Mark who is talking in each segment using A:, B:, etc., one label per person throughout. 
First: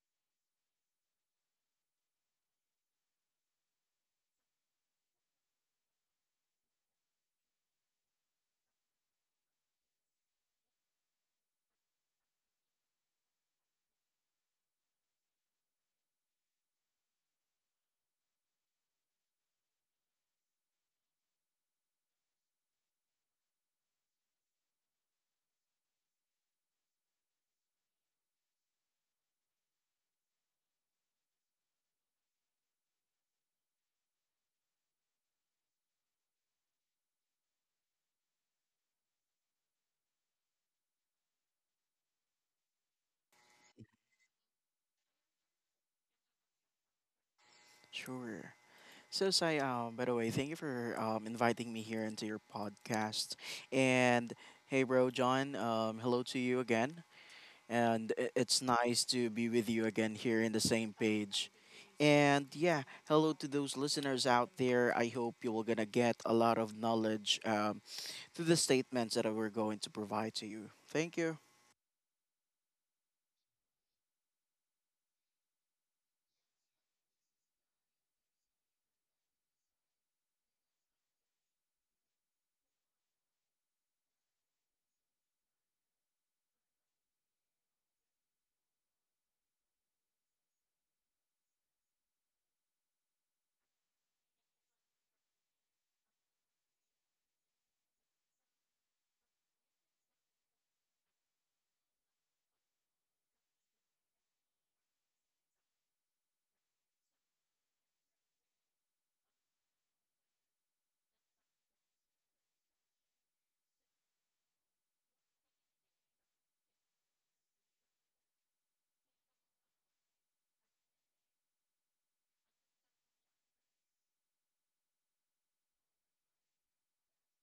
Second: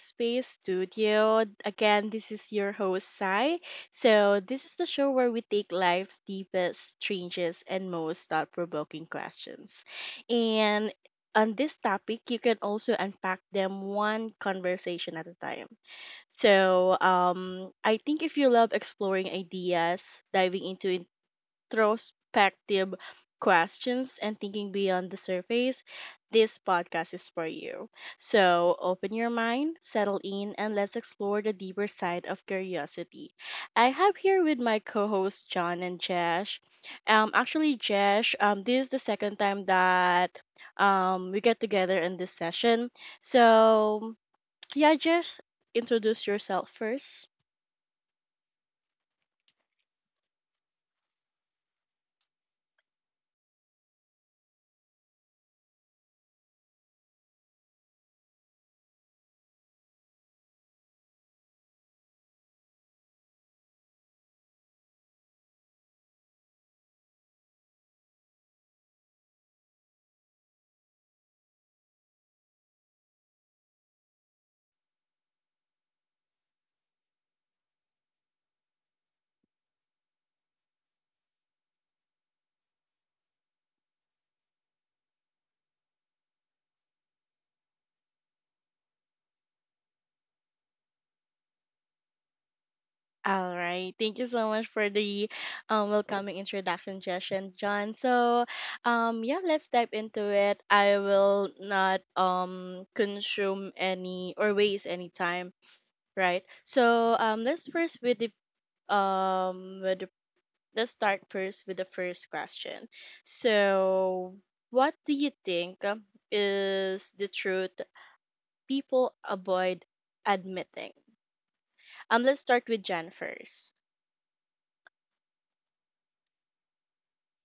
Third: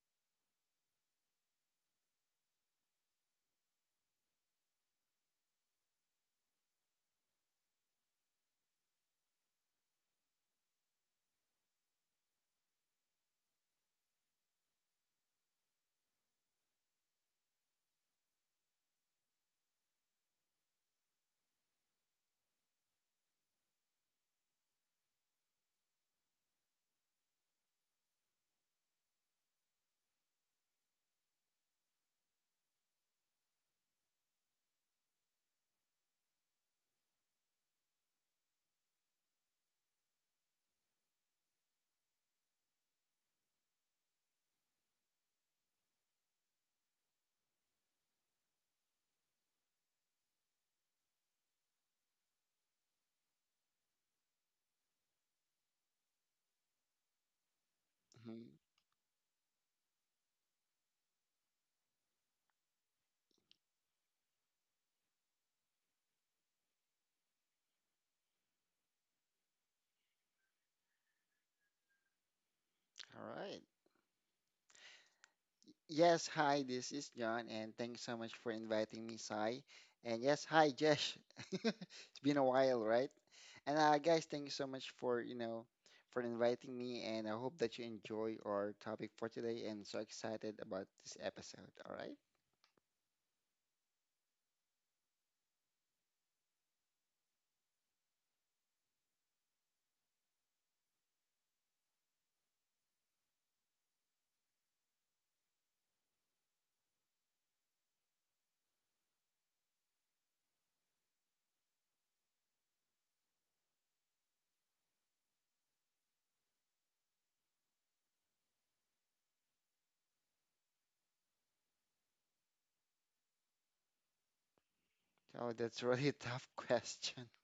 A: Space Studio. Again, this is your host, Sai. So, this is the show where we take life's deepest, strangest, and most thought provoking questions. And on this topic, you can also unpack them one conversation at a time. So, I think if you love exploring ideas, diving into introspective questions and thinking beyond the surface, this podcast is for you. So open your mind, settle in, and let's explore the deeper side of curiosity. I have here with my co-hosts John and Jesh. Actually, Jesh, this is the second time that we get together in this session. So yeah, Jesh, introduce yourself first.
B: Sure. So Sai, by the way, thank you for inviting me here into your podcast. And hey, bro, John, hello to you again. And
C: Mhm.
B: it's nice to be with you again here in the same page. And yeah, hello to those listeners out there. I hope you will gonna get a lot of knowledge through the statements that we're going to provide to you. Thank you.
C: All right. Yes, hi, this is John, and thanks so much for inviting me, Sai. And yes, hi, Jesh. It's been a while, right? And guys, thank you so much for, you know, for inviting me, and I hope that you enjoy our topic for today. I'm so excited about this episode, all right?
A: All right. Thank you so much for the welcoming introduction, Jesh and John. So, yeah, let's dive into it. I will not consume any or waste any time, right? So, um with the, let's start first with the first question. So, what do you think is the truth people avoid admitting? Let's start with Jan first.
C: Oh, that's really a tough question.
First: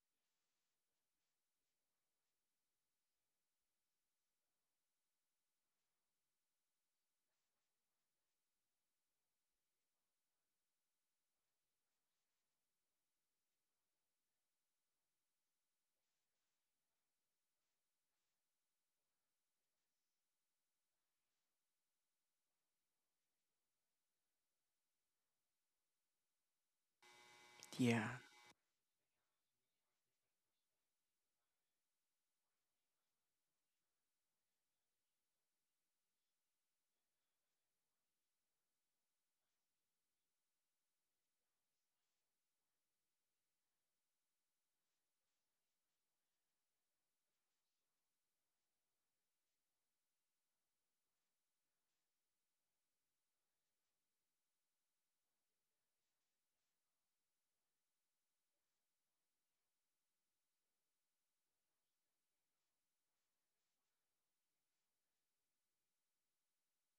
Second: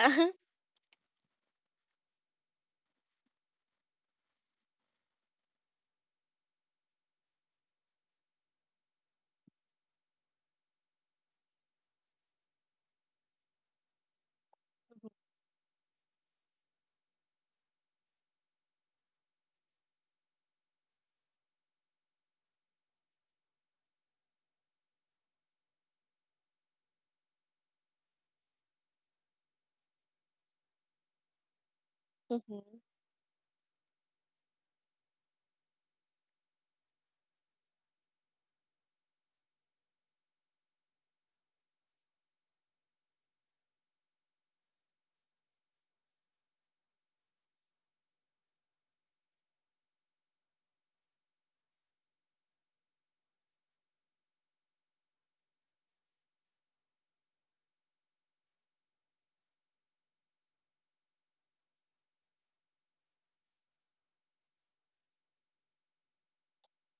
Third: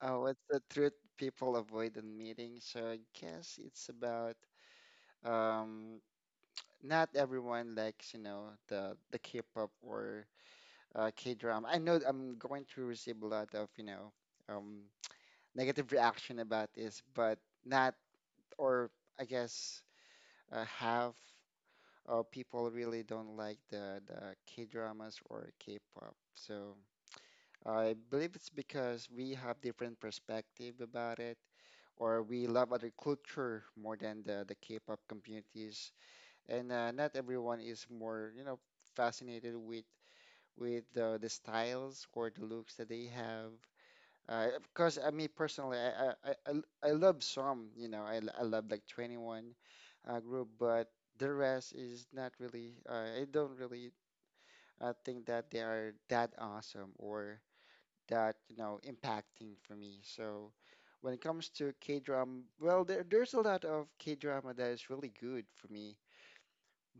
C: What's the truth people avoid in meetings? So I guess it's about um, not everyone likes, you know, the K-pop or K-drama. I know I'm going to receive a lot of, you know, um, negative reaction about this, but not, or I guess half of people really don't like the K-dramas or K-pop. So I
B: Yeah.
C: believe it's because we have different perspective about it, or we love
A: Mhm.
C: other culture more than the K-pop communities, and not everyone is more, you know, fascinated with the styles or the looks that they have. Of course, I mean personally, I love some, you know, I love like 21 group, but the rest is not really. I don't really think that they are that awesome or that you know impacting for me. So when it comes to K drama, well, there's a lot of K drama that is really good for me.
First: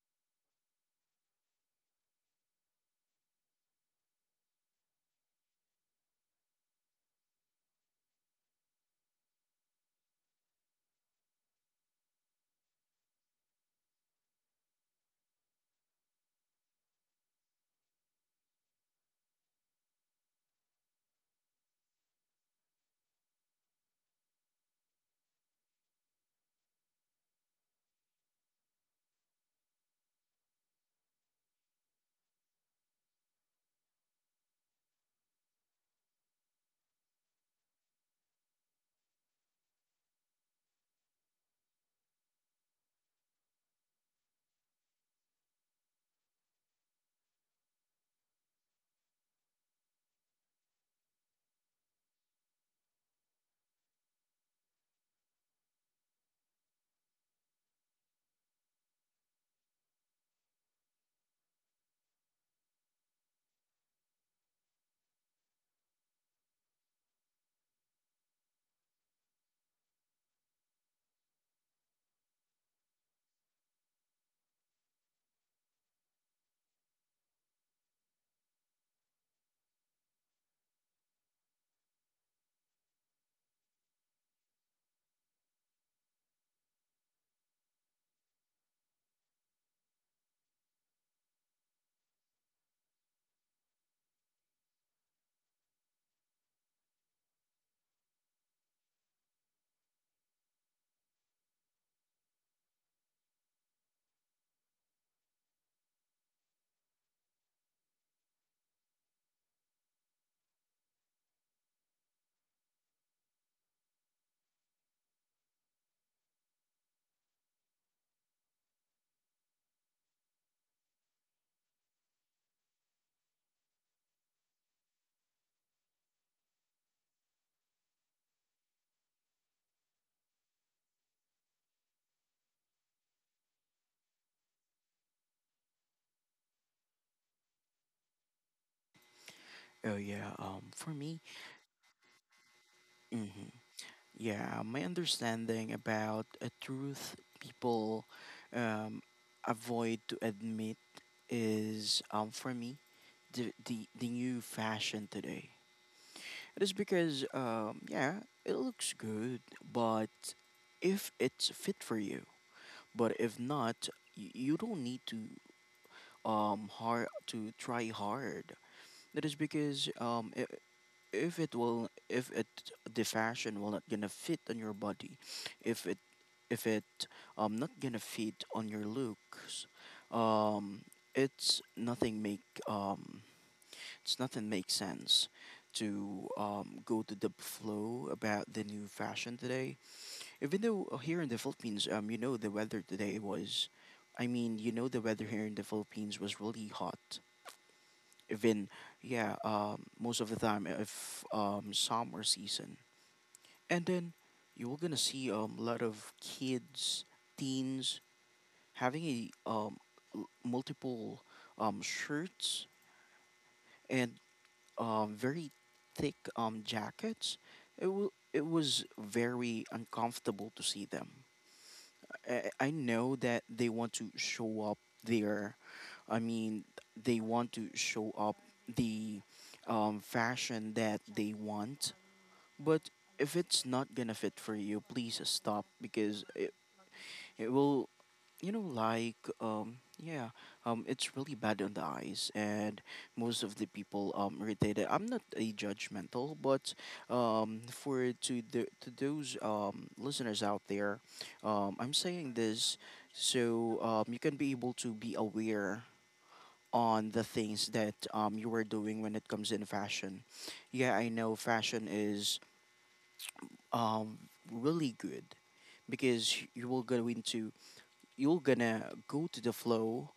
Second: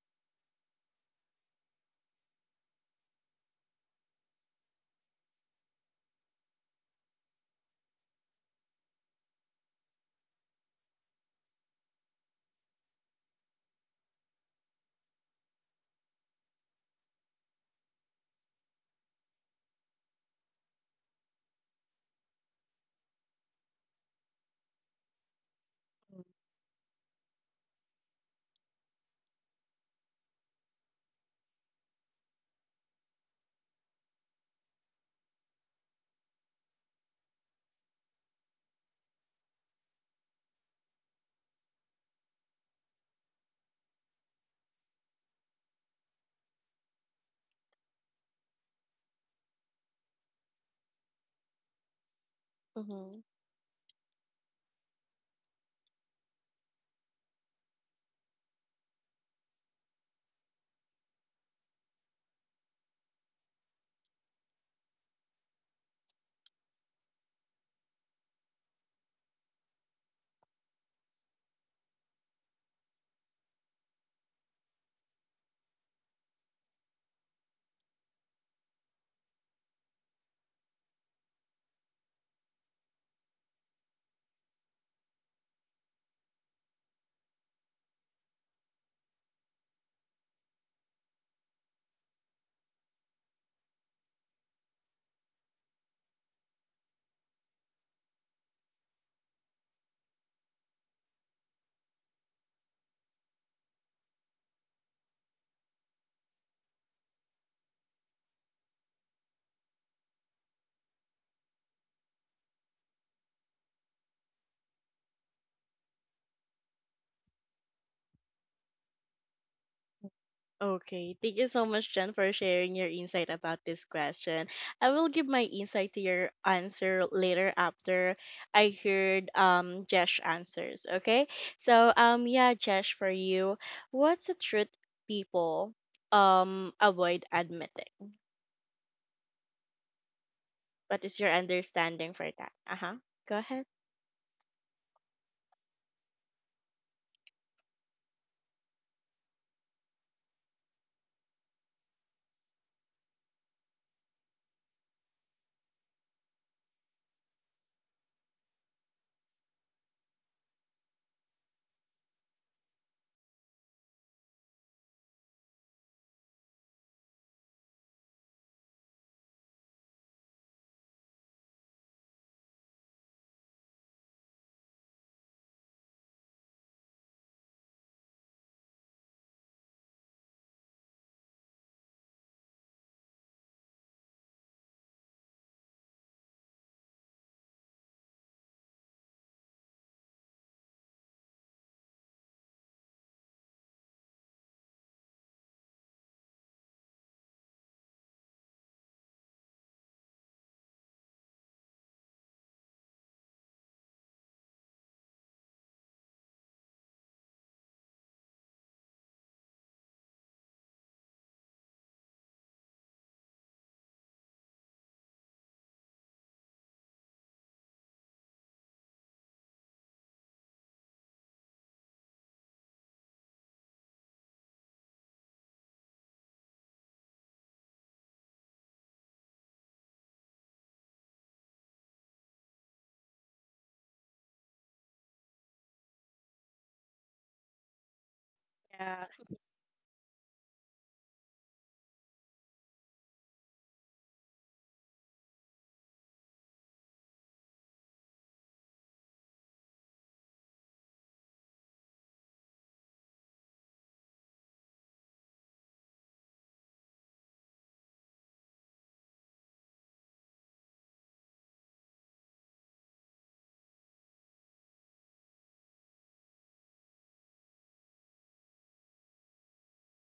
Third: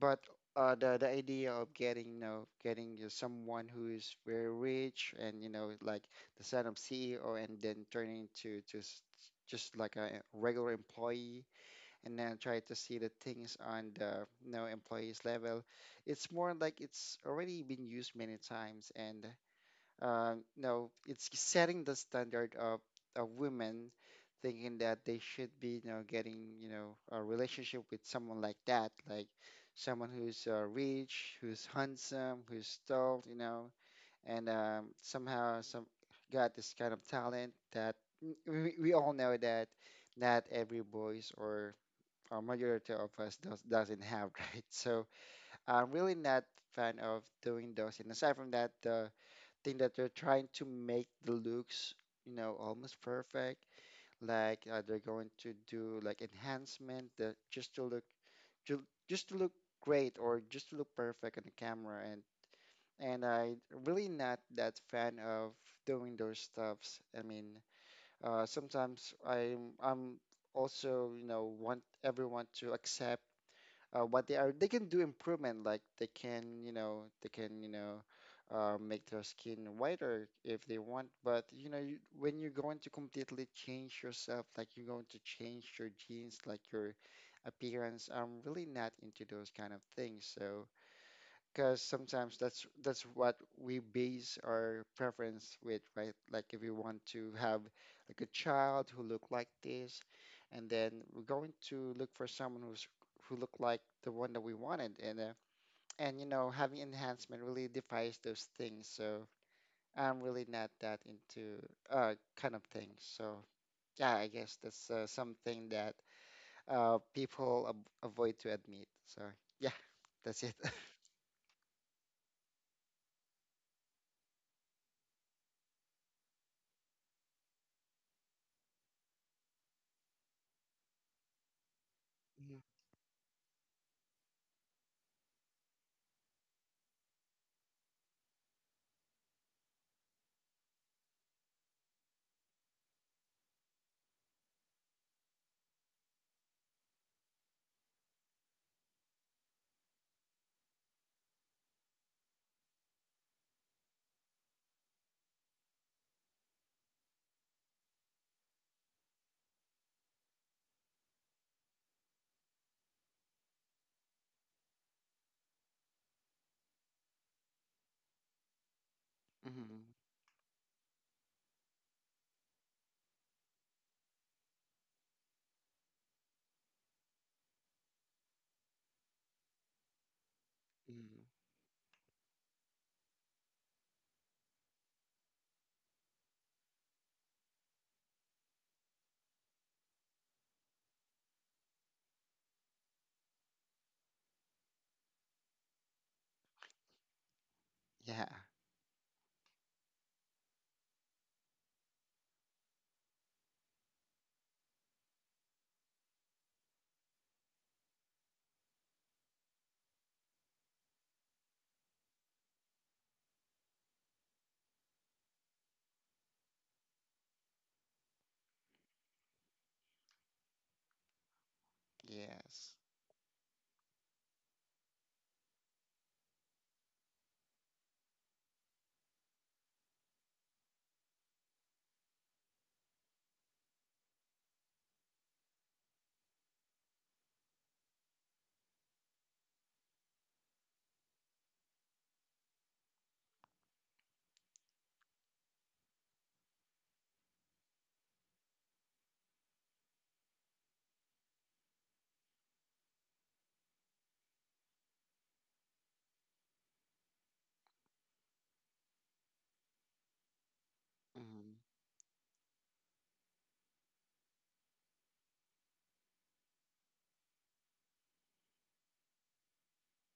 C: But the idea of getting, you know, getting you someone who is very rich and you know, like the son of CEO, and then turning to just like a regular employee, and then try to see the things on the you know employees level. It's more like it's already been used many times, and no, it's setting the standard of a woman thinking that they should be, you know, getting, you know, a relationship with someone like that, like someone who's rich, who's handsome, who's tall, you know, and somehow some got this kind of talent that we all know that not every boys or majority of us does, doesn't have, right? So I'm really not fan of doing those. And aside from that, the think that they're trying to make the looks, you know, almost
A: Mm-hmm.
C: perfect. Like they're going to do like enhancement that just to look just to look great or just to look perfect on the camera. And I really not that fan of doing those stuffs. I mean, sometimes I'm also you know want everyone to accept what they are they can do improvement like they can you know they can you know make their skin whiter if they want, but you know you, when you're going to completely change yourself like you're going to change your genes like your appearance, I'm really not into those kind of things. So because sometimes that's what we base our preference with, right? Like if we want to have like a child who look like this, and then we're going to look for someone who's who look like the one that we wanted, and you know having enhancement really defies those things. So I'm really not that into kind of things. So yeah, I guess that's something that people ab avoid to admit. So yeah, that's it.
A: Okay, thank you so much, Jen, for sharing your insight about this question. I will give my insight to your answer later after I heard Jesh answers. Okay, so yeah, Jesh, for you, what's the truth people avoid admitting?
B: Oh yeah. For
A: What is
B: me.
A: your understanding for that? Uh huh. Go
B: Mhm.
A: ahead.
B: Yeah, my understanding about a truth people um, avoid to admit is, for me, the new fashion today. It is because, yeah, it looks good, but if it's fit for you, but if not, you don't need to hard to try hard. That is
C: Mhm.
B: because I- if it will if it the fashion will not gonna fit on your body, if it if it not gonna fit on your looks. um
C: Mhm.
B: it's nothing make um it's nothing makes sense to go to the flow about the new fashion today, even though here in the Philippines, the weather today was, I mean, the weather here in the Philippines was really hot.
C: Yeah.
B: Even, yeah, most of the time if summer season, and then you're gonna see a lot of kids, teens, having a multiple shirts and very thick jackets. It was very uncomfortable to see them. I
C: Yes.
B: know that they want to show up their— I mean, they want to show up the fashion that they want. But if it's not gonna fit for you, please stop, because it will, like yeah, it's really bad on the eyes, and most of the people irritated. I'm not a judgmental, but for to the to those listeners out there, I'm saying this, so you can be able to be aware on the things that you are doing when it comes in fashion. Yeah, I know
C: Mm,
B: fashion is um really good, because you're gonna go to the flow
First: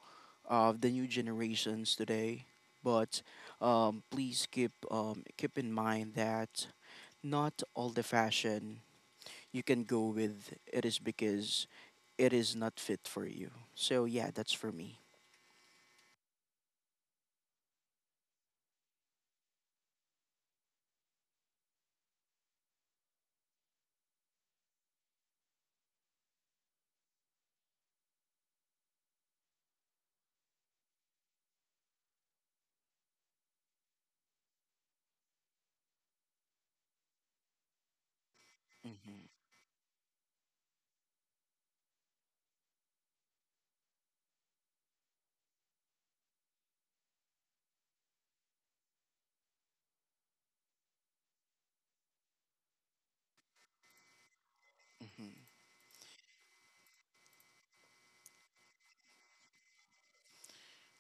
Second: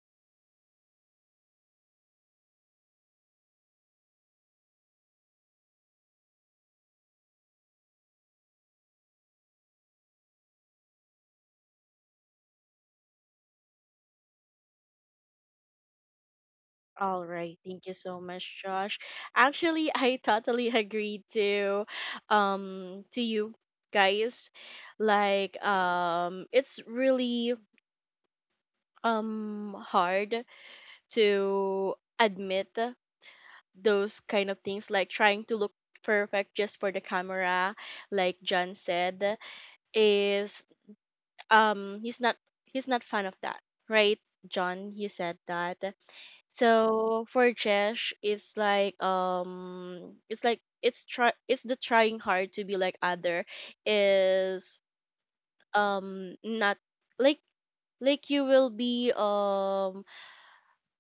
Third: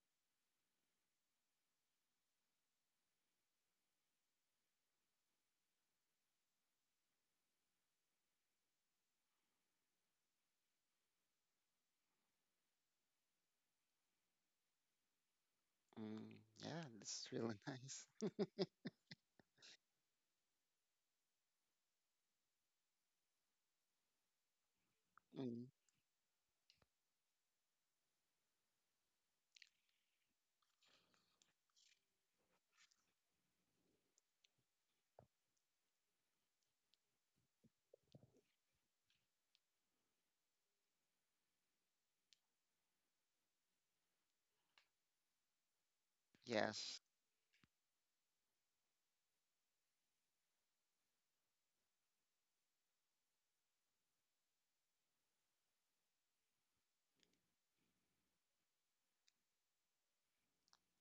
B: of the new generations today. But please keep in mind that not all the fashion you can go with, it is because it is not fit for you. So yeah, that's for me.
C: mm, yeah,
A: All
C: that's really
A: right, thank you
C: nice.
A: so much, Josh. Actually, I totally agree to you guys. Like
C: Mm,
A: it's really hard to admit those kind of things like trying to look perfect just for the camera, like John
B: Hmm.
A: said, is um he's not he's not fan of that, right? John, you said that.
C: yes.
A: So for Jesh, it's like it's like it's the trying hard to be like other is
B: Hmm.
A: not like like you will be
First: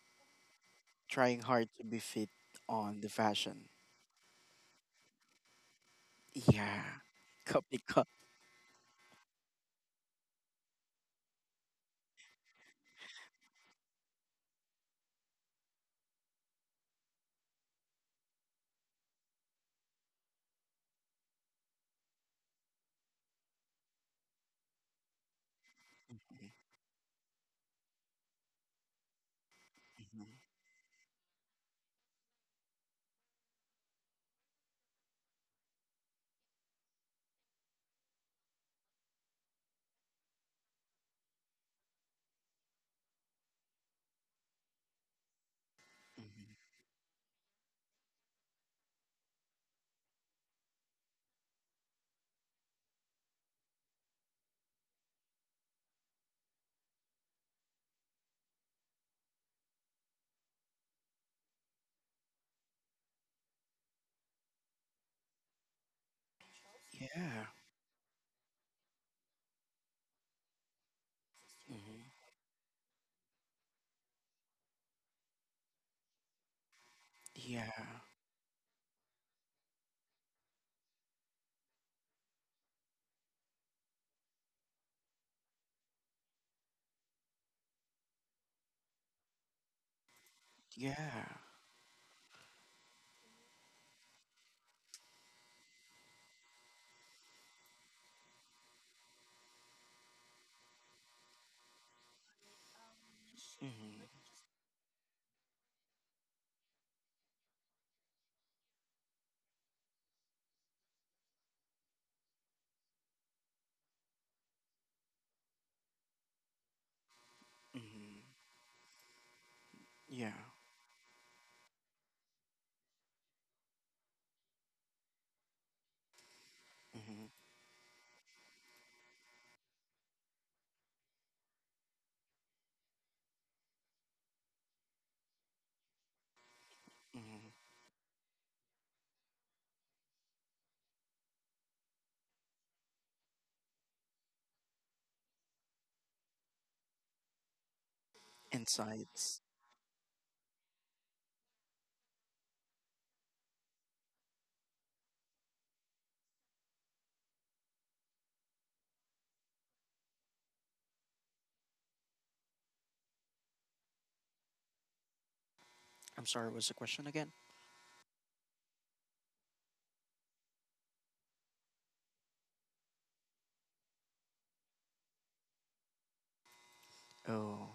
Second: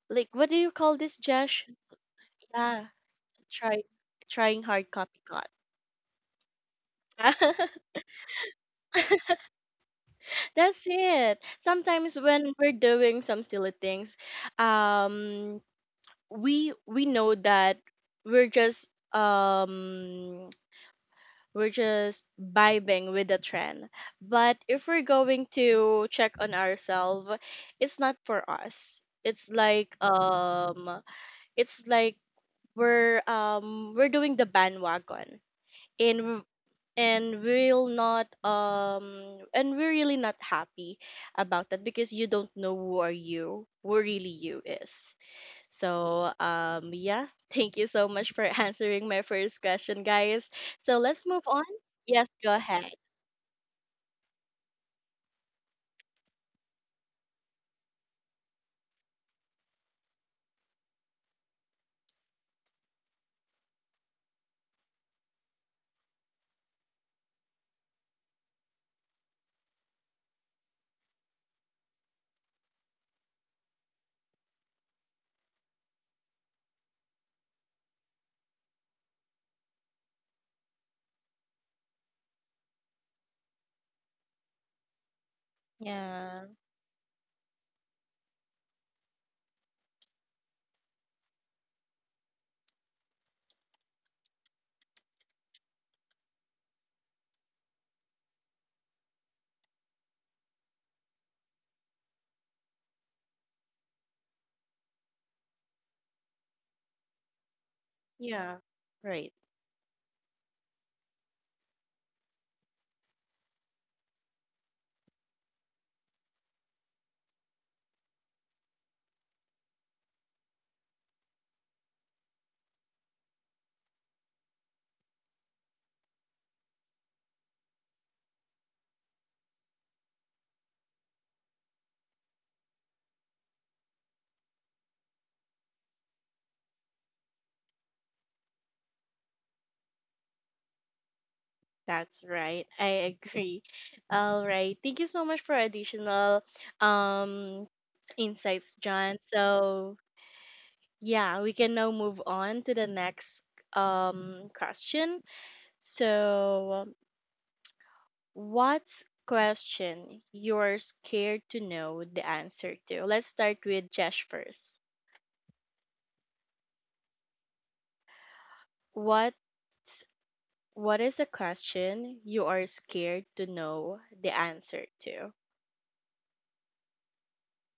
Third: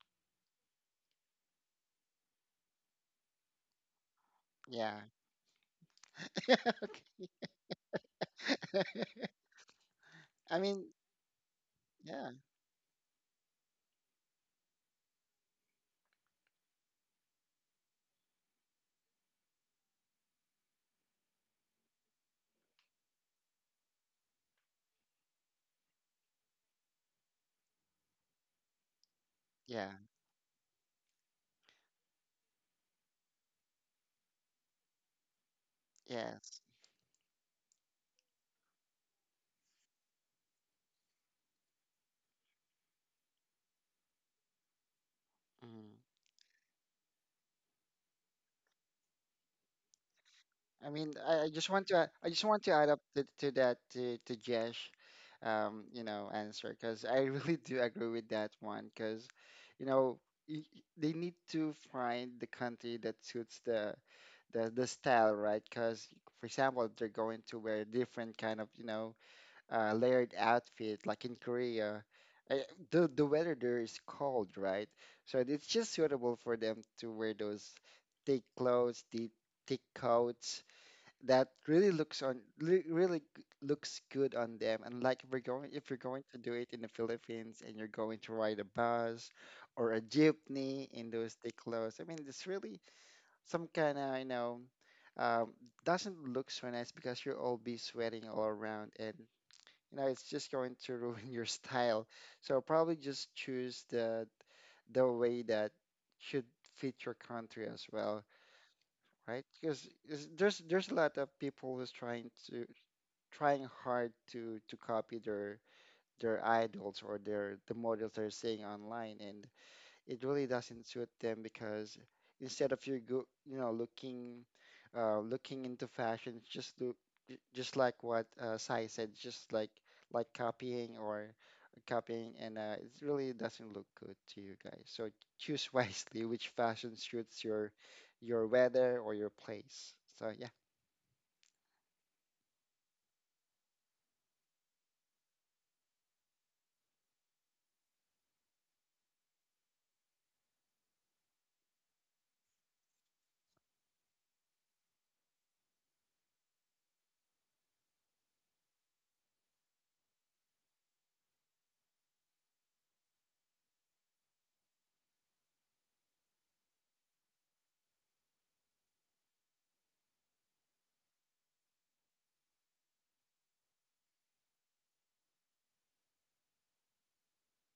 A: like what do you call this,
B: Trying
A: Jesh?
B: hard to be fit
A: Yeah,
B: on the fashion.
A: try trying hard
C: Yeah.
A: copycat.
B: Yeah, copy cut.
C: I
A: That's
C: mean,
A: it. Sometimes
C: yeah.
A: when we're doing some silly things, um, we know that we're just um we're just vibing with the trend. But if we're going to check
B: Hmm.
A: on ourselves, it's not for us.
C: Yeah.
A: It's like we're doing the bandwagon and w-
C: Yes.
A: and we'll not and we're really not happy about that because you don't know who are you who really you is.
C: Mm.
A: So,
B: Hmm.
A: yeah, thank you so much for answering my first question, guys.
C: I
A: So
C: mean,
A: let's move
C: I, I
A: on.
C: just want to
A: Yes,
C: I just
A: go
C: want to add
A: ahead.
C: up to that to Jesh, you know, answer, because I really do agree with that one because, you know, they need to find the country that suits the style, right? Because, for example, they're going
B: Yeah.
C: to wear different kind of, you know, layered outfit like in Korea.
B: Hmm.
C: I, the weather there is cold, right? So it's just suitable for them to wear those
B: Yeah.
C: thick clothes, the thick coats that really looks on li- really g- looks good on them. And like we're going if you're going to
A: Yeah,
C: do it in the Philippines and you're going to ride a bus or a jeepney in
B: Yeah.
C: those thick clothes, I mean it's really some kind of you know um, doesn't look so nice because you'll all be sweating all around, and you know it's just going to ruin your style. So probably just choose
B: Hmm.
C: the way that should fit your country as well,
A: yeah, right.
C: right? Because there's a lot of people who's trying to trying hard to copy their idols or the models they're seeing online, and it
B: Yeah.
C: really doesn't suit them because instead of you go you know looking looking into fashion just look
B: Hmm.
C: just like what Sai said, just like copying or copying, and it really doesn't look good to you guys. So choose wisely which fashion suits your weather or your place. So yeah.
A: That's right. I agree. All right. Thank you so much for additional um insights, John.
B: Insights.
A: So yeah, we can now move on to the next question. So what's question you're scared to know the answer to? Let's start with Jesh first.
B: I'm sorry, what's the question again?
A: What's what is a question you are scared to know the answer to?
B: Oh,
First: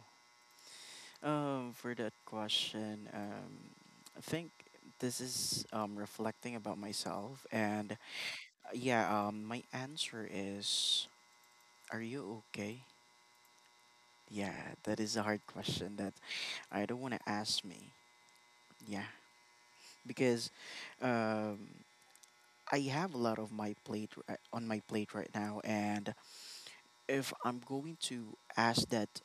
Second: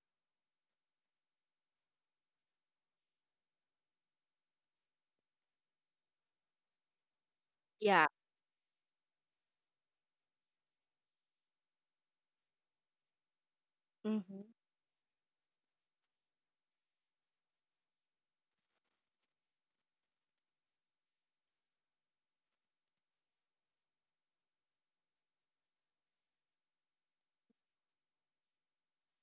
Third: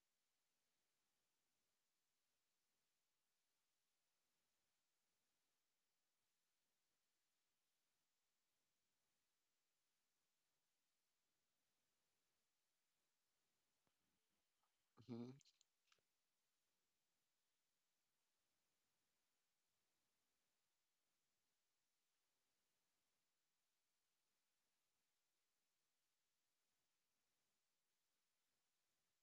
B: for that question, I think this is reflecting about myself, and
A: Yeah.
B: yeah, my answer is, are you okay?
A: Mm-hmm.
B: Yeah, that is a
C: Mm-hmm.
B: hard question that I don't want to ask me. Yeah, because um, I have a lot of on my plate right now, and if I'm going to ask that,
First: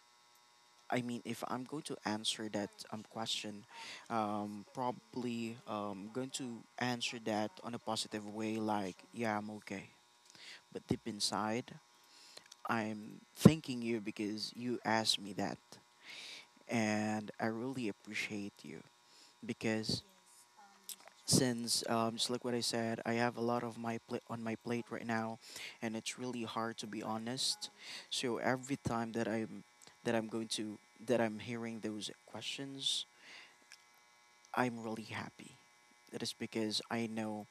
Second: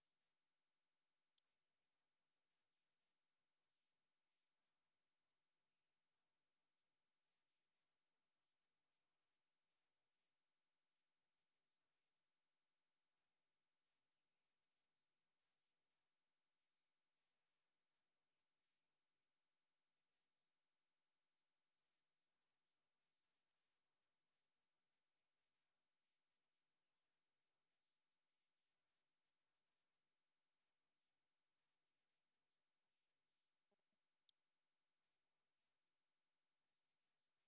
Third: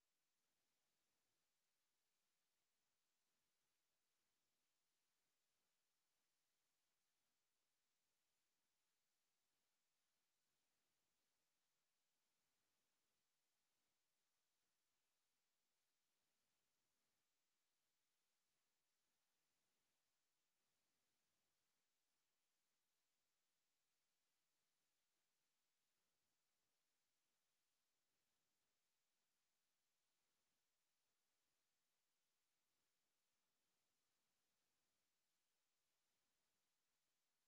B: I mean, if I'm going to answer that question, probably going to answer that on a positive way, like, yeah, I'm okay. But deep inside, I'm thanking you because you asked me that. And I really appreciate you, because since, just like what I said, I have a lot of my plate on my plate right now, and it's really hard to be honest. So every time that I'm going to that I'm hearing those questions, I'm really happy. That is because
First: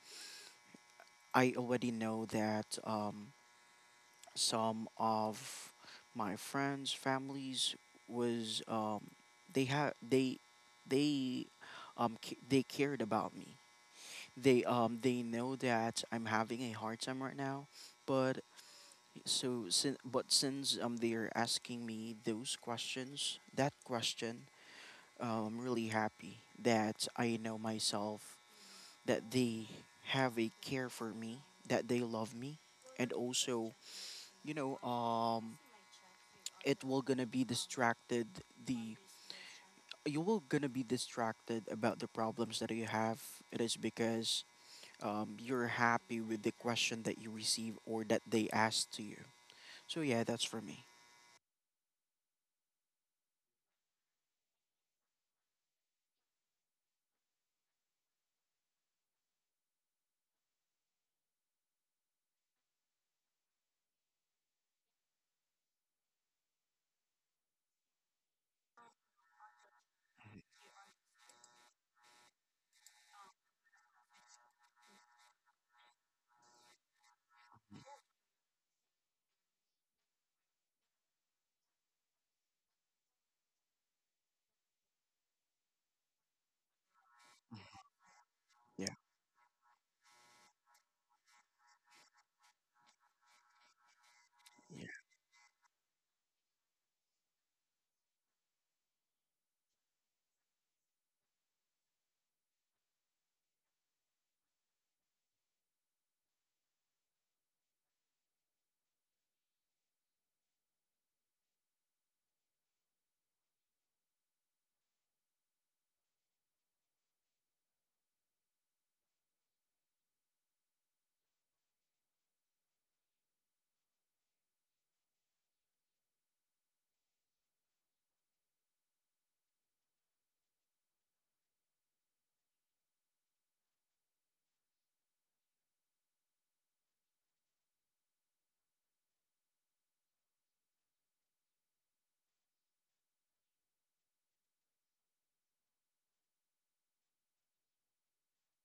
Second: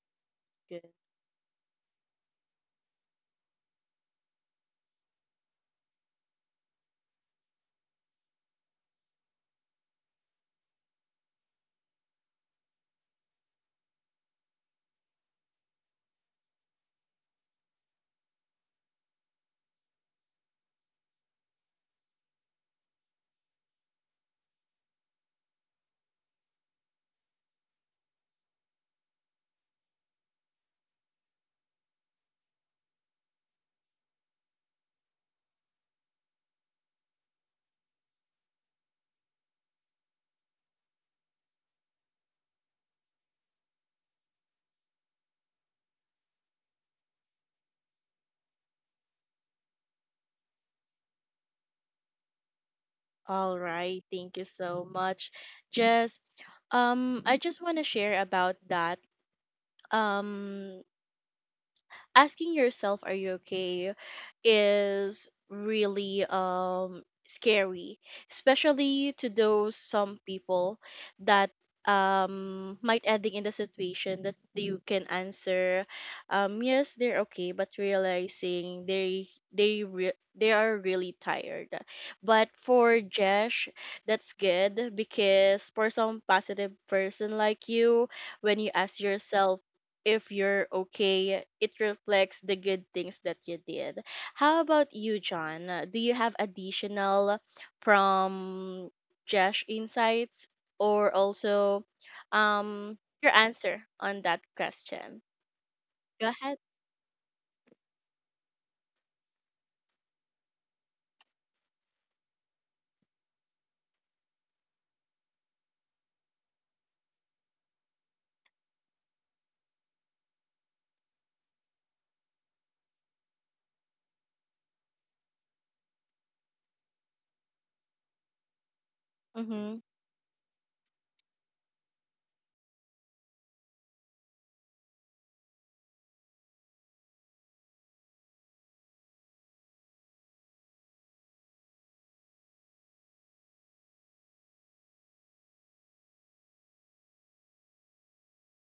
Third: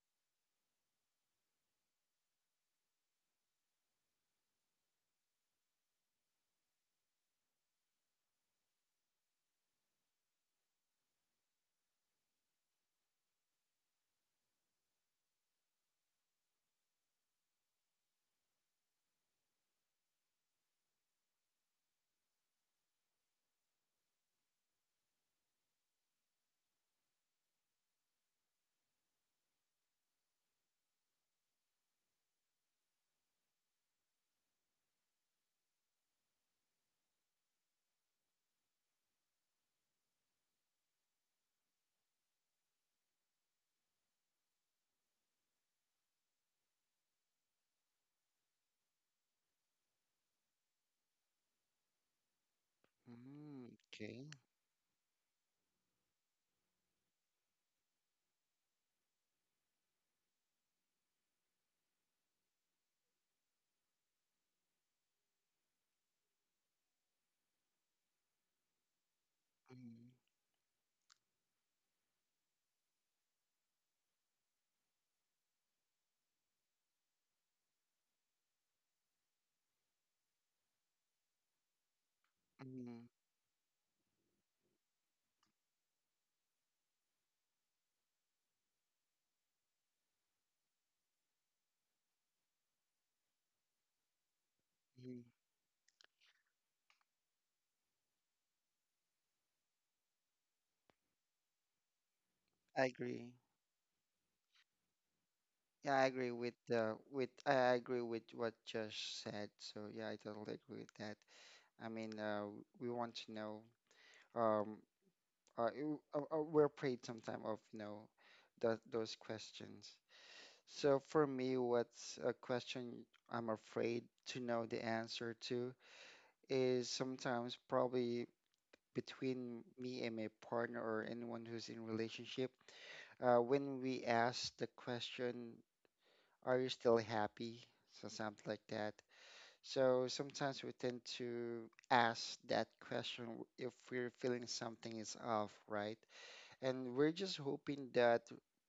A: Good.
B: I already know that some of my friends, families was, they had they they they cared about me. They know that I'm having a hard time right now, but— but since they are asking me those questions, that question, I'm really happy that I know myself, that they have a care for me, that they love me, and also, you know, um, it will gonna be distracted. The You will gonna be distracted about the problems that you have. It is because you're happy with the question that you receive or that they ask to you. So yeah, that's for me.
A: All
C: Mm,
A: right.
C: okay.
A: Thank you so much, Jess. I just want to share about that. Um, Asking yourself are you okay is really scary, especially to those some
C: Mm-hmm.
A: people that might ending in the situation that you can answer yes they're okay but realizing they they re- they are really tired, but for
C: Mm-hmm.
A: Jesh that's good because for some positive person like you, when you
B: Yeah,
A: ask yourself if you're okay, it reflects the good things that you did. How
B: yeah.
A: about you, John? Do you have additional from Josh insights or also
C: I agree.
A: your answer on that question?
C: Yeah, I
A: Go
C: agree with
A: ahead.
C: I agree with what Josh said. So yeah, I totally agree with that. I mean, we want to know. Um, we're afraid sometimes of you know, those questions. So for me, what's a question I'm afraid to know the answer to is sometimes probably between
A: Mm-hmm.
C: me and my partner or anyone who's in relationship. When we ask the question, "Are you still happy?" So something like that. So sometimes we tend to ask that question if we're feeling something is off, right? And we're just hoping that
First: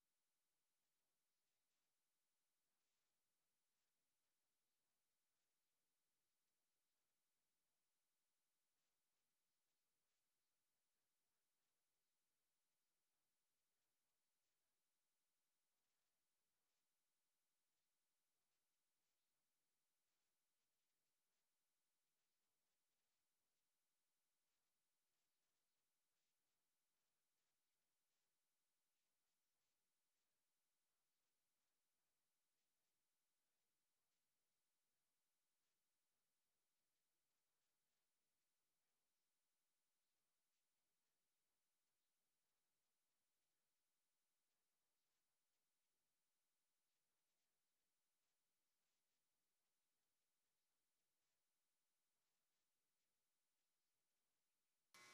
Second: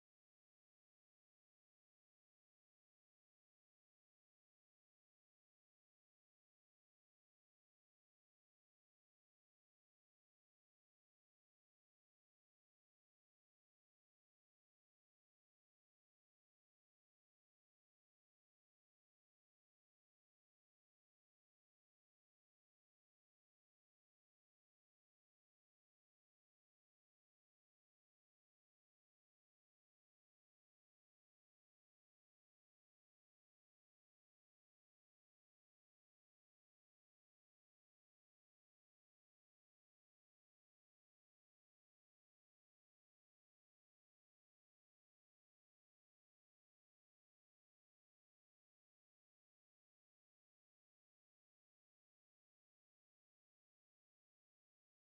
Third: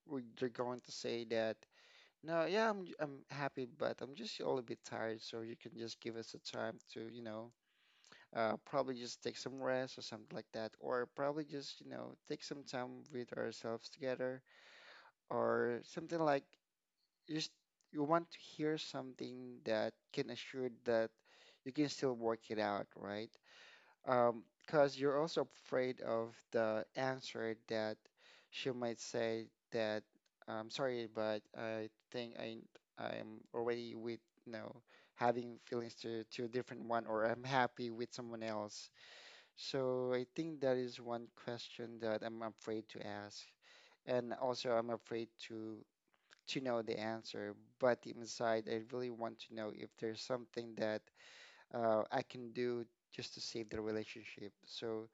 C: they're going to say that, no, yeah, I'm happy, but I'm just a little bit tired, so you can just give us the time to, you know, probably just take some rest or something like that, or probably just, you know, take some time with ourselves together or something like you just you want to hear something that can assure that you can still work it out, right? Because you're also afraid of the answer that she might say that I'm sorry, but I think I'm already with you know having feelings to a different one, or I'm happy with someone else. So I think that is one question that I'm afraid to ask, and also I'm afraid to know the answer, but inside, I really want to know if there's something that I can do just to save the relationship. So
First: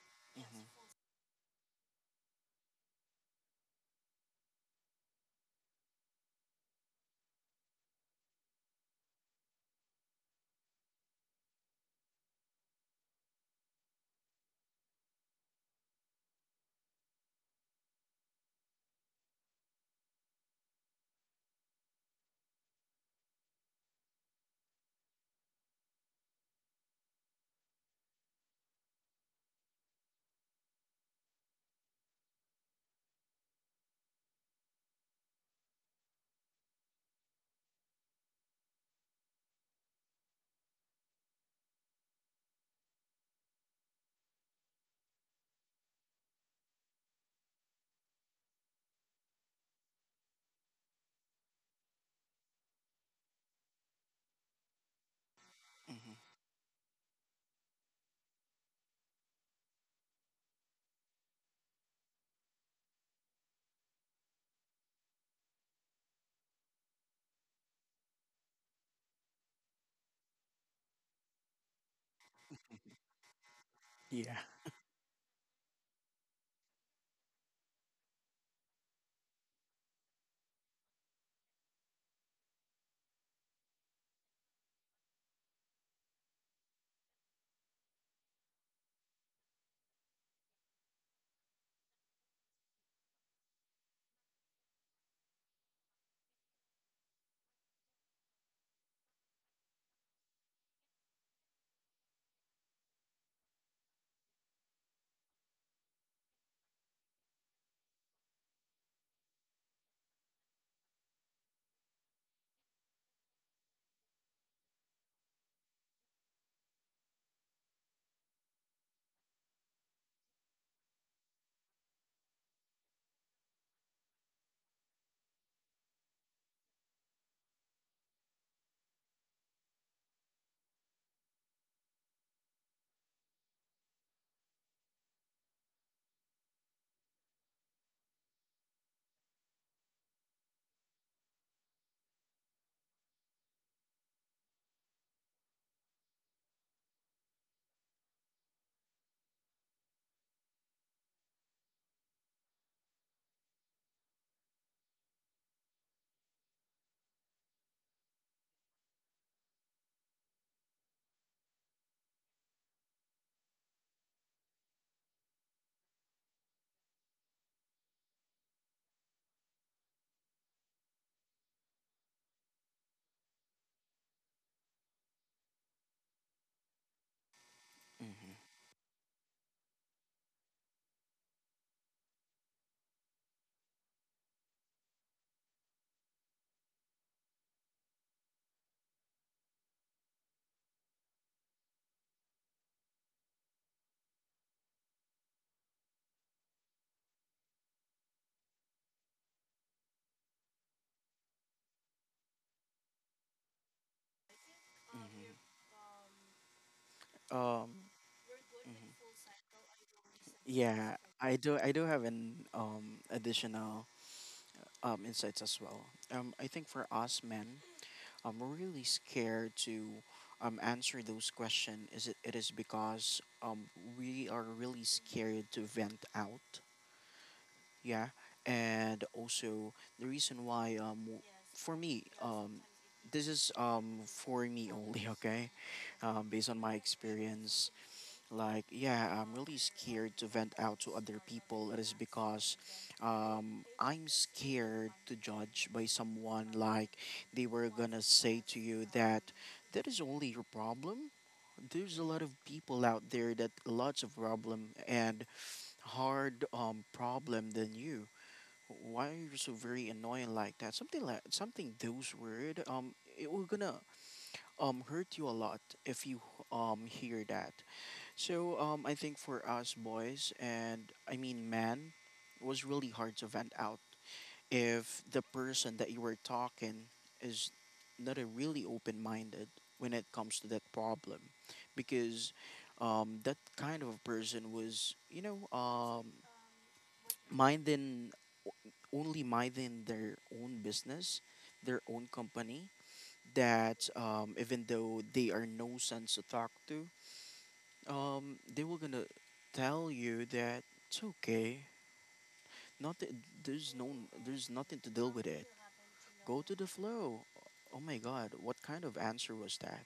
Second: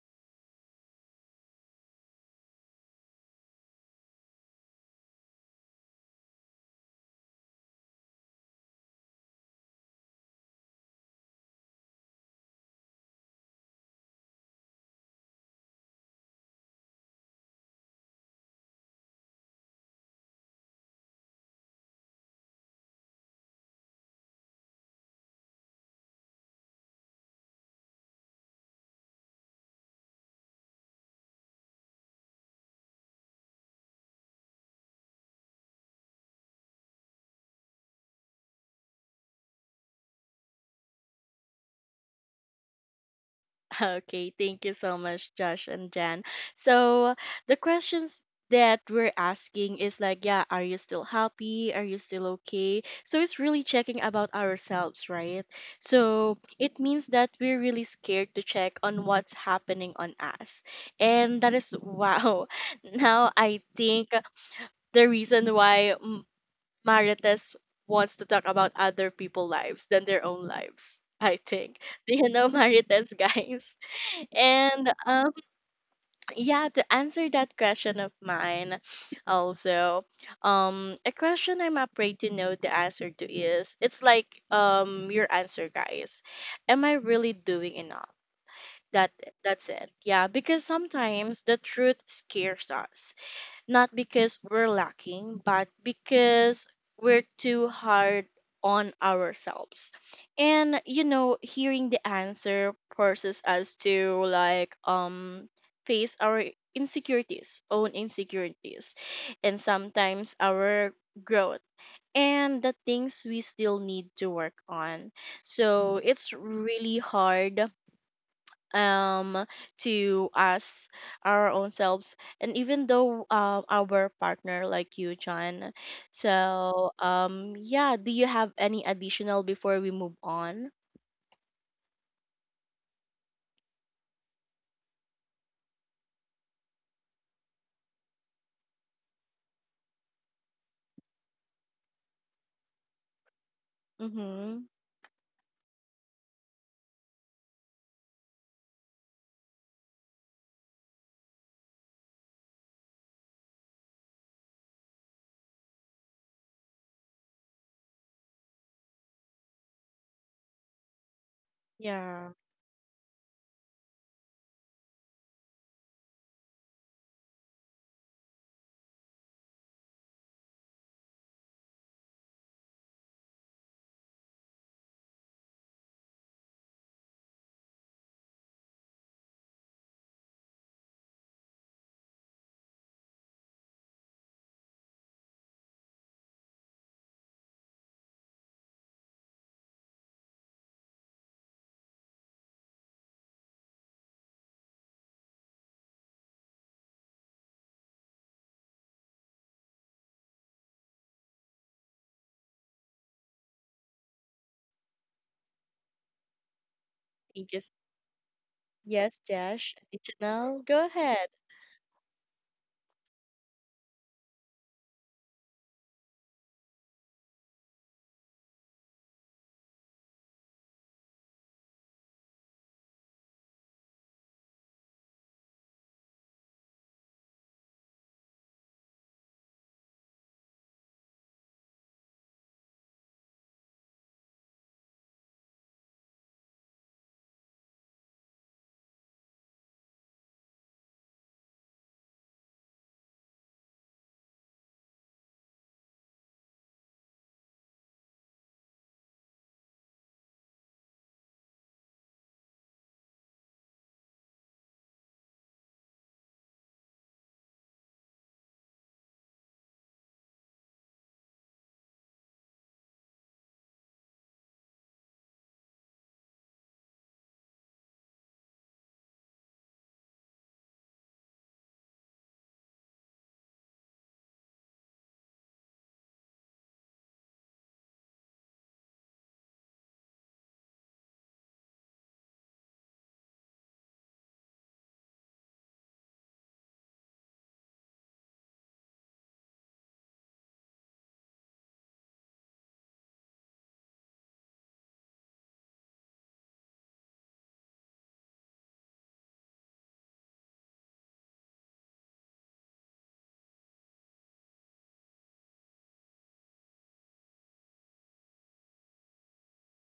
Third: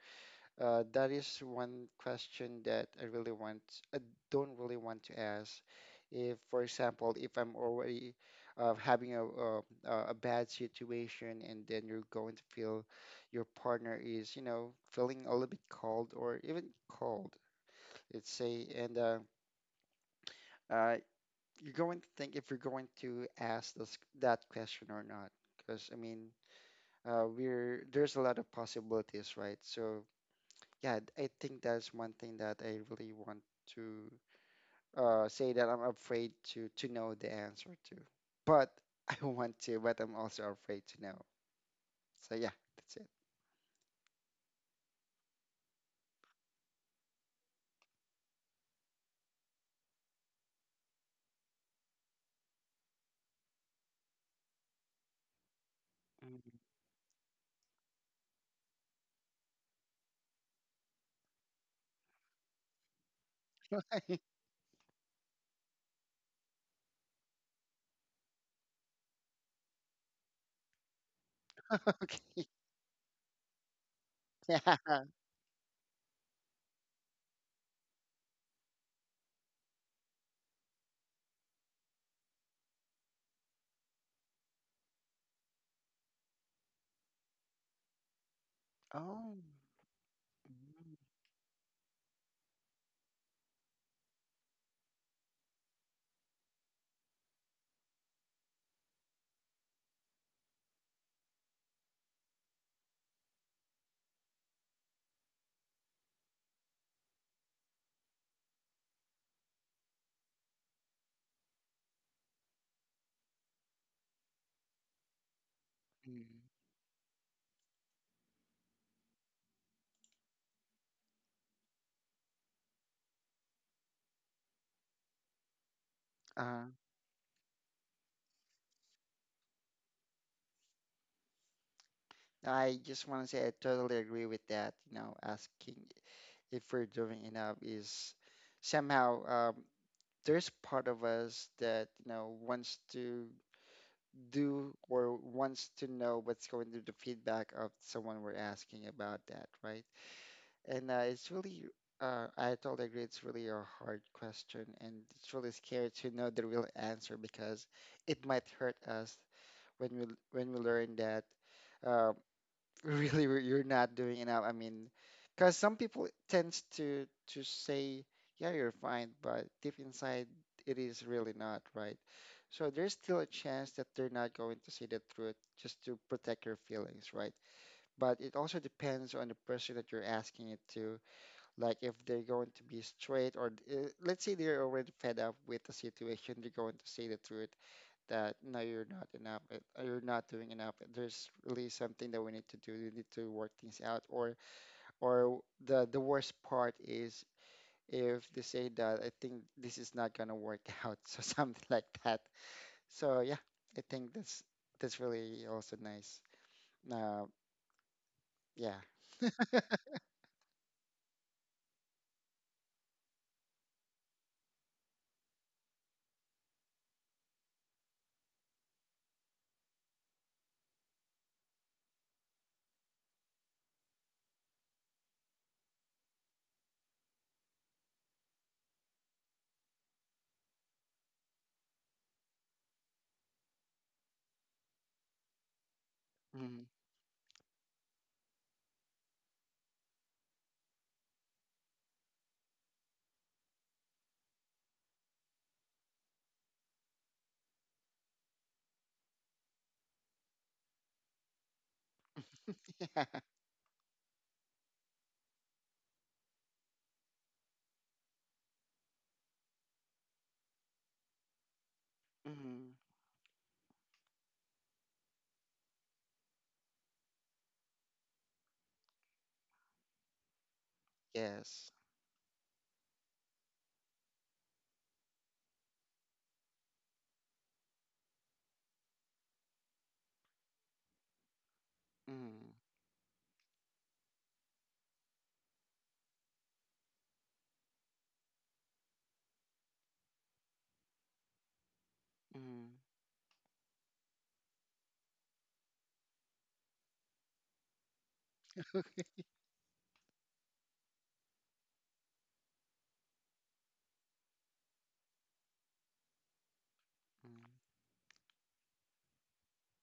C: that is one question that I really want, I don't really want to ask. If, for example, if I'm already having a bad situation, and then you're going to feel your partner is, you know, feeling a little bit cold or even cold, let's say, and uh, you're going to think if you're going to ask that question or not. Because, I mean, we're there's a lot of possibilities, right? So, yeah, I think that's one thing that I really want to say that I'm afraid to know the answer to. But I want to, but I'm also afraid to know. So, yeah, that's it.
A: Okay, thank you so much, Josh and Jan. So the questions that we're asking is like, yeah, are you still happy? Are you still okay? So it's really checking about ourselves, right?
B: Hmm,
A: So
C: Mm.
A: it means that we're really scared to check on what's happening on us. And that is wow. Now I think the reason why Marites wants to talk about other people's lives than their own lives. I think. Do you
C: Okay.
A: know Marites, guys?
B: yeah.
C: Yeah.
A: And yeah, to answer that question of mine, also, a question I'm afraid to know the answer to is it's like your answer, guys. Am I really doing enough? That
C: Oh.
A: that's it. Yeah, because sometimes the truth scares us not because we're lacking, but because we're too hard on ourselves. And you know, hearing the answer forces us to like face our insecurities, own insecurities, and sometimes our growth and the things we still need to work on. So it's
C: Mm.
A: really hard um to us our own selves and even though our partner like you, John.
C: Uh,
A: So yeah, do you have any additional before we move on?
C: I just want to say I totally agree with that, you know, asking if we're doing enough is somehow there's part of us that you know wants to
A: Mm-hmm.
C: do or wants to know what's going to the feedback of someone we're asking about that, right? And it's really I totally agree, it's really a hard question, and it's really scary to know the real answer because it might hurt us when we when we learn that uh,
A: Yeah,
C: you're not doing enough. I mean, because some people tends to say, yeah, you're fine, but deep inside it is really not, right? So there's still a chance that they're not going to see the truth just to protect your feelings, right? But it
B: Hmm.
C: also depends on the person that you're asking it to, like if they're going to be straight or let's say they're already fed up with the situation, they're going to say the truth that no, you're not enough, you're not doing enough. There's really something that we need to do. We need to work things out. Or the worst part is if they say that I think this is not gonna work out, so something like that. So yeah, I think that's really also nice. Uh,
A: you just,
B: Um,
C: yeah.
A: yes, Josh, additional, go
B: yeah,
A: ahead.
B: I do. I do have an additional insights as well. I think for us men, I'm really scared to answer those questions. It is because we are really scared to vent out. Yeah. And also the reason why for me, this is, for me only. Okay, based on
C: Hmm.
B: my experience. Like, yeah, I'm really scared to vent out to other people. It is because I'm scared to judge by someone. Like, they were gonna say to you that that is only your problem. There's a lot of people
C: Yeah.
B: out there that lots of problem and hard, problem than you. Why are you so very annoying like that? Something those word,
C: Mm-hmm.
B: it will gonna hurt you a lot if you hear that. So I think for us boys, and I mean
C: Yes.
B: men, it was really hard to vent out if the person that you were talking is not a really open minded when it comes to that problem, because
C: Mm-hmm.
B: that kind of a person was, minding only minding their own business, their own company.
C: Mm-hmm.
B: That, even though they are no sense to talk to, they were gonna tell you that it's okay, not that there's no there's nothing to deal with it, go to the flow. Oh my god, what kind of answer was that?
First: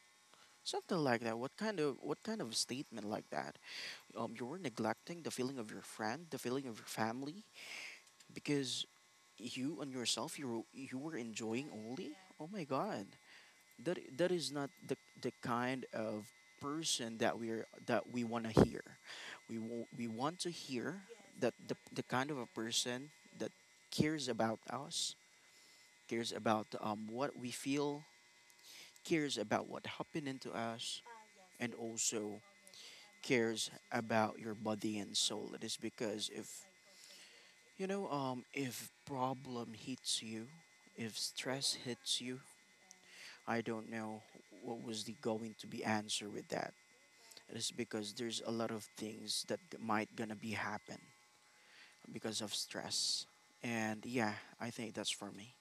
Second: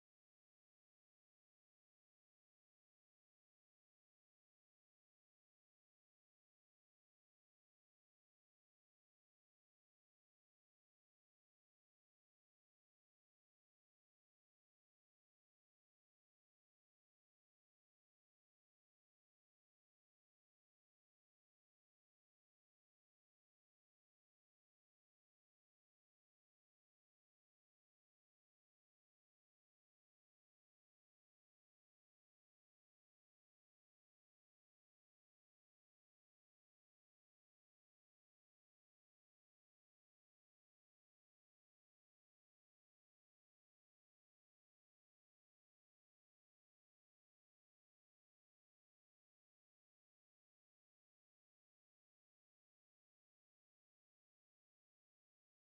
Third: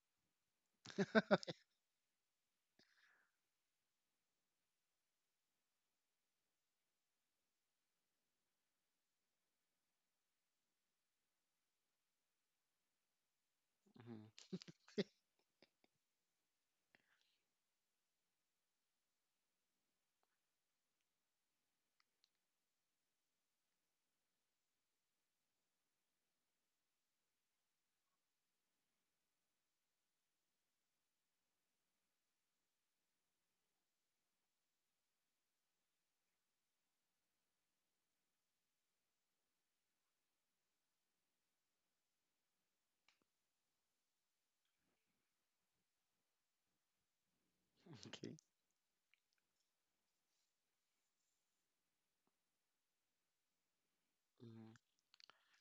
B: Something like that. What kind of statement like that? You were neglecting the feeling of your friend, the feeling of your family, because you and yourself, you were enjoying only. Oh my god, that is
C: Mm-hmm.
B: not the kind of person that we want to hear. We want to hear that the kind of a person that cares about us, cares about what we feel, cares about what happened to us, and also cares about your body and soul. It is because, if if problem hits you, if stress hits you, I don't know what was the going to be answer with that. Is because there's a lot of things that might gonna be happen because of stress. And yeah, I
C: Okay.
B: think that's for me.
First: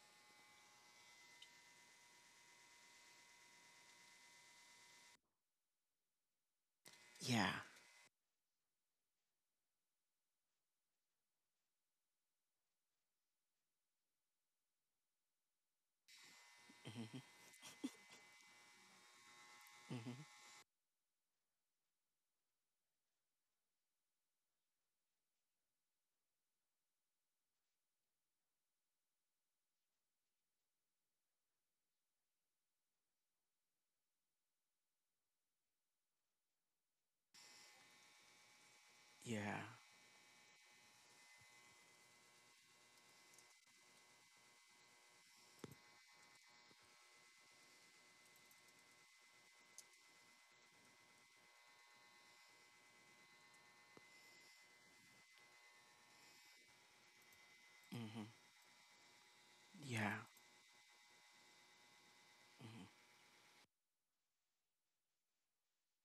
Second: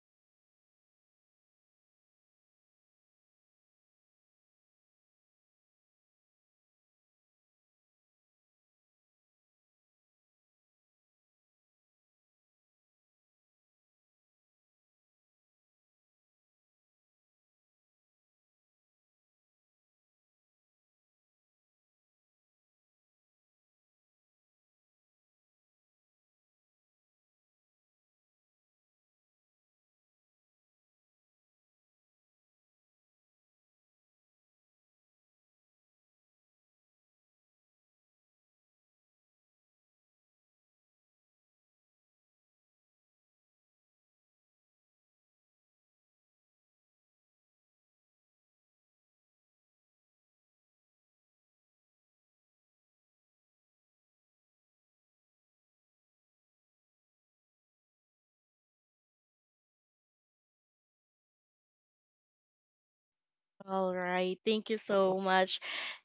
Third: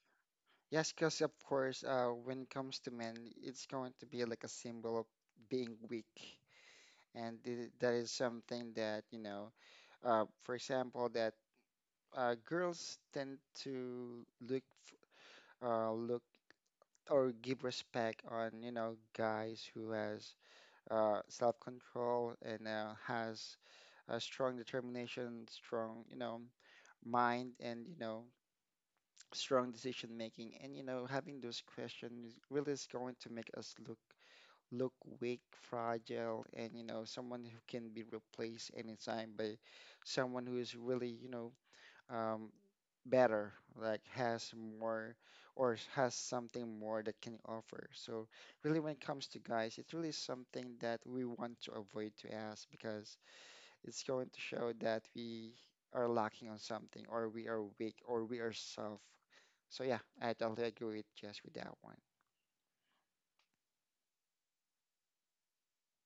C: Yes, because of course, when it comes to men, it's going to be like a symbol of being weak, and
B: Yeah.
C: th that is something that for example, that girls tend to look
B: Hmm.
C: or give respect on guys who
B: hmm
C: has self-control and has a strong determination, strong mind, and strong decision making and having those questions really is going to make us look weak, fragile, and someone who can be replaced anytime by
B: Yeah.
C: someone who is really um, better, like has more or has something more that can offer. So really, when it comes to guys, it's really something that we want to avoid to ask because it's going to show that we are lacking on something or we are weak
B: Hmm.
C: or we are soft. So yeah,
B: Yeah.
C: I totally agree with just with that one.
A: All right, thank you so much,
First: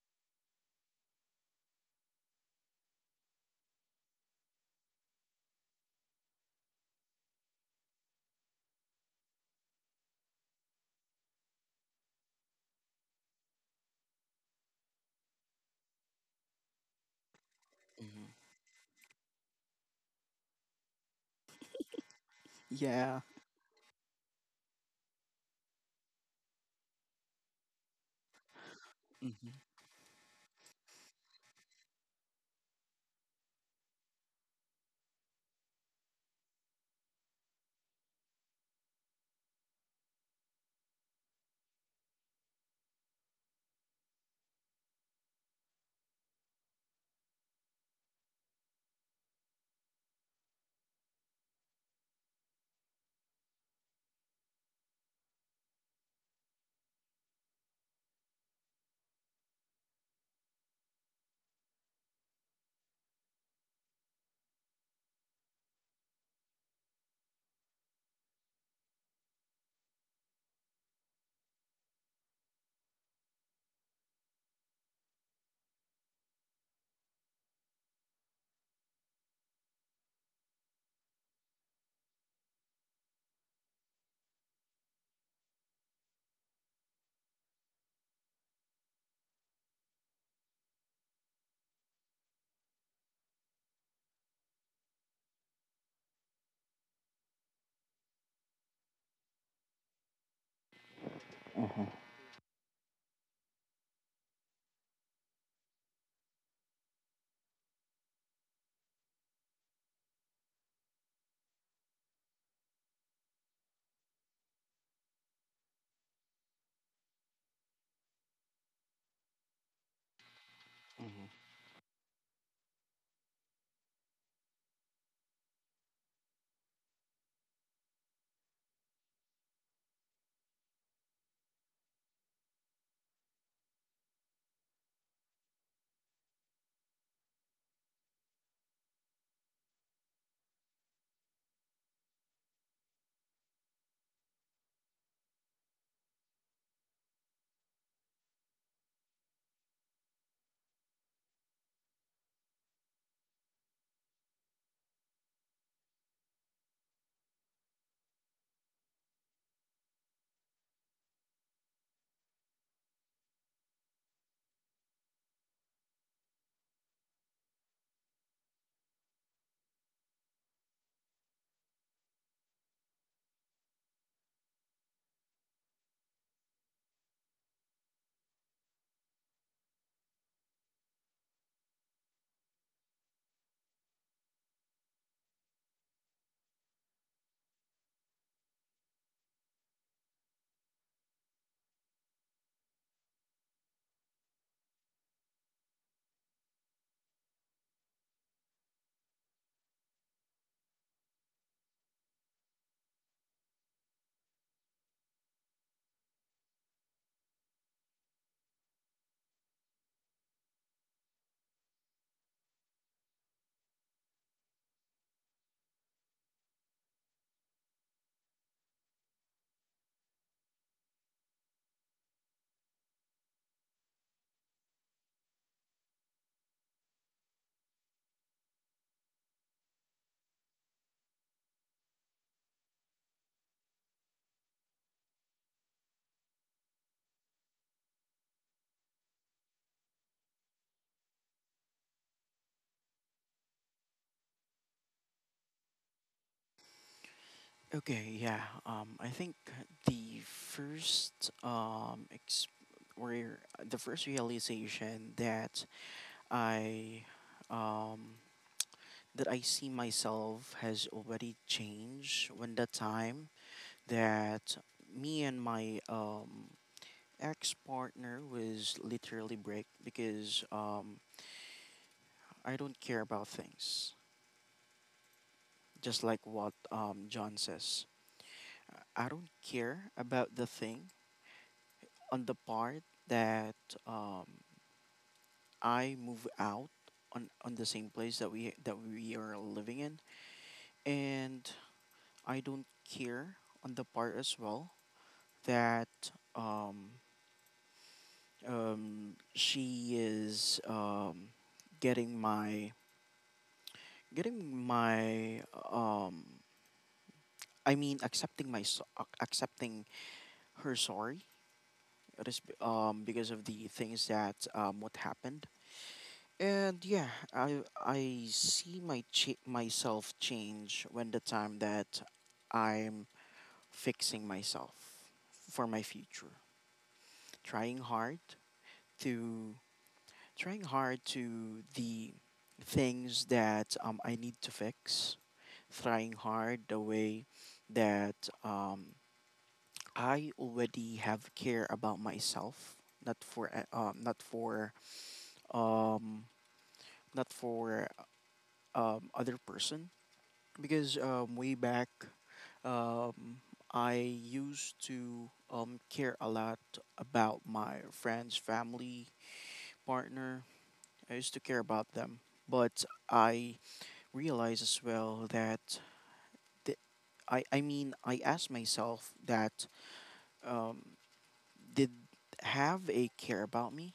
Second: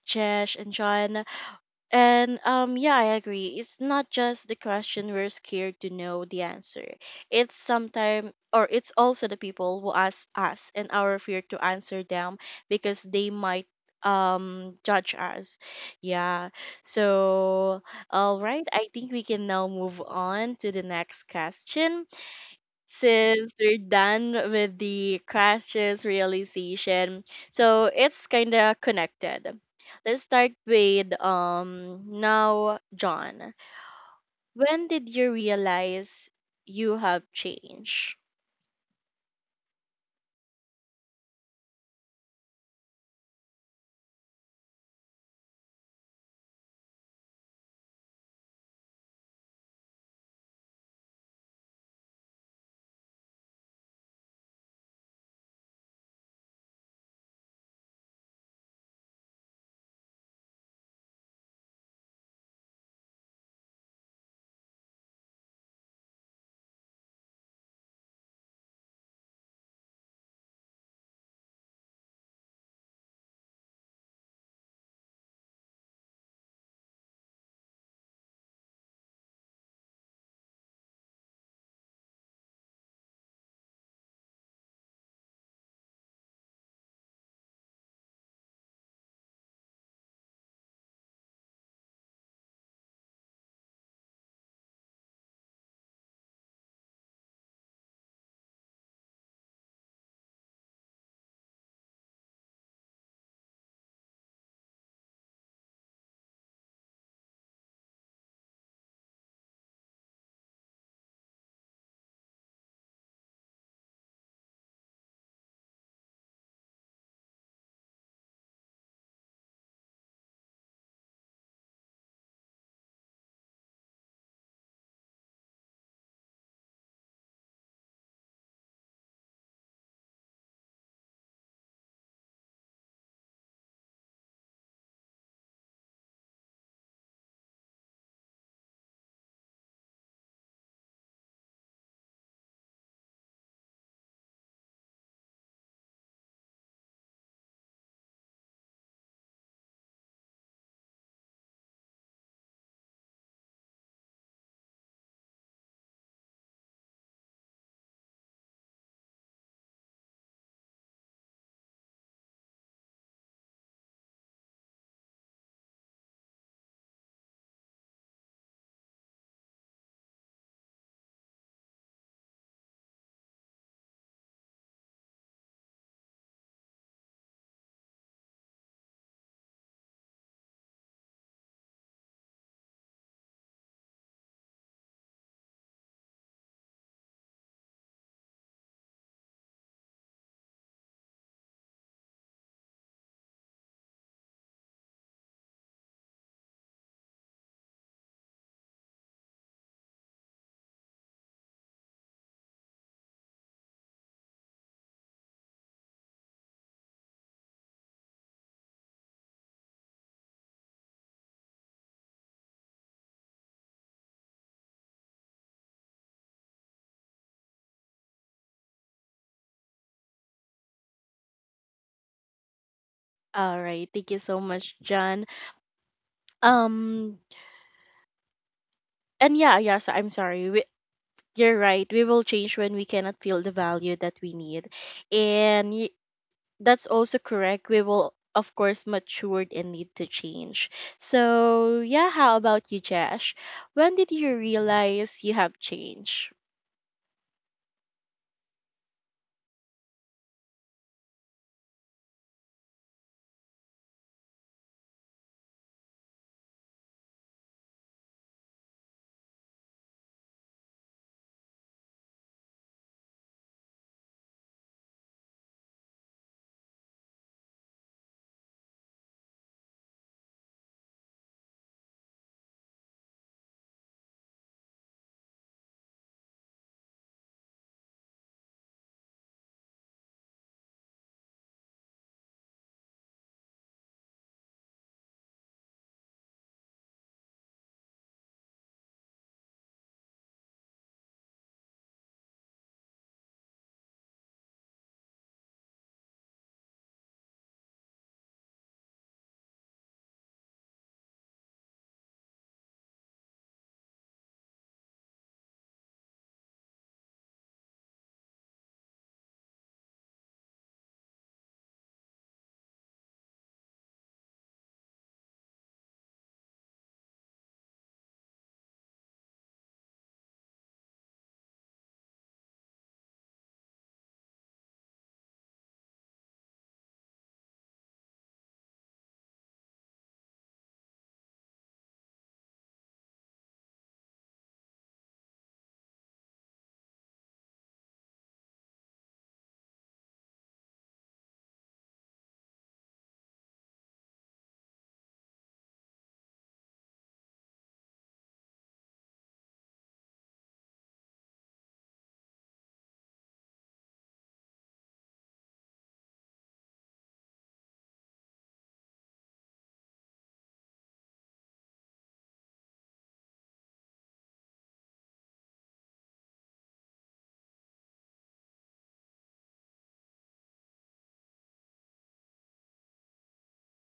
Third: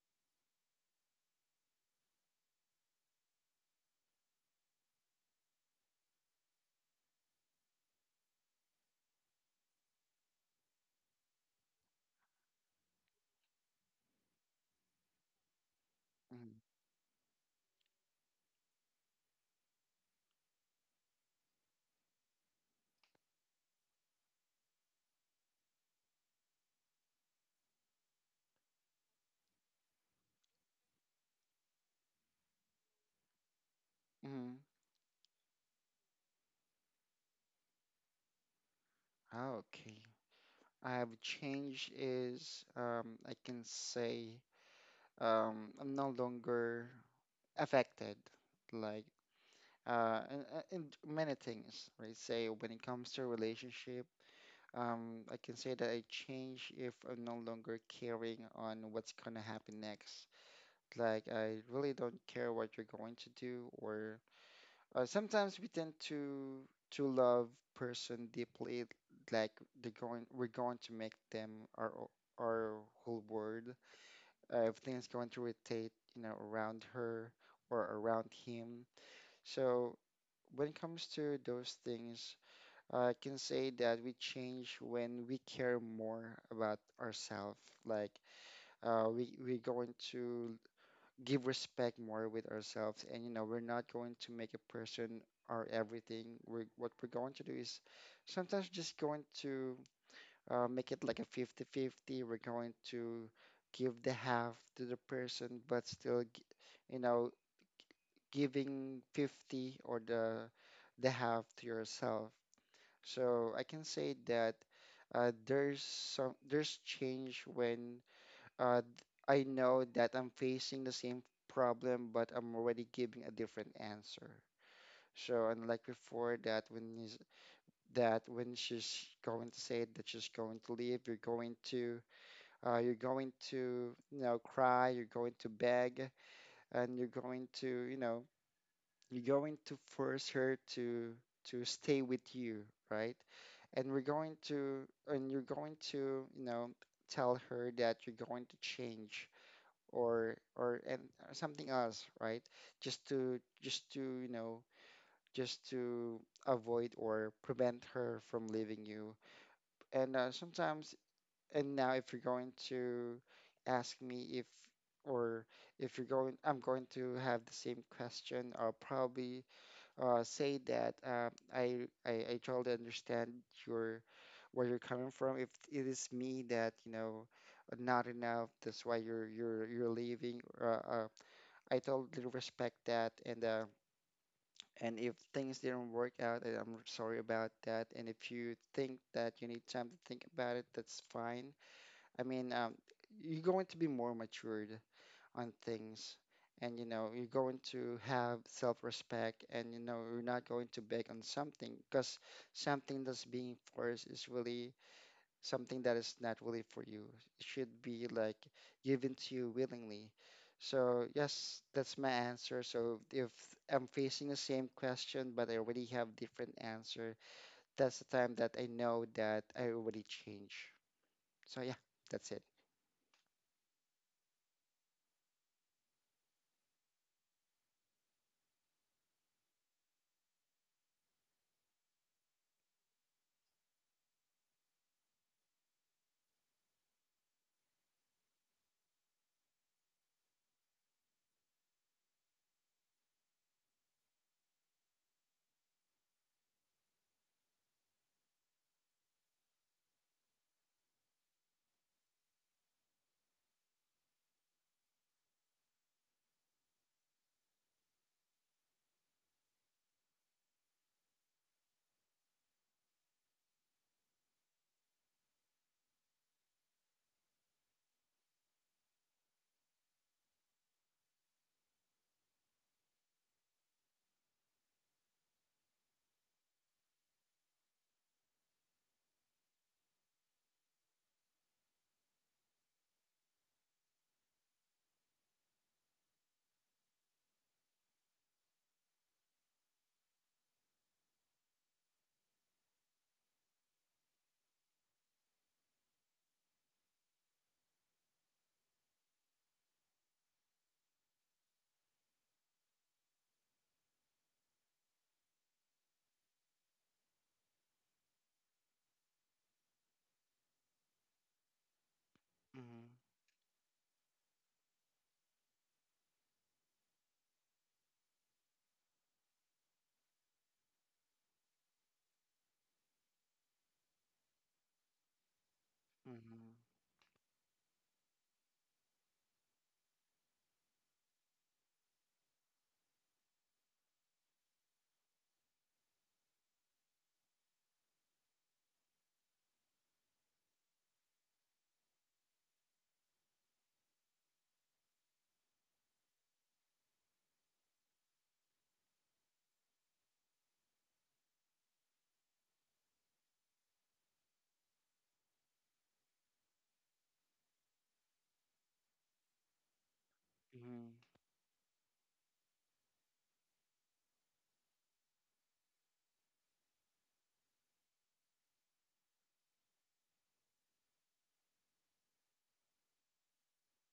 A: Josh and John. And yeah, I agree. It's not just the question we're scared to know the answer. It's sometimes, or it's also the people who ask us and our fear to answer them because they might judge us. Yeah.
C: Mm-hmm.
A: So
B: Hmm.
A: all right, I think we can now move on to the next question
B: Yeah.
A: since we're done with the crashes realization. So it's kind of connected.
B: Hmm.
A: Let's start with now John.
C: Hmm.
A: When did you realize you have changed?
C: Okay. I have changed is I can say I'm no longer affected, like, in many things. Right? Say when it comes to relationship, I can say that I change if I'm no longer caring on what's gonna happen next. Like, I really don't care what you're going to do, or sometimes we tend to love person deeply, like we're going to make them our o- our whole world. Everything's going to rotate, around her or around him. So when it comes to those things, I can say that we change when we care more about ourselves. Like, we're going to give respect more with ourselves, and we're not going to make a person our everything. What we're going to do is sometimes just going to make it like a
B: Hmm.
C: 50-50. We're going to give the half to the person, but still you know giving 50 or the half to yourself. So I can say that there's change when uh, th- I know that I'm facing the same problem, but I'm already giving a different answer. So unlike before, that when she's going to say that she's going to leave, you're going to cry, you're going to beg, and you're going to force her to stay with you, right? And we're going to and you're going to you know tell her that you're going to change, or or and or something else, right? Just to just to you know just to avoid or prevent her from leaving you. And sometimes, and now if you're going to ask me if, or if you're going I'm going to have the same question, I'll probably say that I, I totally understand your where you're coming from. If it is me that not enough, that's why you're leaving. I totally respect that. And if things didn't work out, and I'm sorry about that. And if you think that you need time to think about it, that's fine. I mean, you're going to be more matured on things, and you're going to have self-respect, and you're not going to beg on something because something that's being forced is really something that is naturally for you. It should be like given to you willingly. So yes, that's my answer. So if I'm facing the same question, but I already have different answer, that's the time that I know that I already changed. So yeah, that's it.
A: All right, thank you so much, John. Um and yeah, yeah, so I'm sorry. You're right. We will change when we cannot feel the value that we need. And that's also correct. We will, of course, matured and need to change. So, yeah, how about you, Jash? When did you realize you have changed?
B: Okay, yeah. I think the first um ex- the first realization I um that I see myself has already changed, when that time that me and my ex partner was literally break, because I don't care about things. Just like what John says, I don't care about the thing on the part that um, I move out on the same place that we are living in, and I don't care on the part as well that um, she is getting my getting my um, I mean accepting accepting her sorry. It is b-
C: Mhm,
B: um, because of the things that what happened. And yeah, I see myself change when the time that I'm fixing myself for my future,
C: mhm,
B: trying hard to trying hard to the things that I need to fix, trying hard the way that um, I already have care about myself, not for uh, um, not for um, not for other person. Because way back, um, I used to care a lot about my friends, family, partner.
C: mhm,
B: I used to care about them, but I realize as well that the, I mean I asked myself that, um, did have a care about me?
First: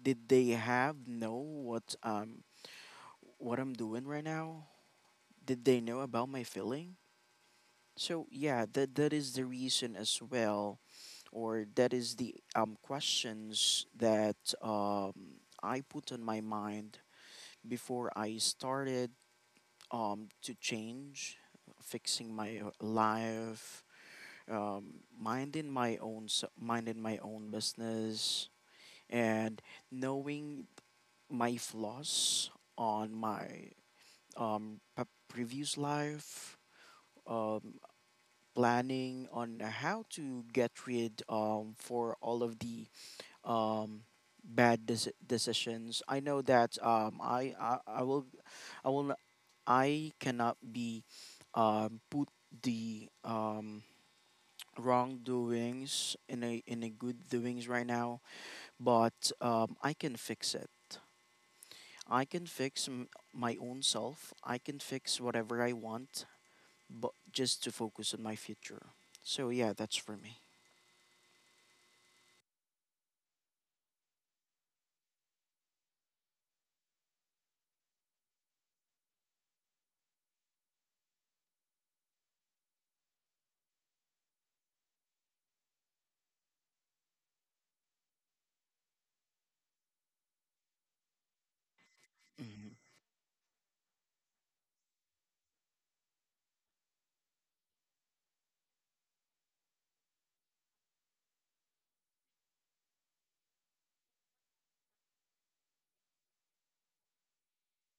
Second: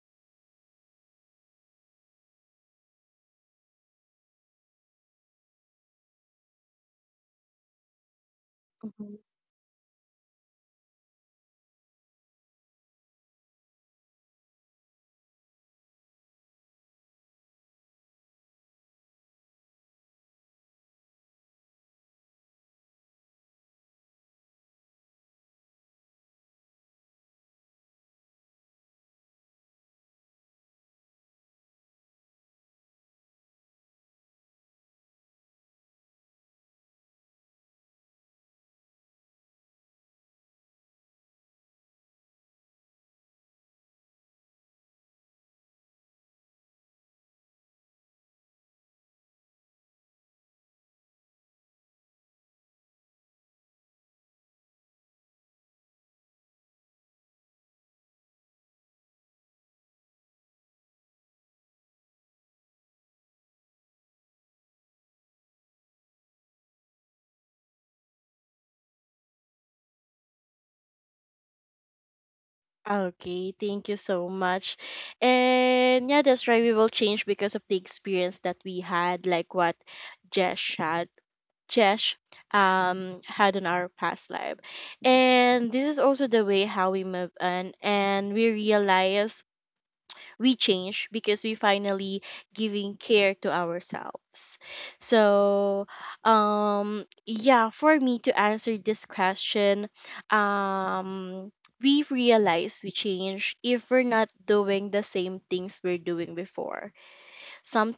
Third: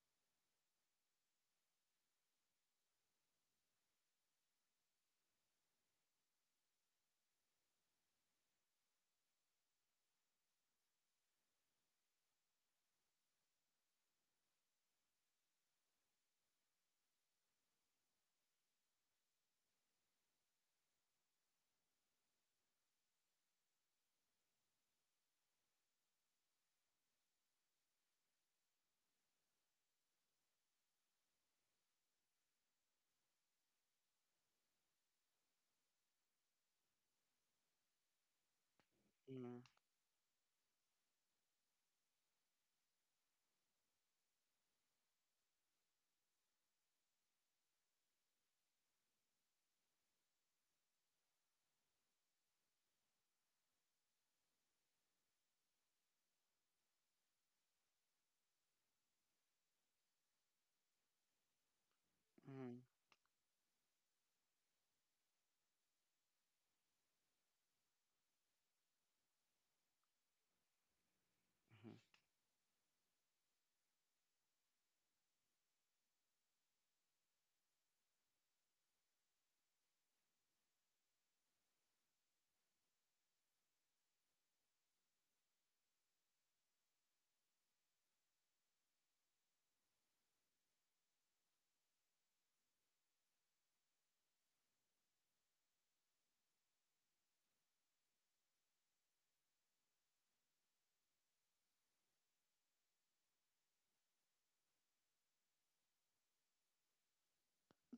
B: Did they have know what I'm doing right now? Did they know about my feeling? So yeah, that
A: Mhm.
B: is the reason as well, or that is the questions that I put on my mind before I started to change, fixing my life, minding my own business, and knowing my flaws on my previous life, um, planning
C: mhm,
B: on how to get rid, for all of the um, bad decisions. I know that I cannot be, put the wrongdoings in a good doings right now, but I can fix it, I can
C: mhm,
B: fix my own self, I can fix whatever I want, but just to focus on my future. So yeah, that's for me.
C: mhm,
A: Okay, thank you so much. And yeah, that's right. We will change because of the experience that we had, like what Jesh had. Jesh had in our past life. And this is also the way how we move on and we realize we change because we finally
B: Hmm.
A: giving care to ourselves. So, yeah, for me to answer this question, um, we realize we change if we're not doing the same things we're doing before.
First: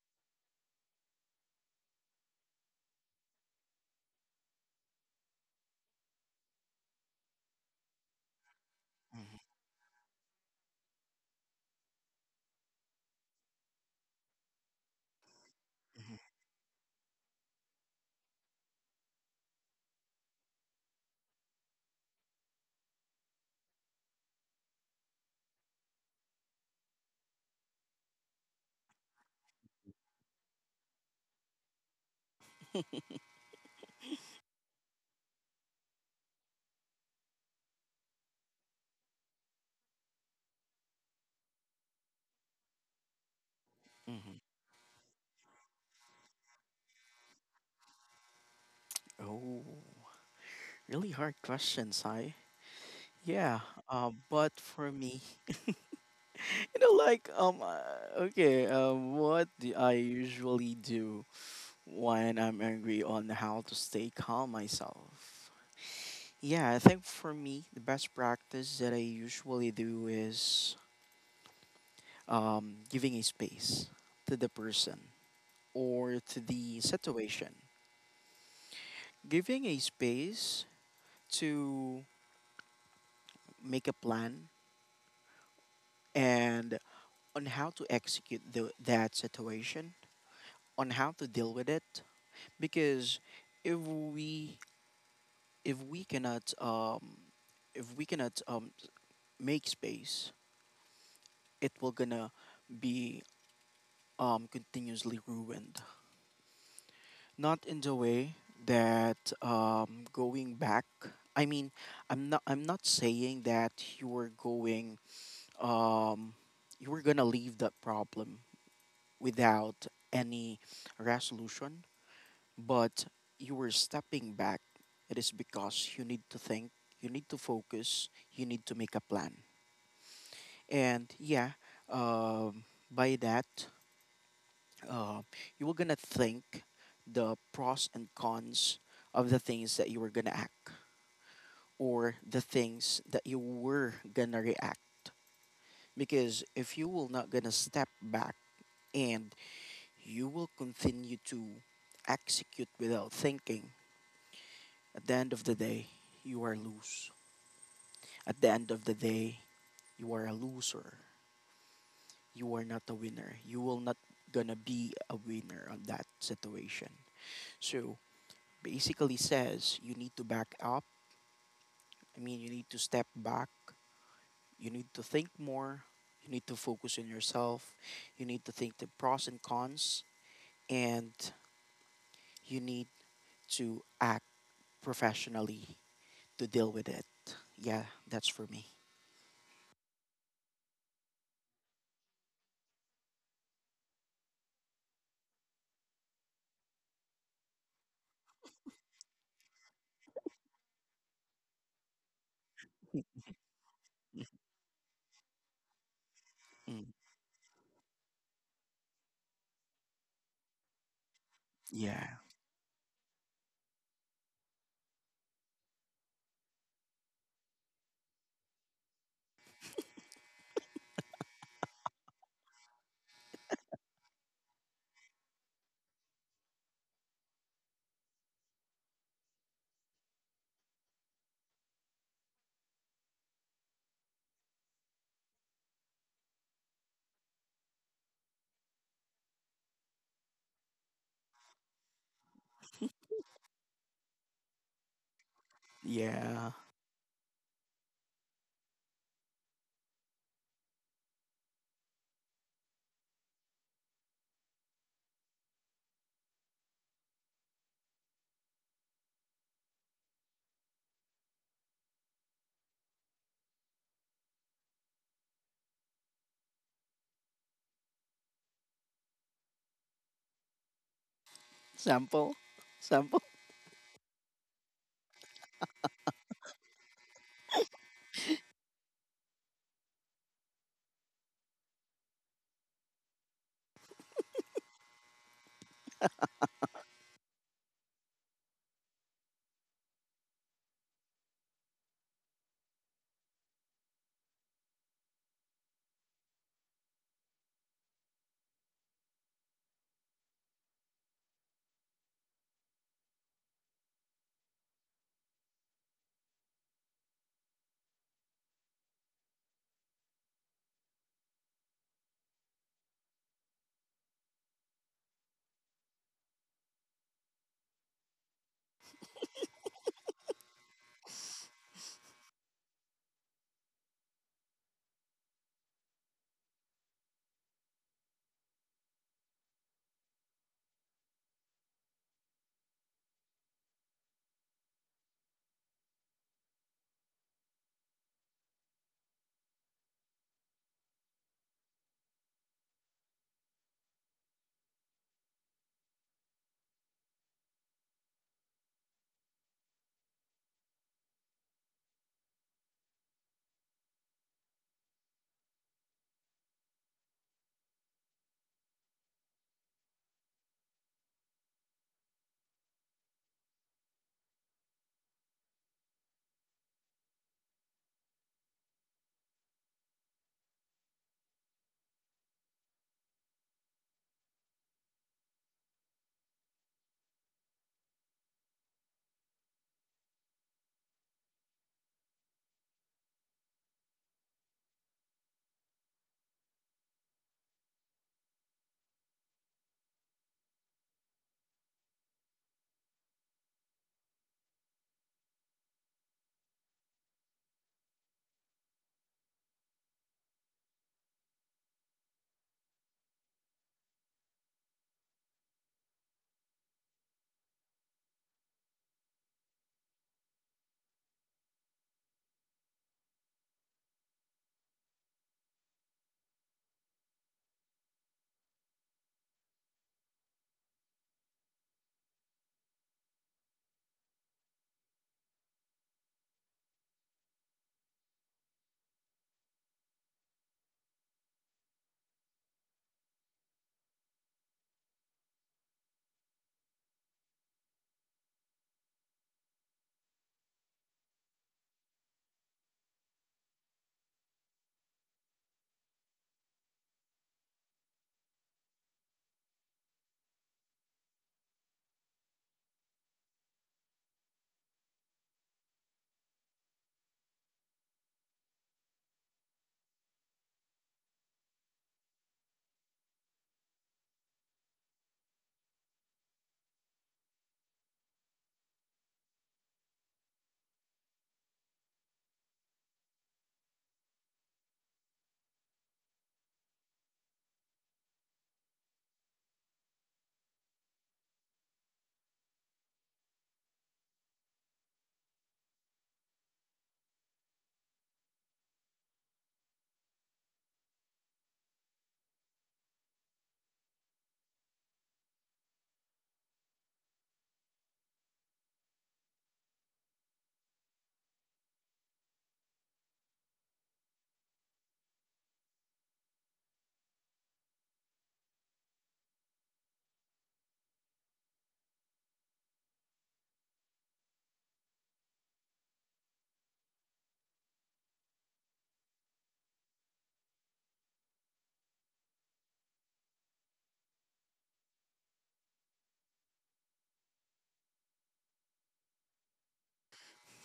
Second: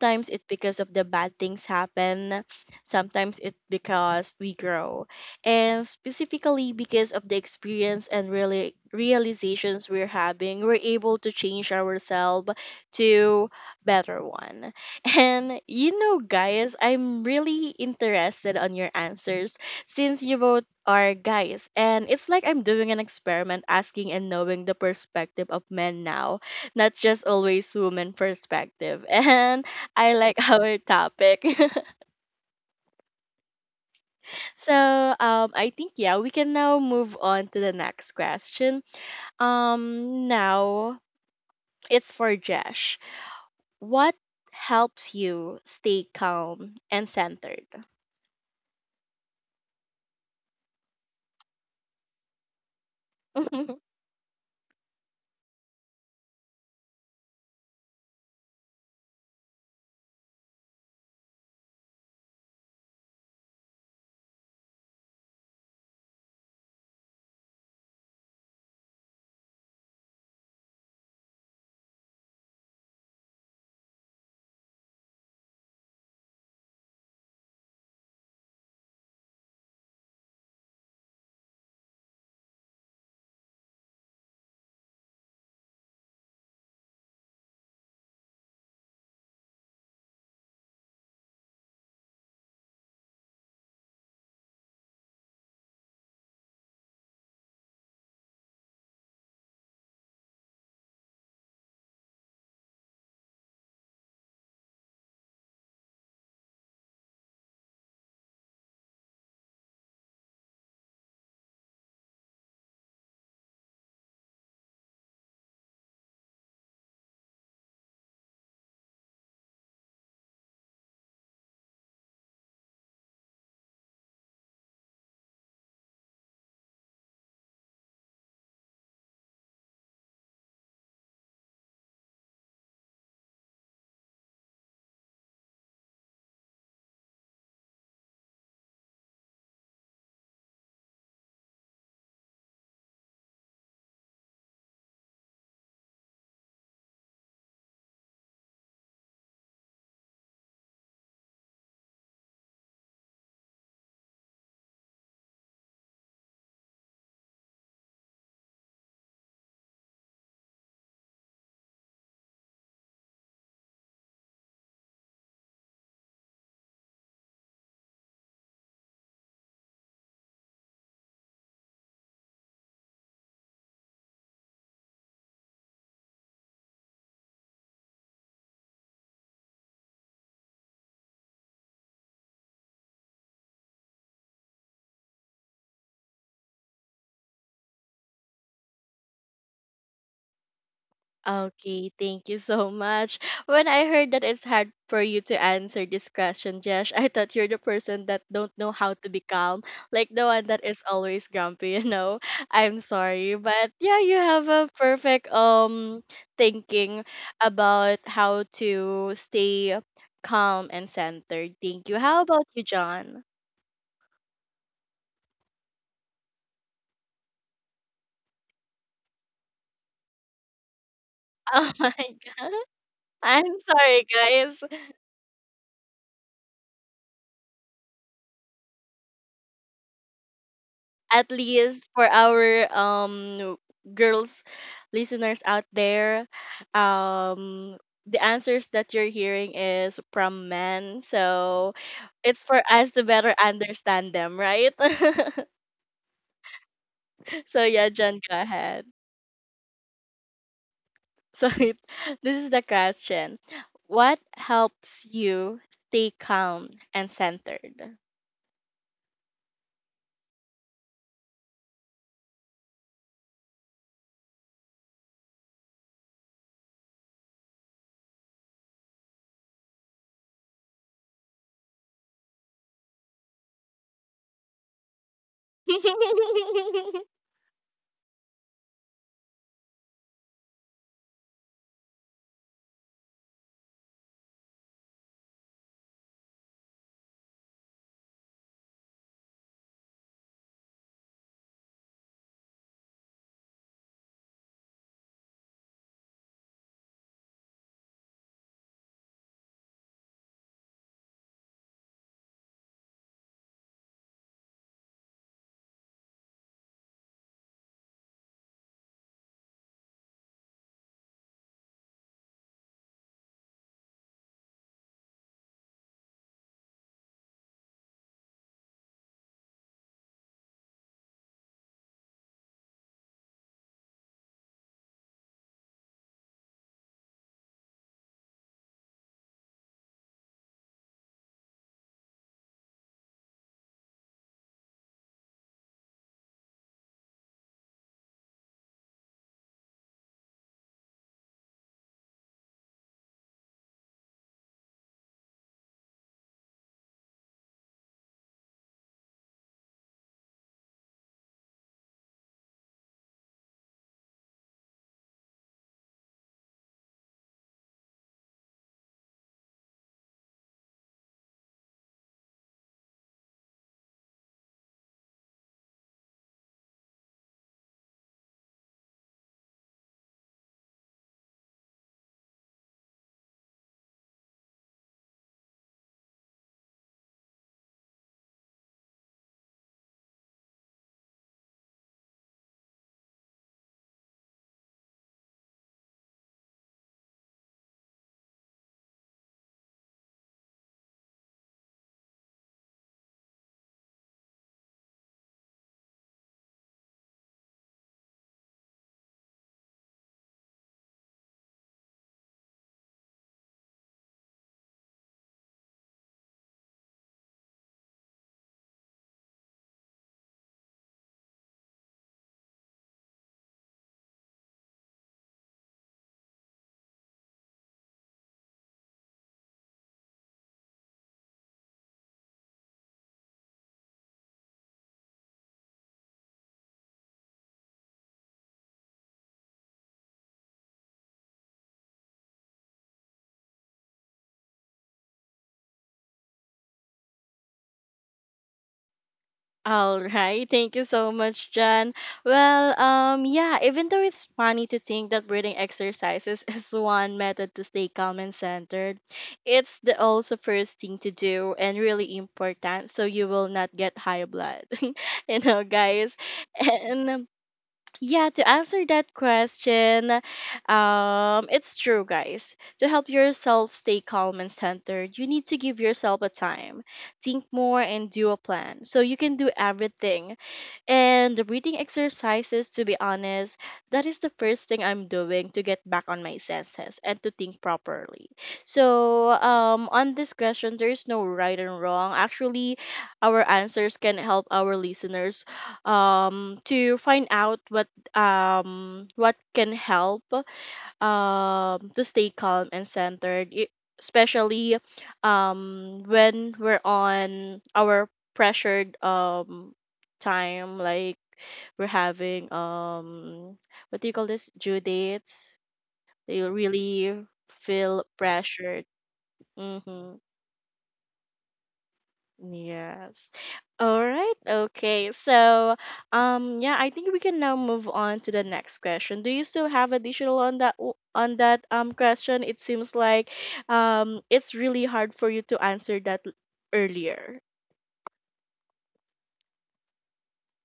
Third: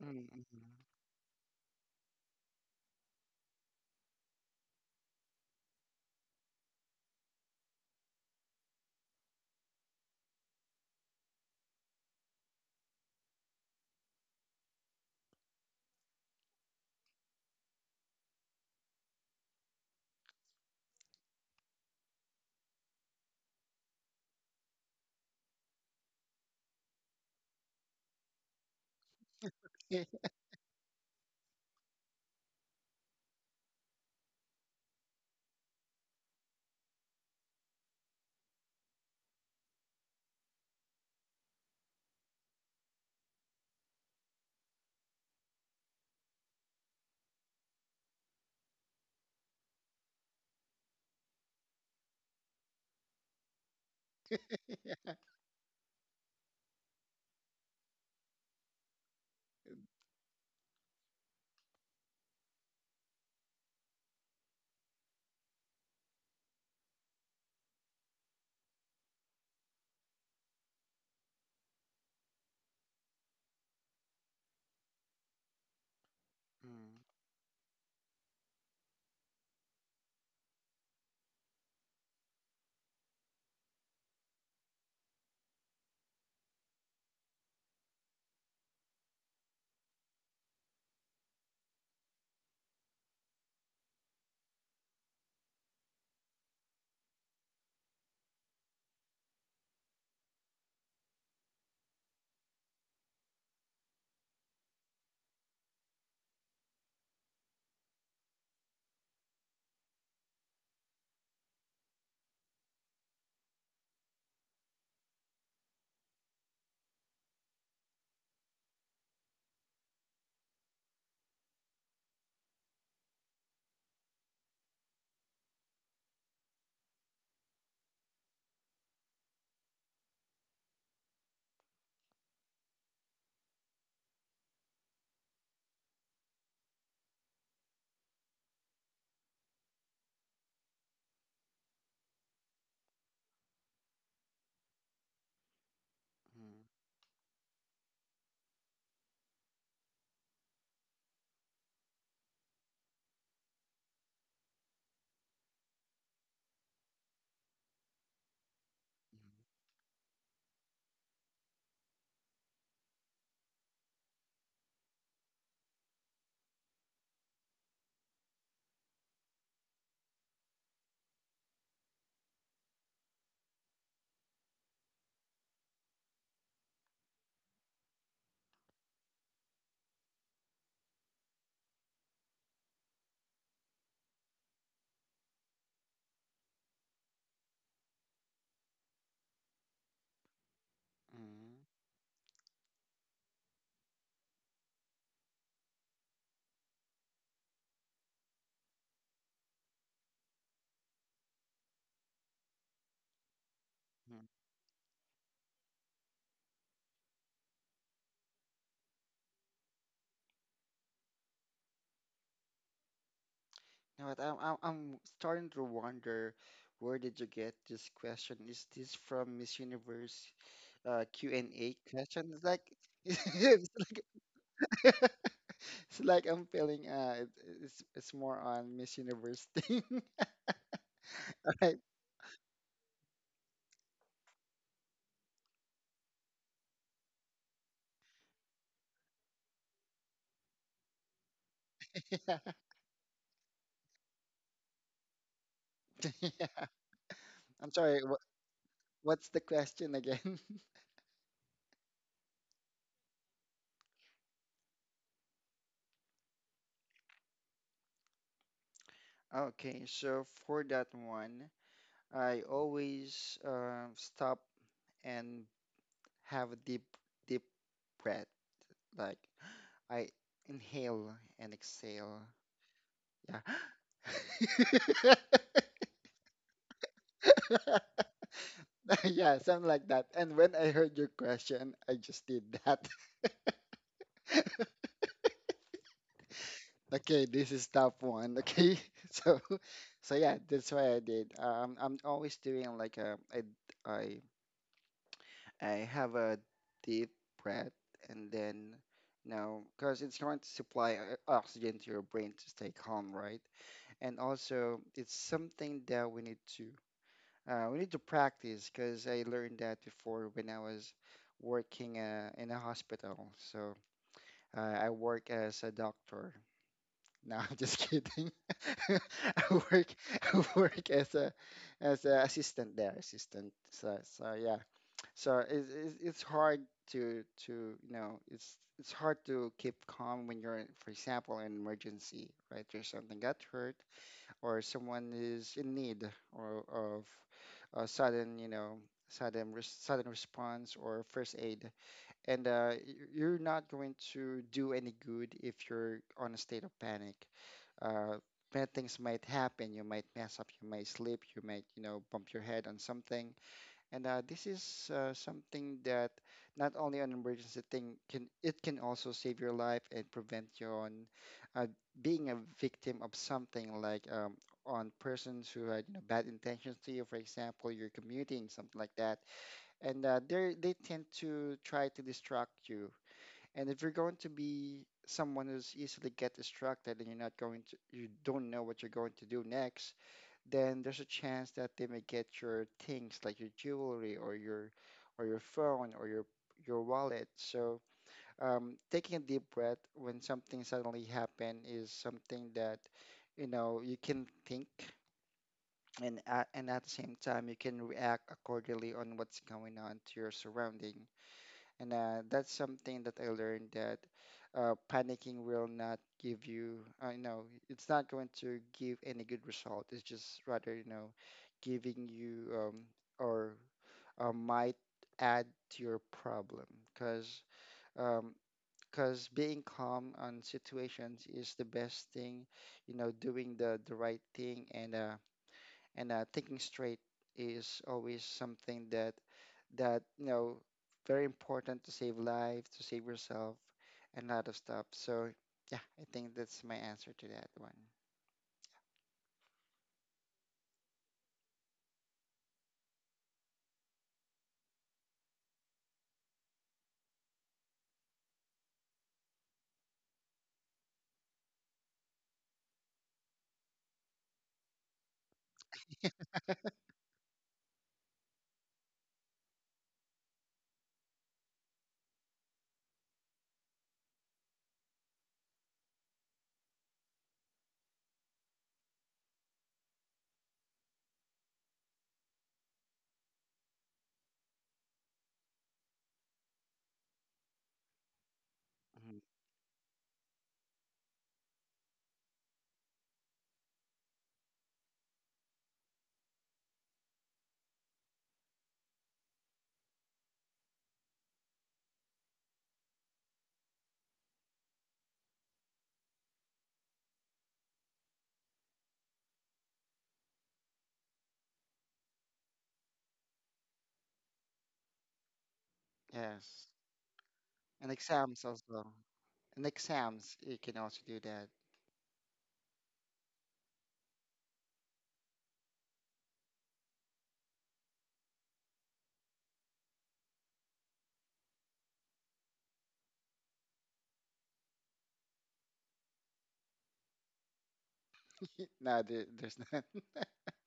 C: mhm,
A: it's
C: mhm.
A: because of the bad things happen. Sometimes it's because we grow. And specifically because of the experience and really realizations we're having, we're able to change ourselves to better one. And you
B: Hmm.
A: know guys, I'm really interested on your answers since you both are guys and it's like I'm doing an experiment asking and knowing the perspective of men now, not just always woman perspective. And
C: Yeah.
A: I like our topic. So I think yeah, we can now move on to the next question. Now it's for Jesh. What
B: Hmm.
A: helps you stay calm and centered?
B: Oh, really hard questions. I Yeah. But for me, like, okay, what do I usually do when I'm angry, on how to stay calm myself. Yeah, I think for me, the best practice that I usually do is giving a space to the person or to the
C: Mm,
B: situation. Giving a space to make a plan and on how to execute that situation, on how to deal with it. Because if we if we cannot if we cannot make space it will gonna be continuously ruined. Not in the way that going back. I mean, I'm not saying that you were going um you were gonna leave that problem without any resolution, but you were stepping back. It is because you need to think, you need to focus, you need to make a plan. And yeah, um, by that, uh, you were gonna think the pros and cons of the things that you were gonna act or the things that you were gonna react. Because
C: mm,
B: if you will not gonna step back and you will continue to execute without thinking, at the end of the day you are loose, at the end of the day you are a loser, you are not a winner, you will not gonna be a winner on that situation. So basically says you need to back up. I mean, you need to step back. You need to think more. You need to focus on yourself. You need to think the pros and cons. And you need to act professionally to deal with it. Yeah, that's for me.
C: mm, mm.
A: Okay, thank you so much. When I heard that it's hard for you to answer this question, Jesh, I thought you're the person that don't know how to be calm, like the one that is always grumpy, you know. I'm sorry, but yeah, you have a perfect
B: Mm,
A: thinking about how to stay calm and centered. Thank you.
B: yeah.
A: How about you, John?
C: You know what? I'm starting to wonder, where did you get this question? Is this from Miss Universe
A: Oh
C: Q&A
A: my
C: question? It's
A: god.
C: like
A: I'm
C: it's like
A: sorry, guys.
C: it's like I'm feeling it's more on Miss Universe thing,
A: At
C: right?
A: least for our girls listeners out there, um the answers that you're hearing is from men, so
C: Yeah.
A: it's for us to better understand them, right?
B: Yeah.
C: Yeah.
A: So
C: I'm
A: yeah,
C: sorry.
A: John,
C: What
A: go ahead.
C: what's the question again?
A: So this is the question, what helps you stay calm and centered?
C: Okay, so for that one, I always stop and have a deep, deep breath. Like I inhale and exhale.
B: Sample. Sample.
C: Yeah. Yeah, something like that. And when I heard your question, I just did that. Okay, this is tough one. Okay, so yeah, that's why I did. I'm always doing like a, I I have a deep breath, and then now, because it's going to supply oxygen to your brain to stay calm, right? And also it's something that we need to practice, because I learned that before when I was working in a hospital. So I work as a doctor. No, I'm just kidding. I work I work as a as an assistant there, assistant. So yeah. So it's hard to you know it's hard to keep calm when you're, for example, in an emergency. Right? There's something got hurt, or someone is in need, or of a sudden, you know, sudden res sudden response or first aid, and you're not going to do any good if you're on a state of panic. Uh, Bad things might happen. You might mess up. You might slip. You might, you know, bump your head on something. And this is something that not only an emergency thing can, it can also save your life and prevent you on uh, being a victim of something, like on persons who had bad intentions to you. For example, you're commuting something like that, and they tend to try to distract you. And if you're going to be someone who's easily get distracted, and you don't know what you're going to do next, then there's a chance that they may get your things, like your jewelry, or your phone, or your wallet. So taking a deep breath when something suddenly happen is something that you can think, and at the same time, you can react accordingly on what's going on to your surrounding. And that's something that I learned, that panicking will not give you, I know, it's not going to give any good result. It's just rather, giving you, or might add to your problem. Because because being calm on situations is the best thing, doing the right thing, and thinking straight is always something that very important to save lives, to save yourself, and a lot of stuff. So yeah, I think that's my answer to that one.
A: All right, thank you so much, Jan. Well, yeah, even though it's funny to think that breathing exercises is one method to stay calm and centered, it's the also first thing to do and really important so you will not get high blood. You know, guys. And yeah, to answer that question, it's true, guys. To help yourself stay calm and centered, you need to give yourself a time, think more, and do a plan so you can do everything. And the breathing exercises, to be honest, that is the first thing I'm doing to get back on my senses and to think properly.
C: Mhm.
A: So, on this question, there is no right and wrong. Actually, our answers can help our listeners to find out what can help to stay calm and centered, especially when we're on our pressured time like we're having what do you call this, due dates, you
C: Yes,
A: really
C: and
A: feel
C: exams also.
A: pressured.
C: And
A: Hmm.
C: exams, you can also do that.
A: Yes. All right. Okay. So, yeah, I think we can now move on to the next question. Do you still have additional on that on that question? It seems like it's really hard for you to answer that earlier.
C: No, there's none.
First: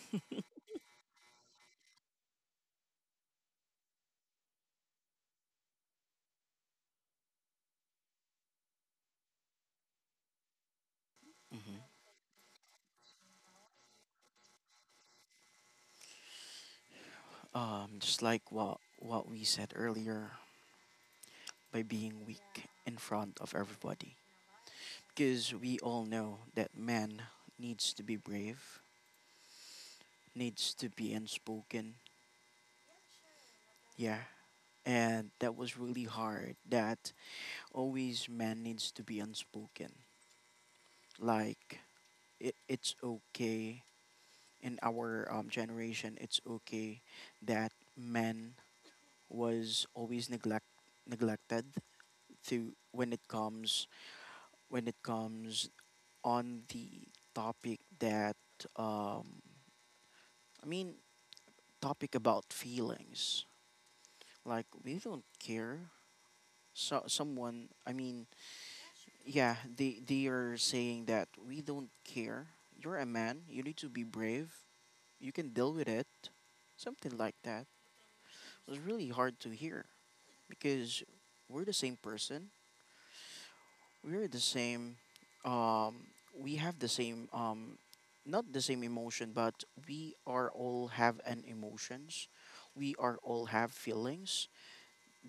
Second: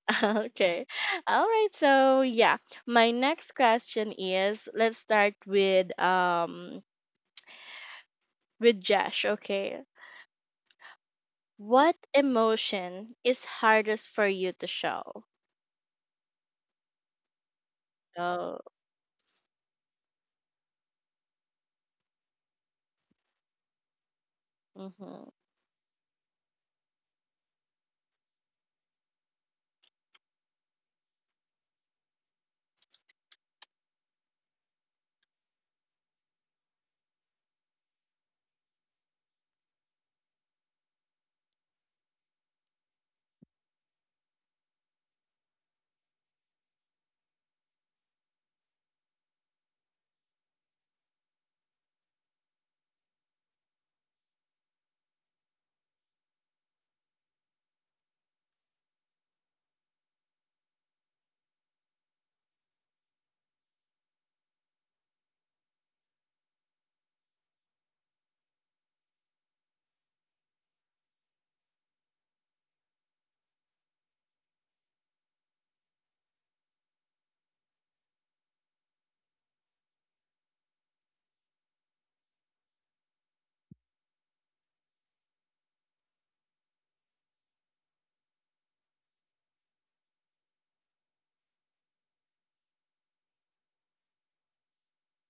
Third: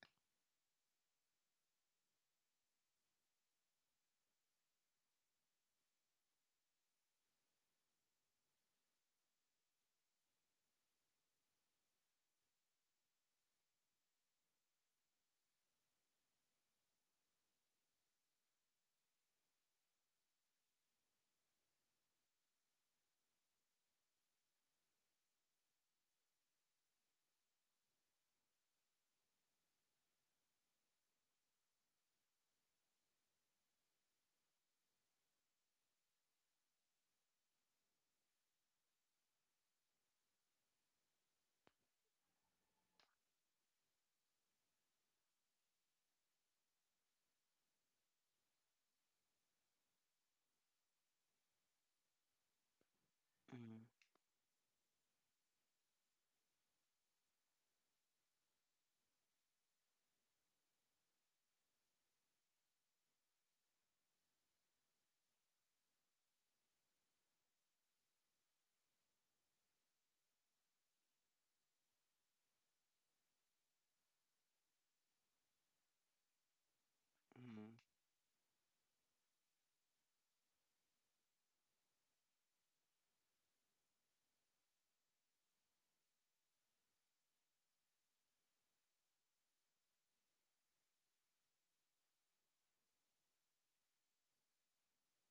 A: Okay. All right. So, yeah, my next question is, let's start with Josh, okay?
B: Hmm.
A: What emotion is hardest for you to show?
B: Just like
A: Oh,
B: what we said earlier, by being weak in front of everybody.
A: mm-hmm.
B: Because we all know that man needs to be brave, needs to be unspoken. Yeah. And that was really hard. That always man needs to be unspoken. Like, it's okay in our generation, it's okay that man was always neglected to when it
C: Mhm,
B: comes, when it comes on the topic that um I mean topic about feelings. Like we don't care. So someone, I mean, yeah, they are saying that we don't care. You're a man. You need to be brave. You can deal with it. Something like that.
C: mhm,
B: It was really hard to hear because we're the same person. We're the same. Um, we have the same. Not the same emotion, but we are all have an emotions. We are all have feelings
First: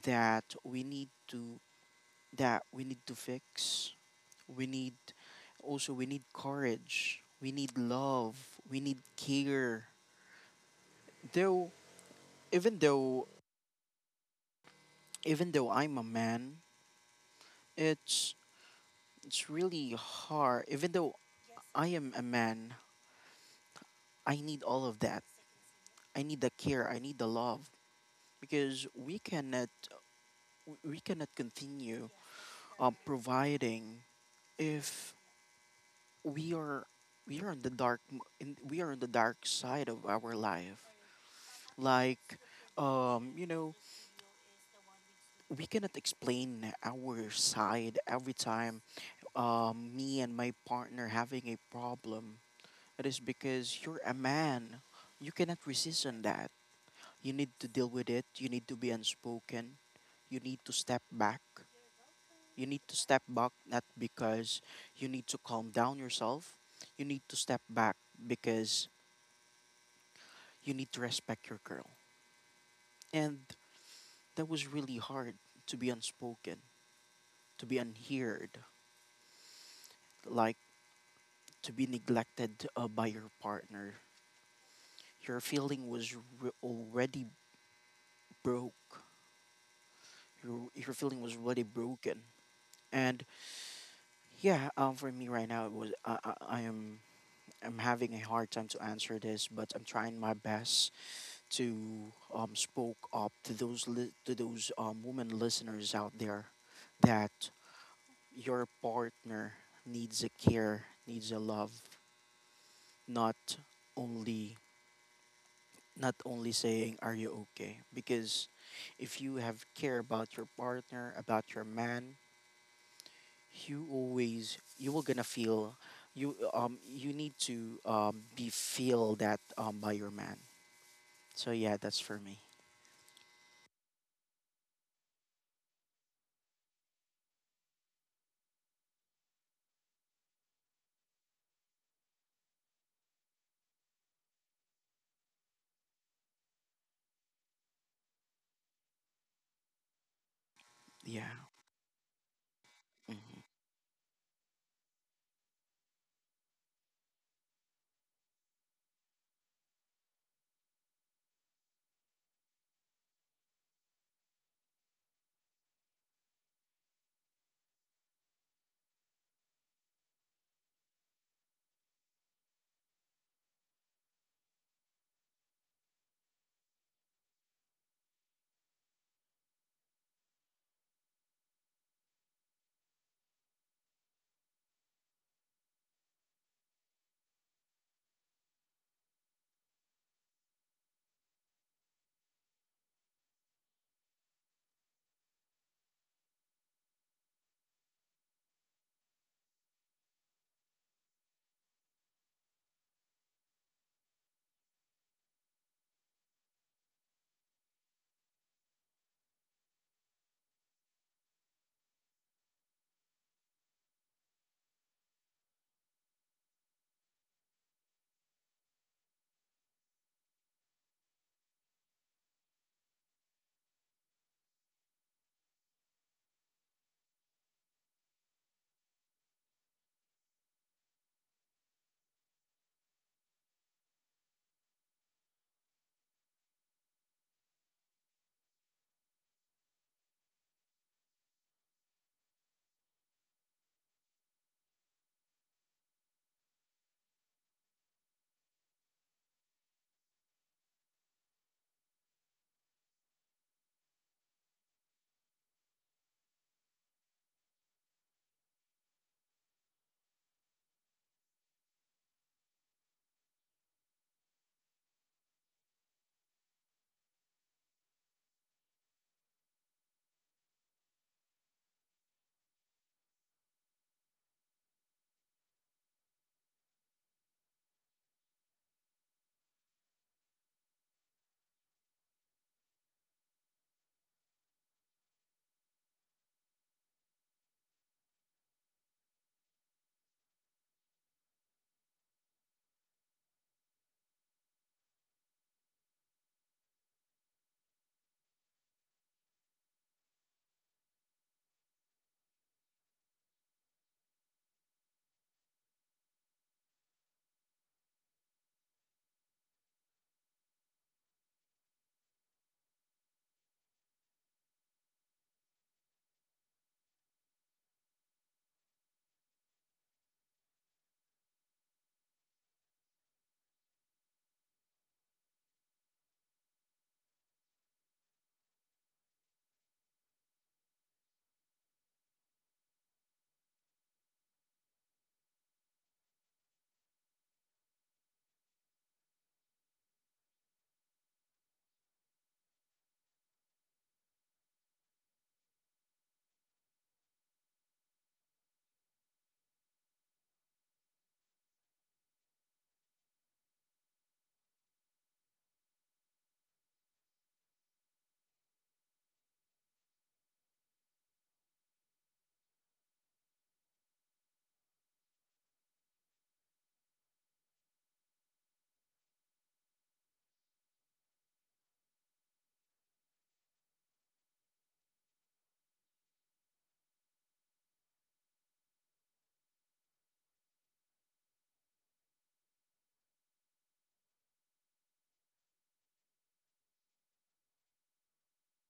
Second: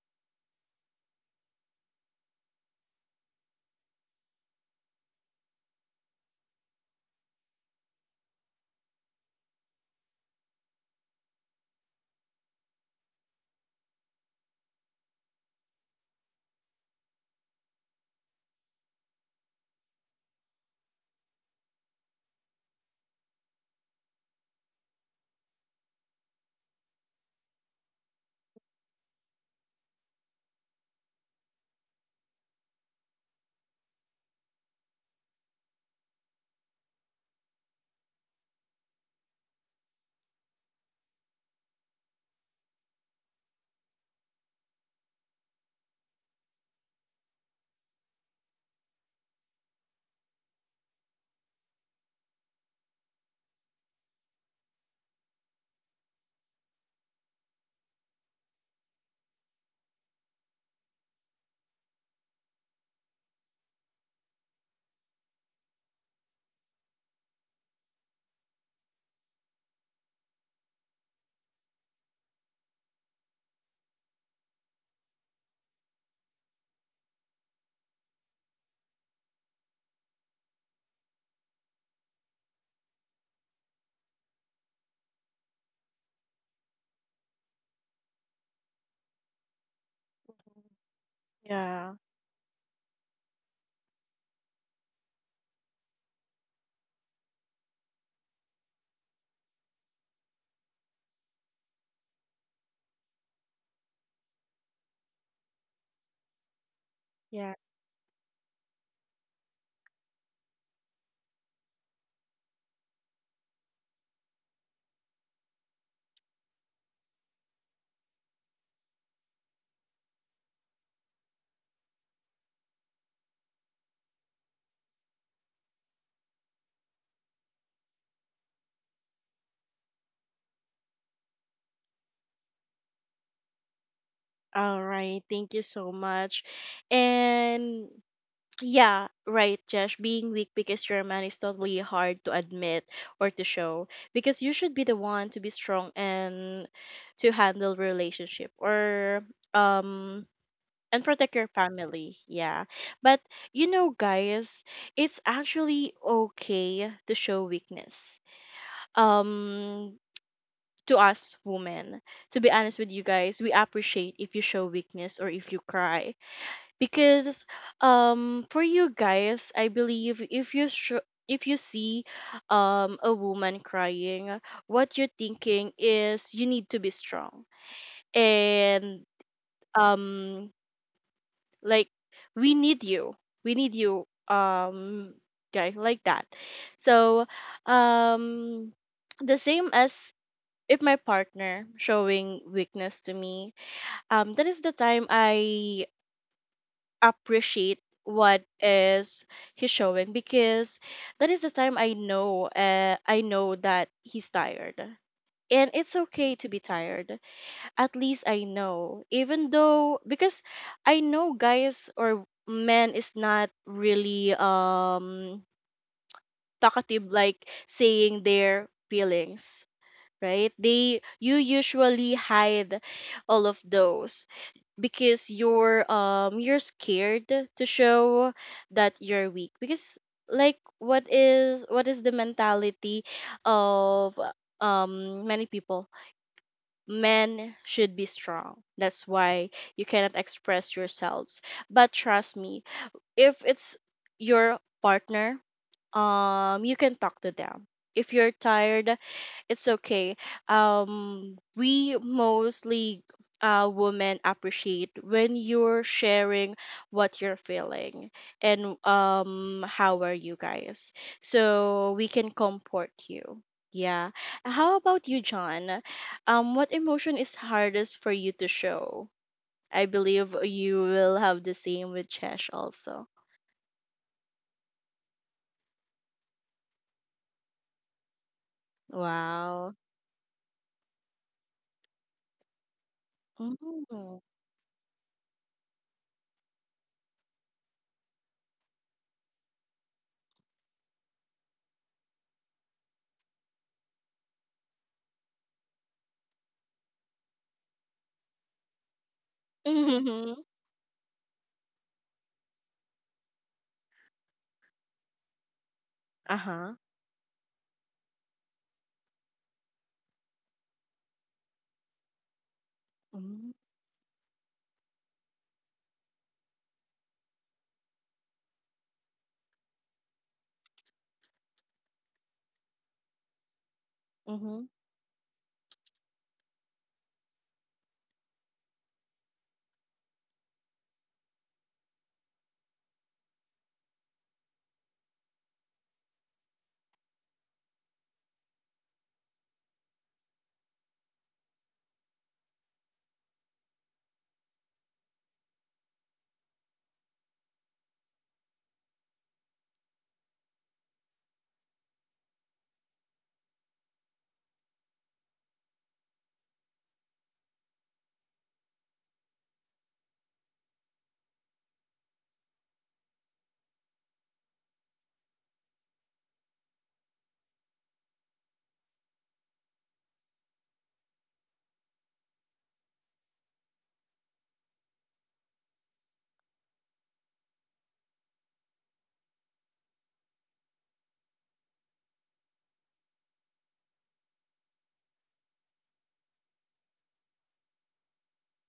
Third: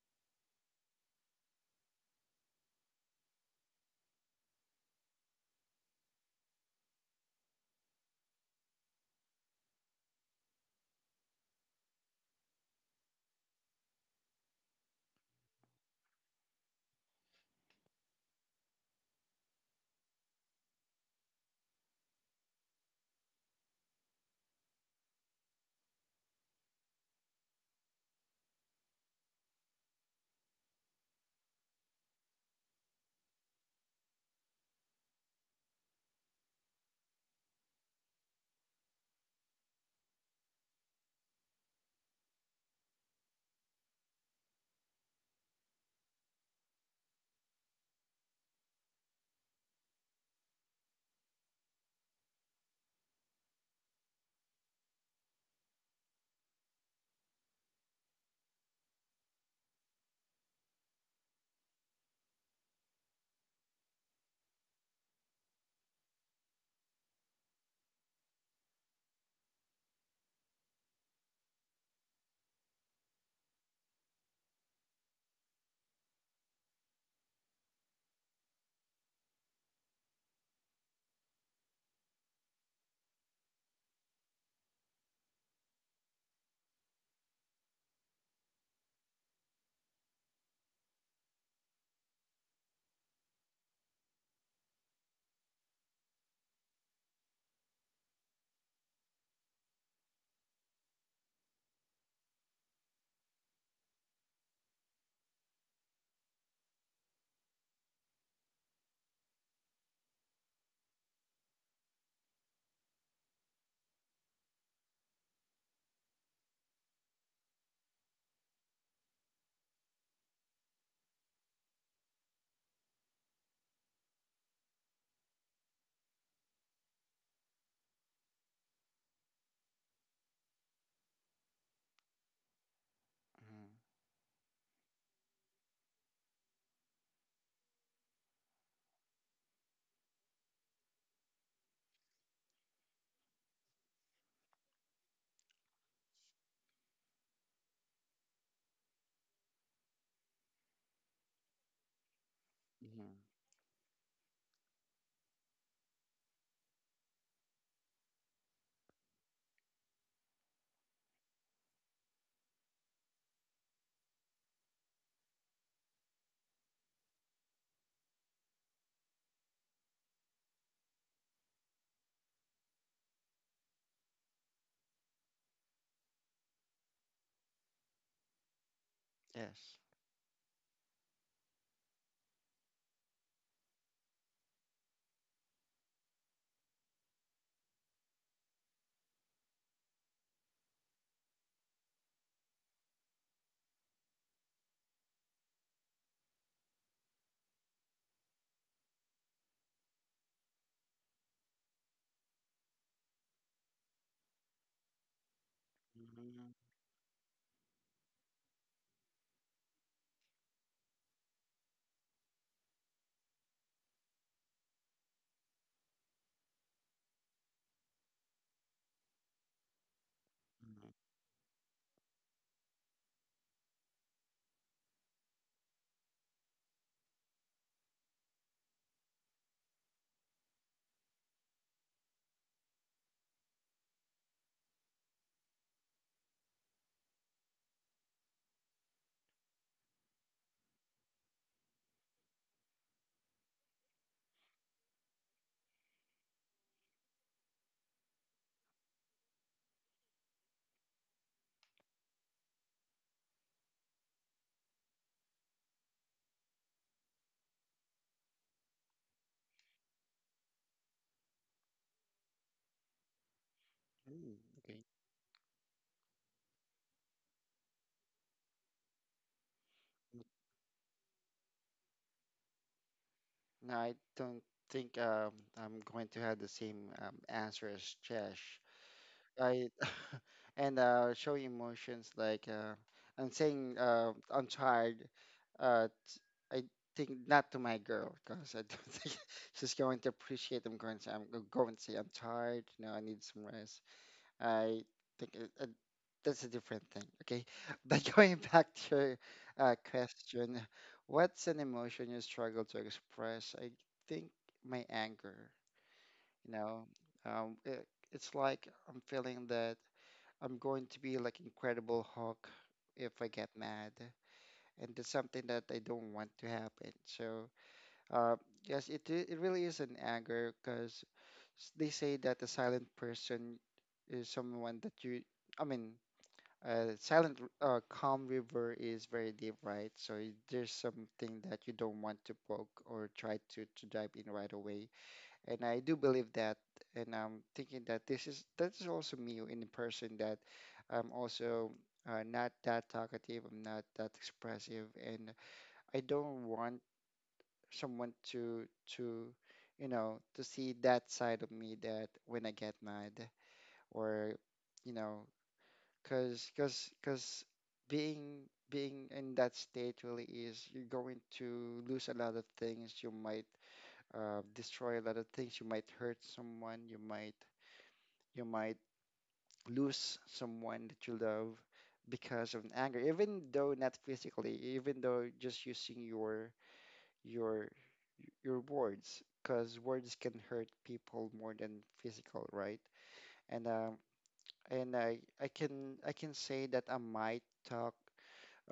B: that we need to, that we need to fix. We need, also we need courage, we need love, we need care. Though, even though, even though I'm a man, it's it's really hard. Even though I am a man, I need all of that. I need the care, I need the love. Because we cannot, we cannot continue providing if we are, we are on the dark we are on the dark side of our life. Like, um, you know, we cannot explain our side every time. Um, me and my partner having a problem, it is because you're a man, you cannot resist on that. You need to deal with it, you need to be unspoken, you need to step back. You need to step back not because you need to calm down yourself, you need to step back because you need to respect your girl. And that was really hard to be unspoken, to be unheard, like to be neglected by your partner. Your already broke. Your feeling was already
A: Yeah.
B: broken. And yeah, for me right now, it was I am, I'm having a hard time to answer this, but I'm trying my best to spoke up to to those women listeners out there that
A: Yeah.
B: your partner needs a care, needs a love, not only, not only saying are you okay? Because if you have care about your partner, about your man, you always you will gonna feel, you you need to be feel that by your man. So yeah, that's for me.
C: mhm,
A: All right. Thank you so much. And yeah, right, Josh. Being weak because you're a man is totally hard to admit or to show because you should be the one to be strong and to handle relationship or um and protect
B: Yeah.
A: your family. Yeah.
C: mhm.
A: But
B: Mhm.
A: you know, guys, it's actually okay to show weakness. Um to us women. To be honest with you guys, we appreciate if you show weakness or if you cry because for you guys, I believe if if you see a woman crying, what you're thinking is you need to be strong and
C: Yes.
A: um like we need you. We need you guy like that. So um the same as if my partner showing weakness to me, that is the time I appreciate what is he showing because that is the time I know that he's tired. And it's okay to
C: Mhm,
A: be tired. At least I know. Even though because I know guys or men is not really talkative like saying their feelings right
C: mhm.
A: they you usually hide all of those because you're scared to show that you're weak because like what is the mentality of many people, men should be strong, that's why you cannot express yourselves. But trust me, if it's your partner, you can talk to them. If you're tired, it's okay. We mostly women appreciate when you're sharing what you're feeling and how are you guys, so we can comfort you. Yeah,
C: Mm. Okay.
A: how about you, John? What emotion is hardest for you to show? I believe you will have the same with Chesh also.
C: No, I don't think I'm going to have the same answer as Chesh. I
A: Wow.
C: and show emotions, like I'm saying
A: Mm.
C: I'm tired. Uh, t- I think not to my girl, because I don't think she's going to appreciate. I'm going to say I'm tired. You know, I need some rest. I think I that's a different thing. Okay. But going back to your
A: Mhm.
C: question, what's an emotion you struggle to express? I think my anger, you
A: Uh-huh.
C: know, um, it, it's like I'm feeling that I'm going to be like Incredible Hulk if I get
A: Mm.
C: mad. And that's something that I don't want to happen. So, uh, yes, it really is an anger, because they say that a silent person is
A: Mhm.
C: someone I mean, calm river is very deep, right? So there's something that you don't want to poke or try to dive in right away. And I do believe that, and I'm thinking that this is that is also me in the person, that I'm also not that talkative. I'm not that expressive, and I don't want someone to you know to see that side of me, that when I get mad, or you know cause, being being in that state, really is, you're going to lose a lot of things. You might destroy a lot of things. You might hurt someone. You might lose someone that you love because of anger. Even though not physically, even though just using your your words, because words can hurt people more than physical, right? And I can say that I might talk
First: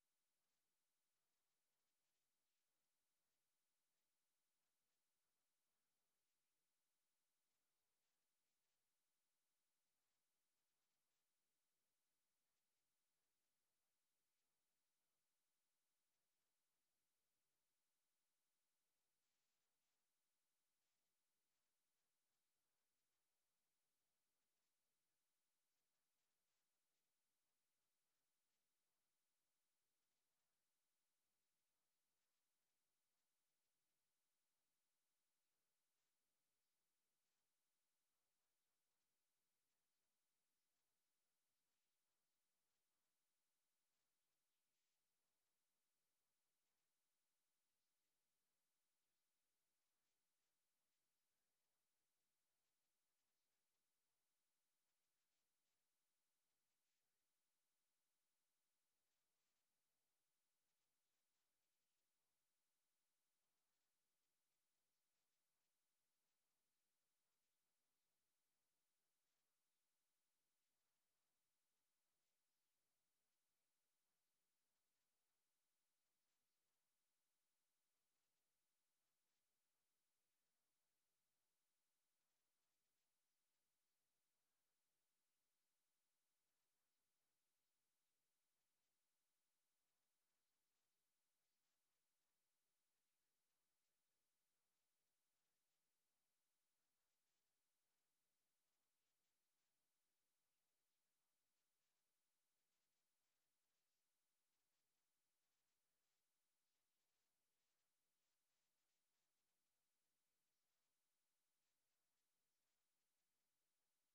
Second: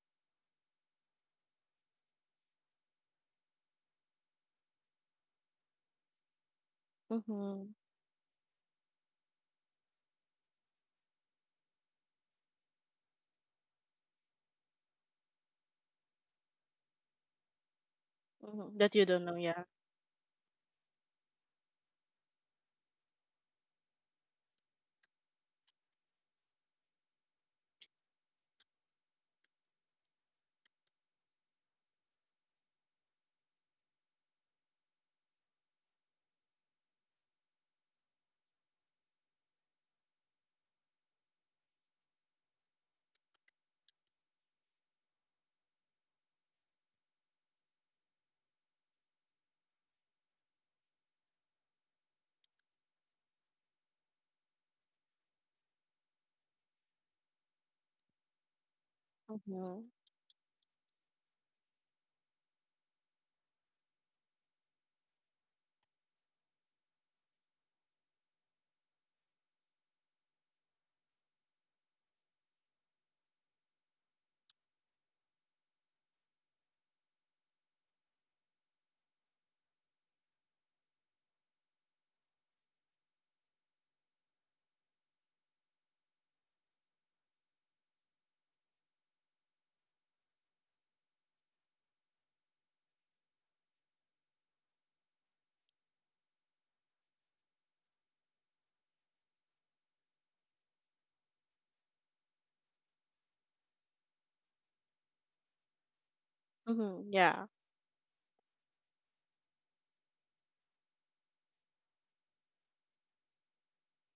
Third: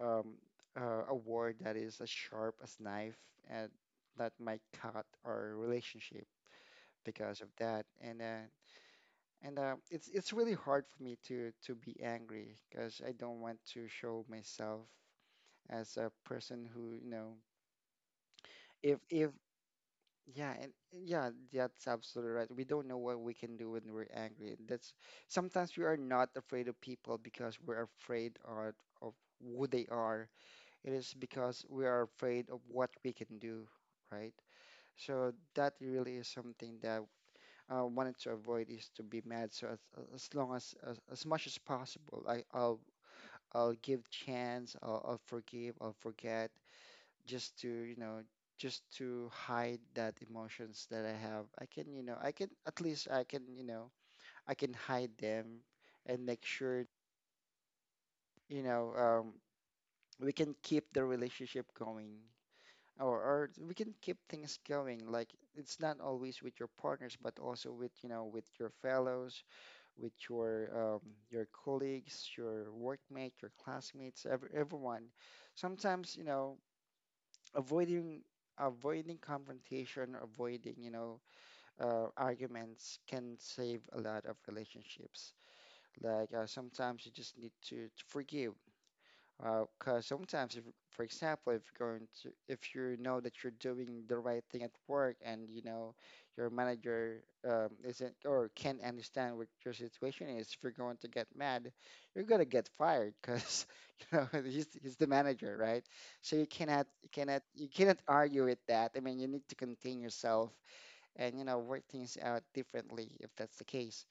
C: um, a word that is as sharp as knife, and that might cut our relationship because of
A: Mhm.
C: that. And it's really hard for me to be angry, because I don't want to show myself as a person who.
A: Mhm. That
C: if
A: you don't
C: if
A: know, yeah.
C: yeah, and yeah, that's absolutely right. We don't know what we can do when we're angry. That's, sometimes we are not afraid of people because we're afraid of who they are. It is because we are afraid of what we can do, right? So that really is something that I wanted to avoid is to be mad. So as as much as possible, I'll I'll give chance, I'll forgive, I'll forget, just to just to hide that emotions that I have. I can, you know, I can, at least I can, I can hide them and make sure, you know um,
A: Mhm.
C: we can keep the relationship going. Or we can keep things going. Like, it's not always with your partners but also with, you know, with your fellows, with your colleagues, your workmate, your classmates, everyone sometimes, you know, avoiding, avoiding confrontation, avoiding, arguments can save a lot of relationships. Like, sometimes you just need to forgive. Because sometimes, if, for example, if you're going to, if you know that you're doing the right thing at work, and you know your manager isn't or can't understand what your situation is, if you're going to get mad, you're gonna get fired because you know he's the manager, right? So you cannot,
A: Mhm.
C: you cannot
A: Yeah.
C: you cannot argue with that. I mean, you need to contain yourself and, you know, work things out differently if that's the case.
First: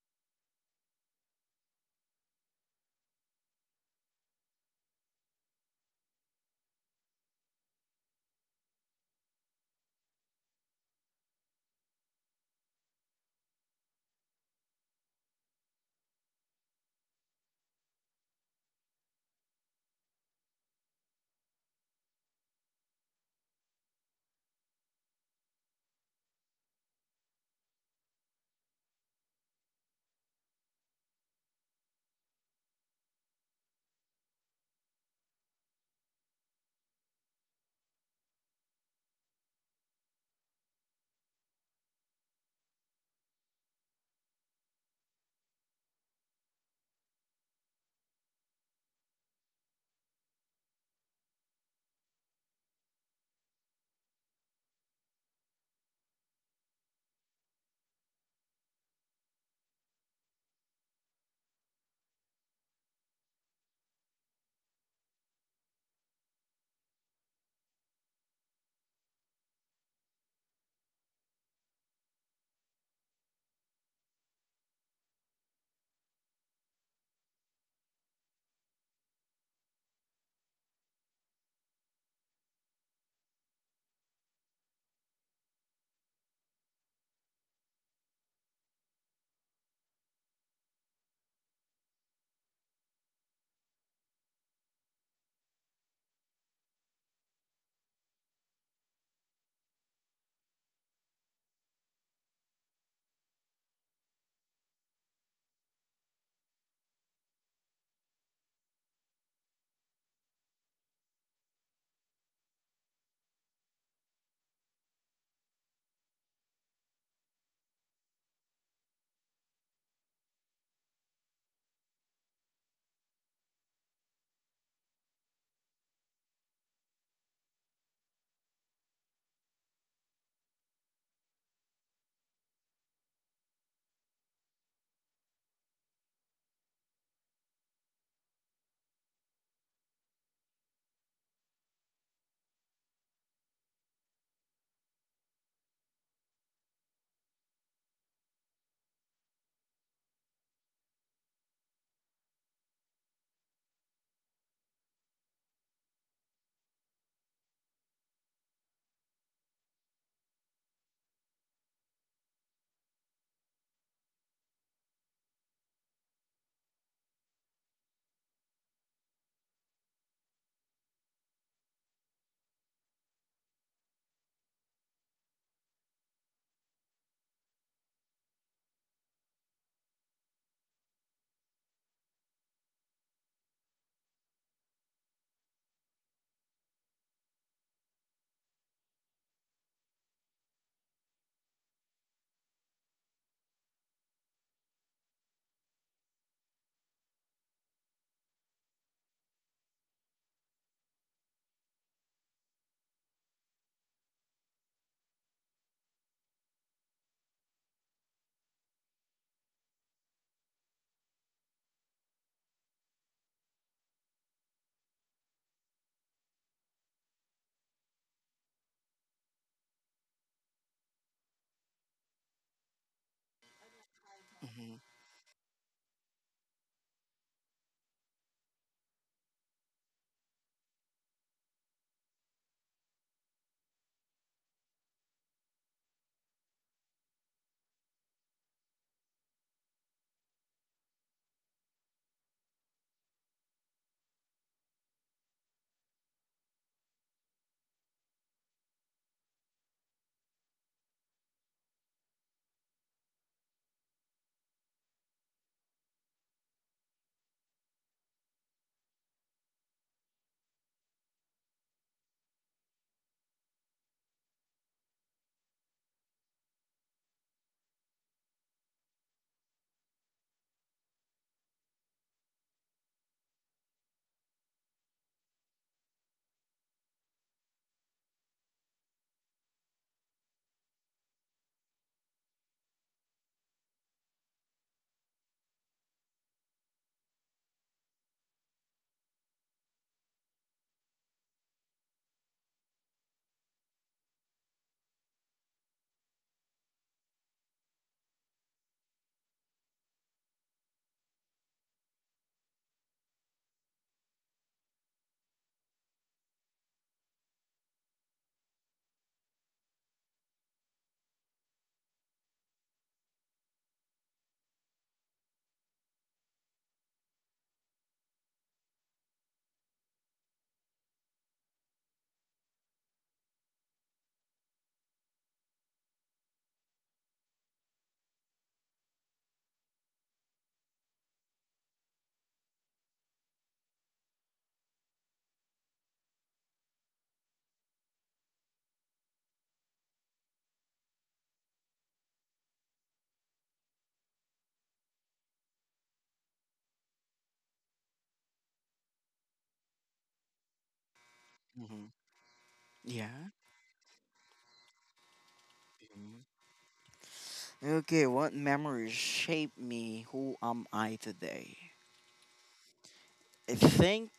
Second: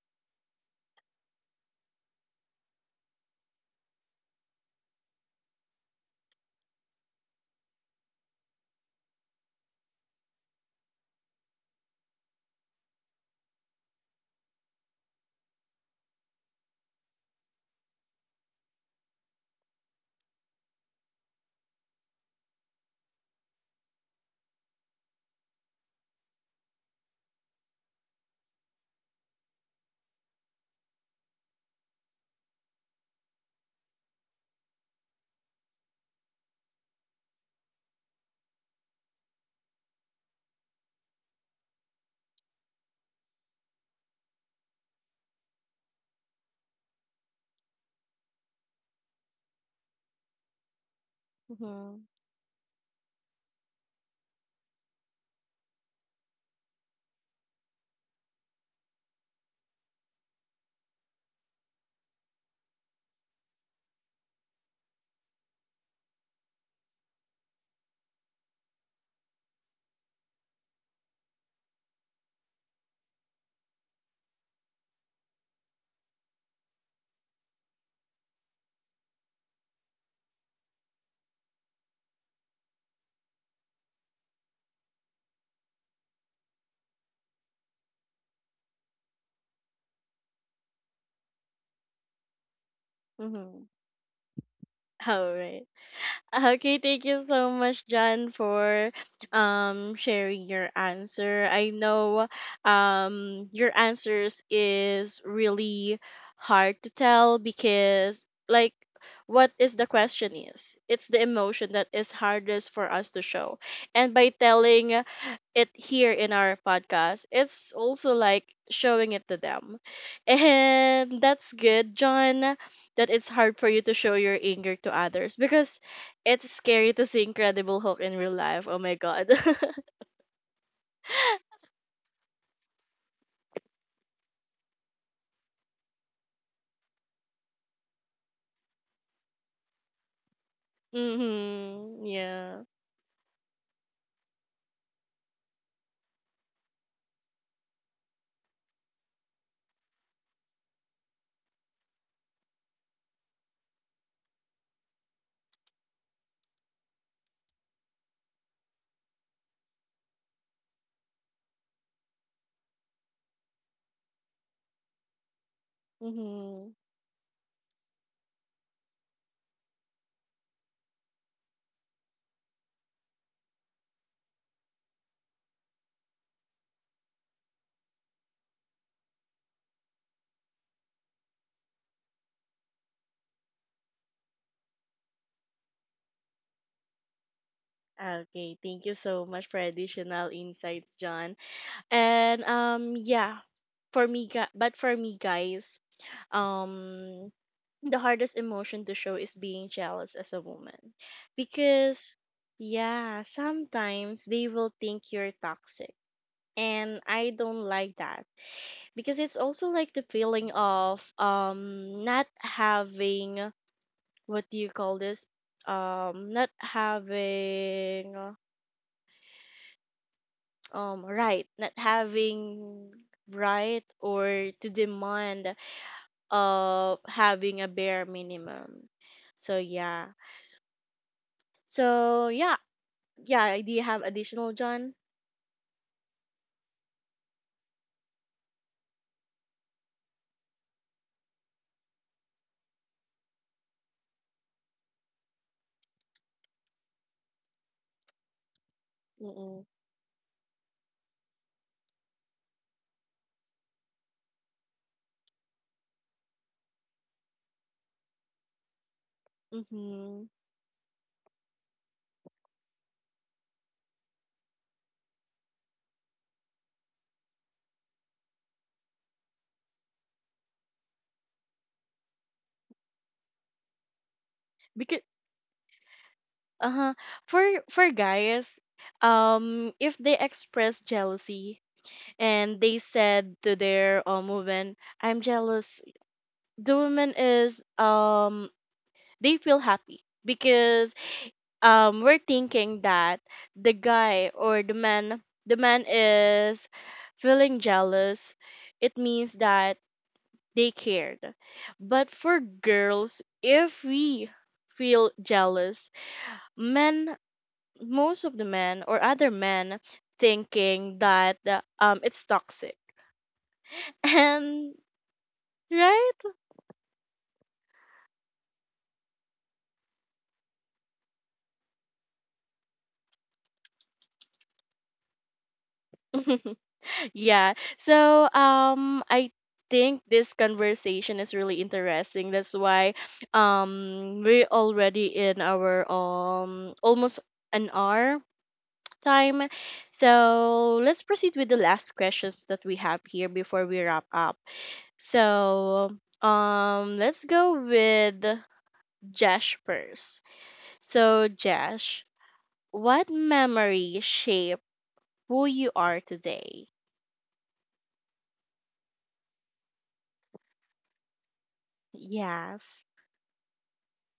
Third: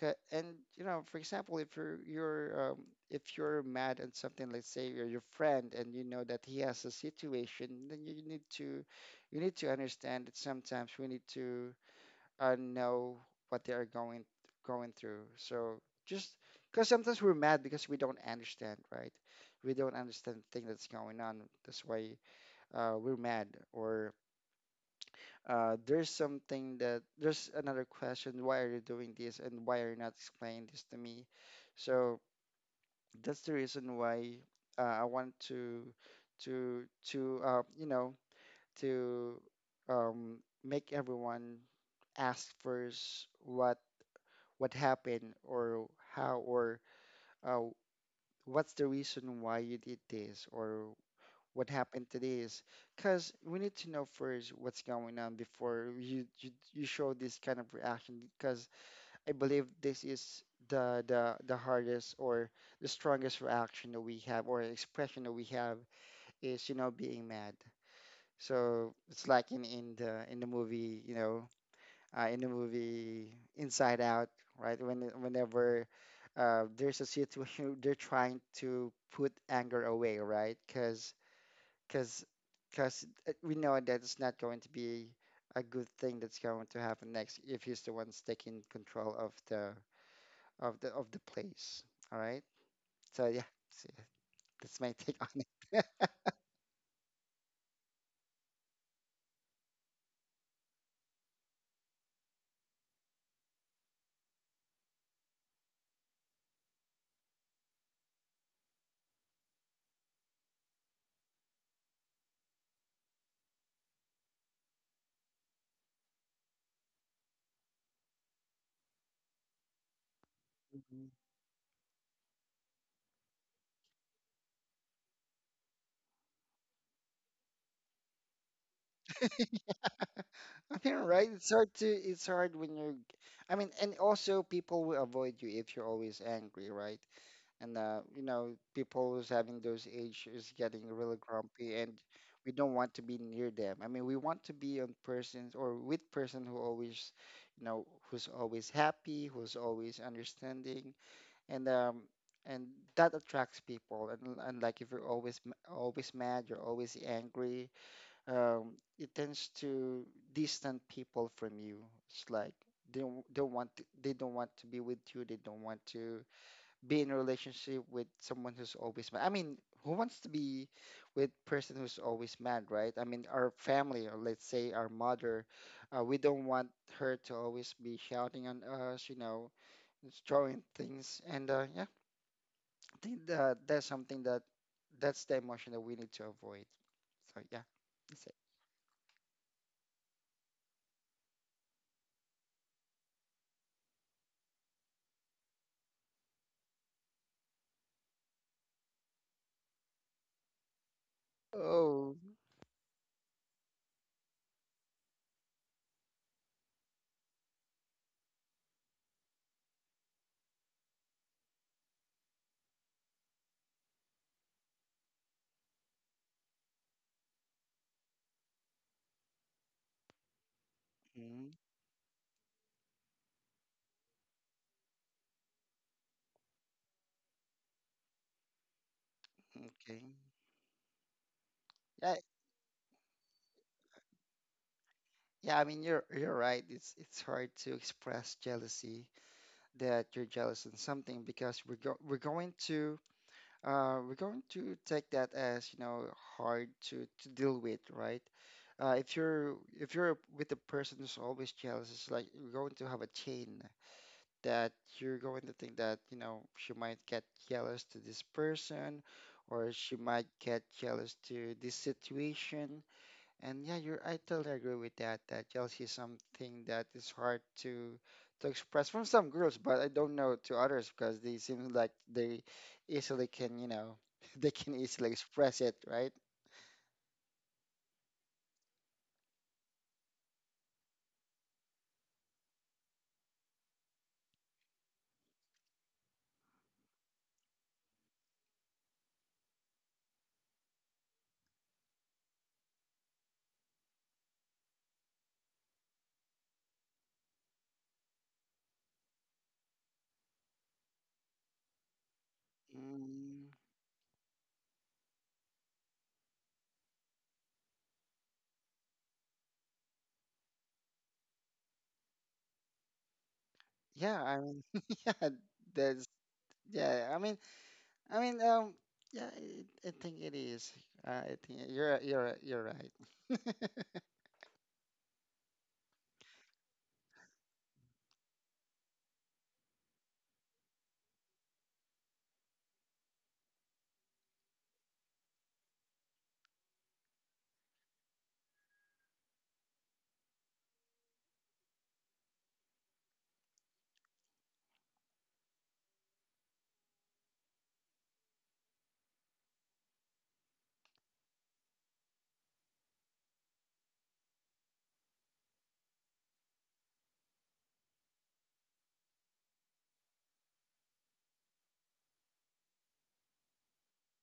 C: And you know, for example, if you're you're if you're mad at something, let's say you're your friend, and you know that he has a situation, then you need to, you need to understand that sometimes we need to know what they are going through. So, just, because sometimes we're mad because we don't understand, right? We don't understand the thing that's going on. That's why we're mad, or there's something, that there's another question, why are you doing this and why are you not explaining this to me. So that's the reason why I want to you know, to um, make everyone ask first, what happened, or how, or uh, what's the reason why you did this, or what happened
A: Mhm.
C: today is, because we need to know first what's going on before you show this kind of reaction. Because I believe this is the hardest, or the strongest reaction that we have, or expression that we have is, you know, being mad. So it's like in, in the movie, you know, in the movie Inside Out, right? When, whenever there's a situation, they're trying to put anger away, right? Because because because we know that it's not going to be a good thing that's going to happen next if he's the one's taking control of the place. All right. So yeah,
A: Mhm.
C: so yeah, that's my take on
A: All right.
C: it.
A: Okay, thank you so much, John, for sharing your answer. I know your answers is really hard to tell because like what is the question is it's the emotion that is hardest for us to show, and by telling it here in our podcast, it's also like showing it to them.
C: Mhm.
A: And that's good, John, that it's hard for you to show your anger to others because it's scary to see Incredible Hulk in real life. Oh my god.
C: I mean, right? It's hard to, it's hard when you're. I mean, and also people will avoid you if you're always angry, right? And you know, people who's having those age is getting really grumpy, and
A: Mhm.
C: we
A: Yeah.
C: don't want to be near them. I mean, we want to be on persons or with person who always, you know, who's always happy, who's always understanding, and and that attracts people. And like, if you're always always mad, you're always angry, um, it tends to distant people from you. It's like they don't want to, they don't want to be with you, they don't want to
A: Mhm.
C: be in a relationship with someone who's always mad. I mean, who wants to be with person who's always mad, right? I mean, our family, or let's say our mother, we don't want her to always be shouting on us, you know, throwing things. And yeah, I think that that's something that, that's the emotion that we need to avoid. So yeah, that's it.
A: Okay, thank you so much for additional insights, John. And yeah, but for me guys, um the hardest emotion to show is being jealous as a woman.
C: Oh,
A: Because yeah, sometimes they will think you're toxic. And I don't like that because it's also like the feeling of not having, what do you call this, not having right,
C: mhm,
A: not having right or to
B: Mhm.
A: demand of having a bare minimum. So yeah.
C: okay. Yeah,
A: So yeah, yeah. Do you have additional, John?
C: yeah. I mean, you're right. It's hard to express jealousy, that you're jealous in something, because we're going to, we're going to take that as, you know, hard to deal with, right? If you're,
A: Mm-mm.
C: if you're with a person who's always jealous, it's like you're going to have a chain that you're going to think that, you know, she might get jealous to this person, or she might
A: Mm-hmm.
C: get jealous to this situation. And yeah, you're, I totally agree with that. That jealousy is something that is hard to express from some girls, but I don't know to others, because they seem like they easily can, you know, they can
A: Because,
C: easily express it, right?
A: uh-huh, for for guys, if they express jealousy and they said to their woman, I'm jealous. The woman is, they feel happy because we're thinking that the guy or the man is feeling jealous. It means that they cared. But for girls,
C: Mm,
A: if we feel jealous, men, most of the men or other men thinking that it's toxic.
C: yeah, I mean,
A: And
C: yeah, that's,
A: right?
C: yeah. I mean, yeah, I think it is. I think you're right.
A: Yeah. So I think this conversation is really interesting. That's why we're already in our almost an hour time. So let's proceed with the last questions that we have here before we wrap up. So let's go with Jash first. So
B: Mhm.
A: Jash, what
B: Yeah.
A: memory shape who you are
B: Mhm.
A: today?
B: Okay, what memories shape me? Who am I today?
A: Yes.
B: I think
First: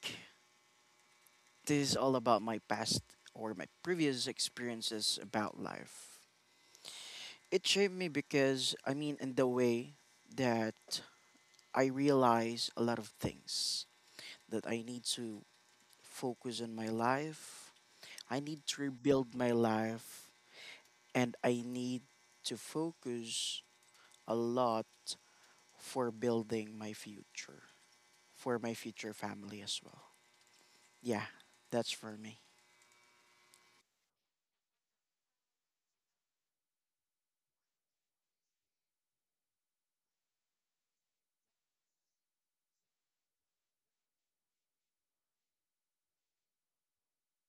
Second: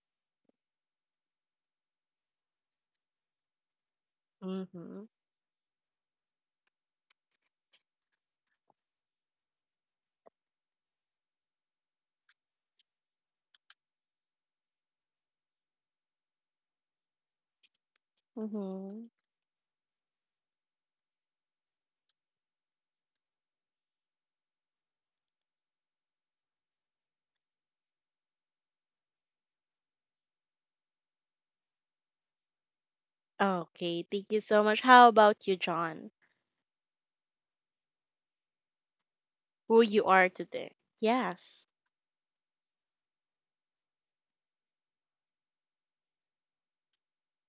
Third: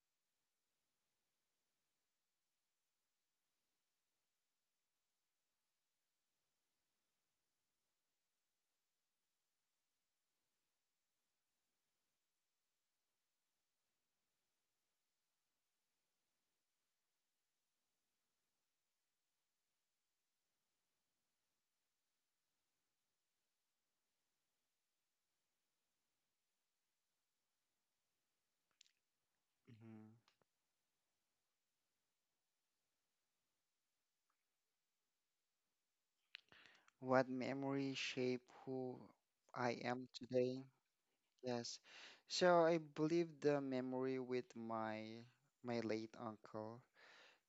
B: this is all about my past or my previous
A: Mm-hmm.
B: experiences about life. It shaped me because, I mean, in the way that I realize a lot of things that I need to focus on my life, I need to
A: Mm-hmm.
B: rebuild my life, and I need to focus a lot for building my future, for my future family as well.
C: Mhm.
B: Yeah, that's for me.
A: Okay, thank you so much. How about you, John?
C: What memory shape who I
A: Who you
C: am
A: are
C: today?
A: today? Yes.
C: Yes. So I believe the memory with my late uncle,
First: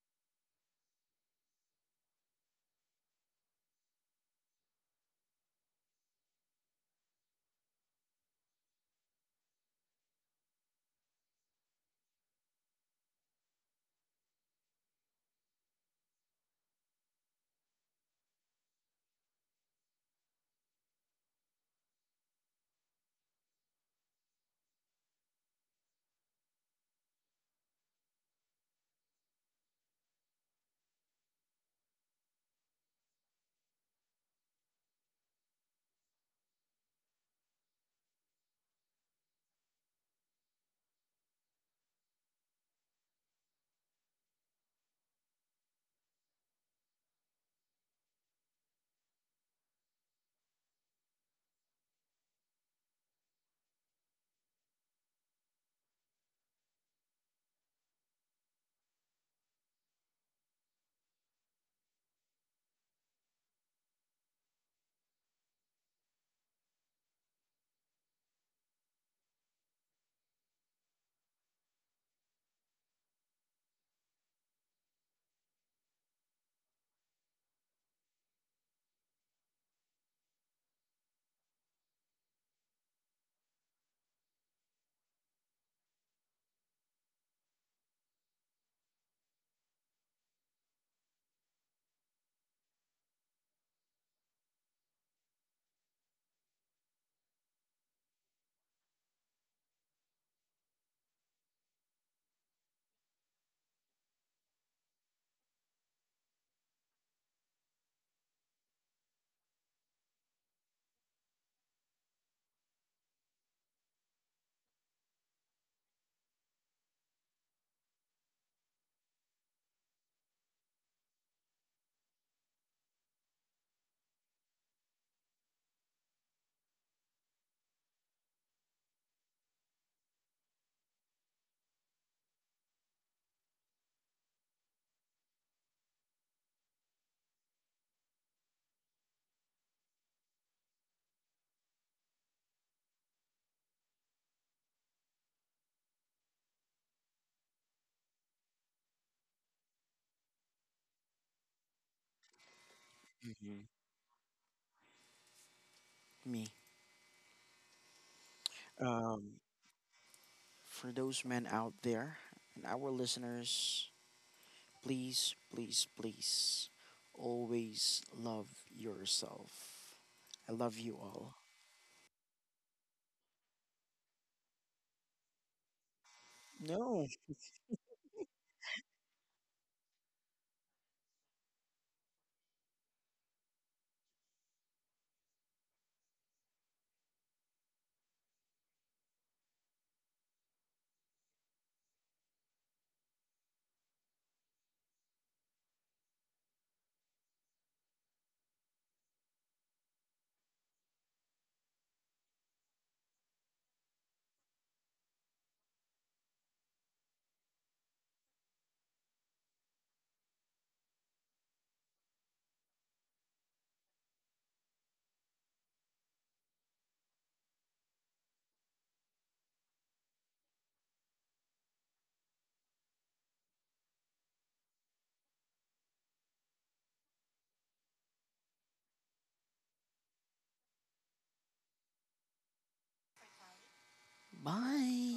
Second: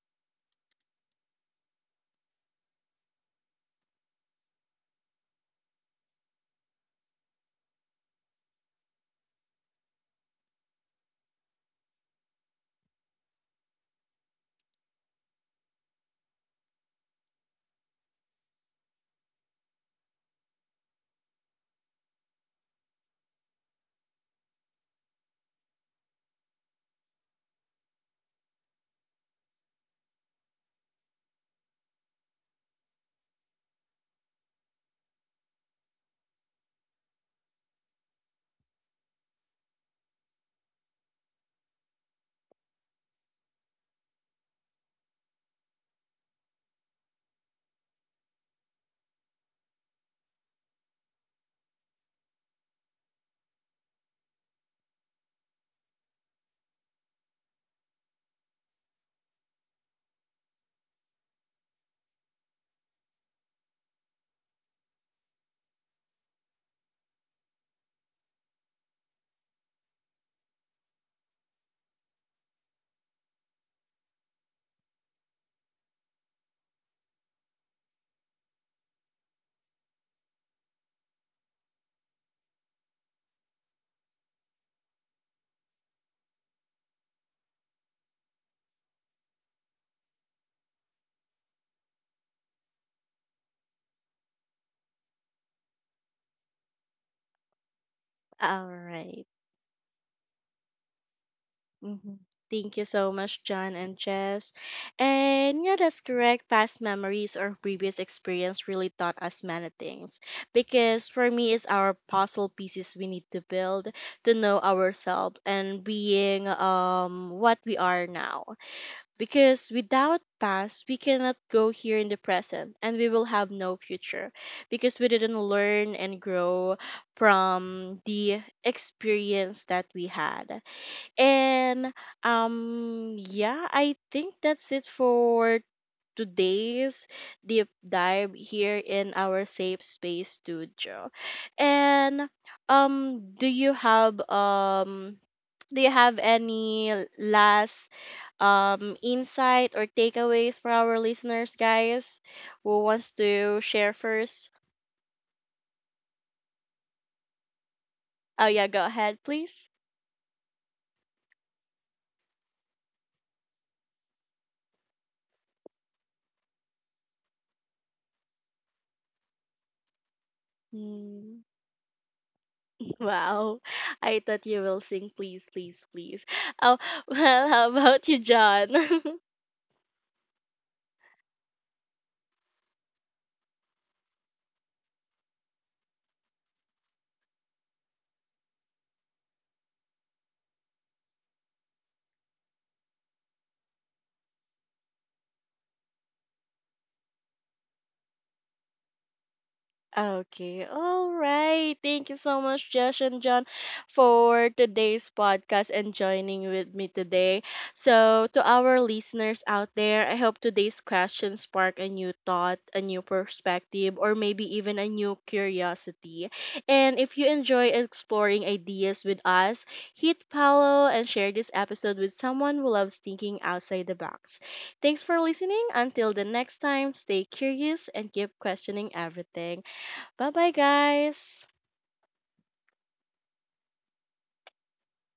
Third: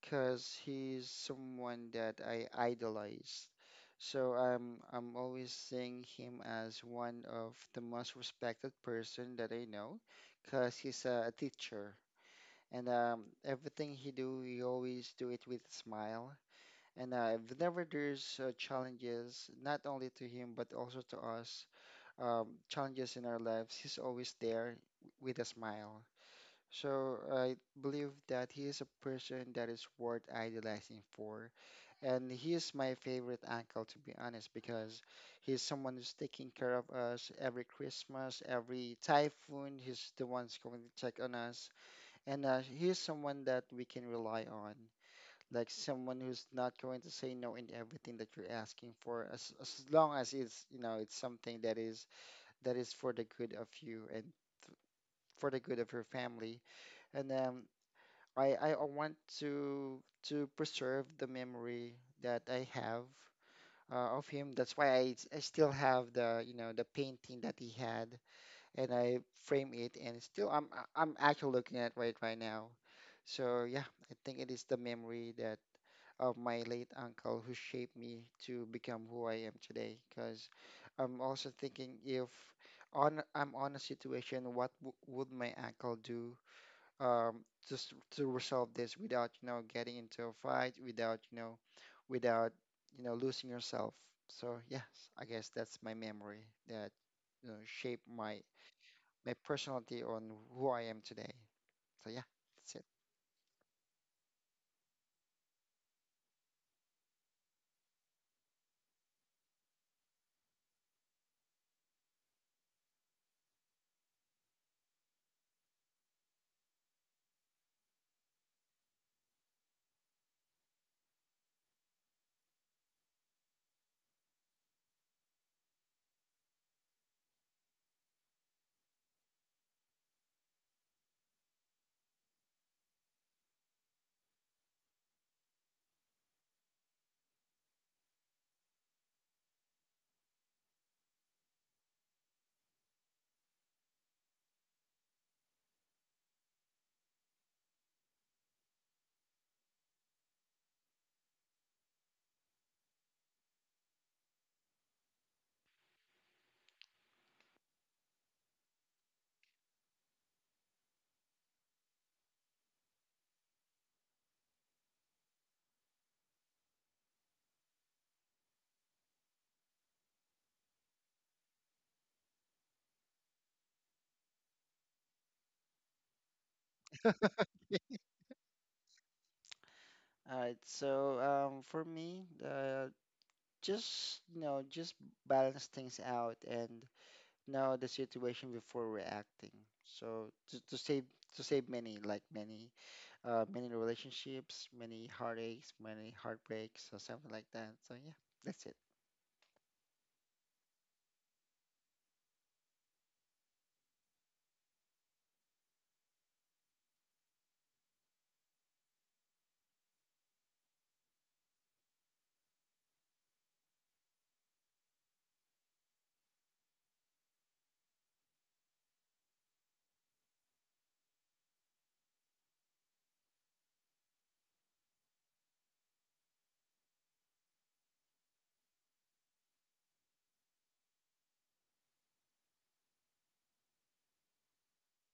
C: cause he's someone that I idolized. So I'm always seeing him as one of the most respected person that I know, cause he's a teacher. And everything he do, he always do it with a smile. And whenever there's challenges, not only to him but also to us, challenges in our lives, he's always there with a smile. So I believe that he is a person that is worth idolizing for. And he is my favorite uncle, to be honest, because he's someone who's taking care of us every Christmas, every typhoon. He's the one's going to check on us. And he's someone that we can rely on. Like, someone who's not going to say no in everything that you're asking for, as long as it's, you know, it's something that is, that is for the good of you and for the good of your family. And I want to preserve the memory that I have of him. That's why I still have the, you know, the painting that he had, and I frame it, and still I am actually looking at it right now. So yeah, I think it is the memory that, of my late uncle who shaped me to become who I am today. Because I'm also thinking if, on I'm on a situation, what w would my uncle do, um, just to resolve this without, you know, getting into a fight, without, you know, without, you know, losing yourself. So yes, I guess that's my memory that, you know, shaped my
A: All right.
C: my personality on who I am today. So
A: Mm-hmm.
C: yeah, that's
A: Thank you
C: it.
A: so much, John and Jess. And yeah, that's correct. Past memories or previous experience really taught us many things. Because for me, it's our puzzle pieces we need to build to know ourselves and being what we are now. Because without past, we cannot go here in the present and we will have no future because we didn't learn and grow from the experience that we had. And yeah, I think that's it for today's deep dive here in our safe space studio. And um do you have um do you have any last insight or takeaways for our listeners, guys? Who wants to
B: Hmm.
A: share first?
B: Me.
A: Oh yeah, go ahead
B: Um,
A: please.
B: for those men out there and our listeners, please, please, please always love yourself. I love you all.
A: Wow. I thought you will sing please, please, please. Oh,
B: No.
A: well, how about you, John?
C: All right, so for me, just, you know, just balance things out and know the situation before reacting. So to save, to save many, like, many many relationships, many heartaches, many heartbreaks or something like that. So yeah, that's it.
A: Okay, all right. Thank you so much, Josh and John, for today's podcast and joining with me today. So, to our listeners out there, I hope today's question spark a new thought, a new perspective, or maybe even a new curiosity. And if you enjoy exploring ideas with us, hit follow and share this episode with someone who loves thinking outside the box. Thanks for listening. Until the next time, stay curious and keep questioning everything. Bye bye, guys.
B: Bye.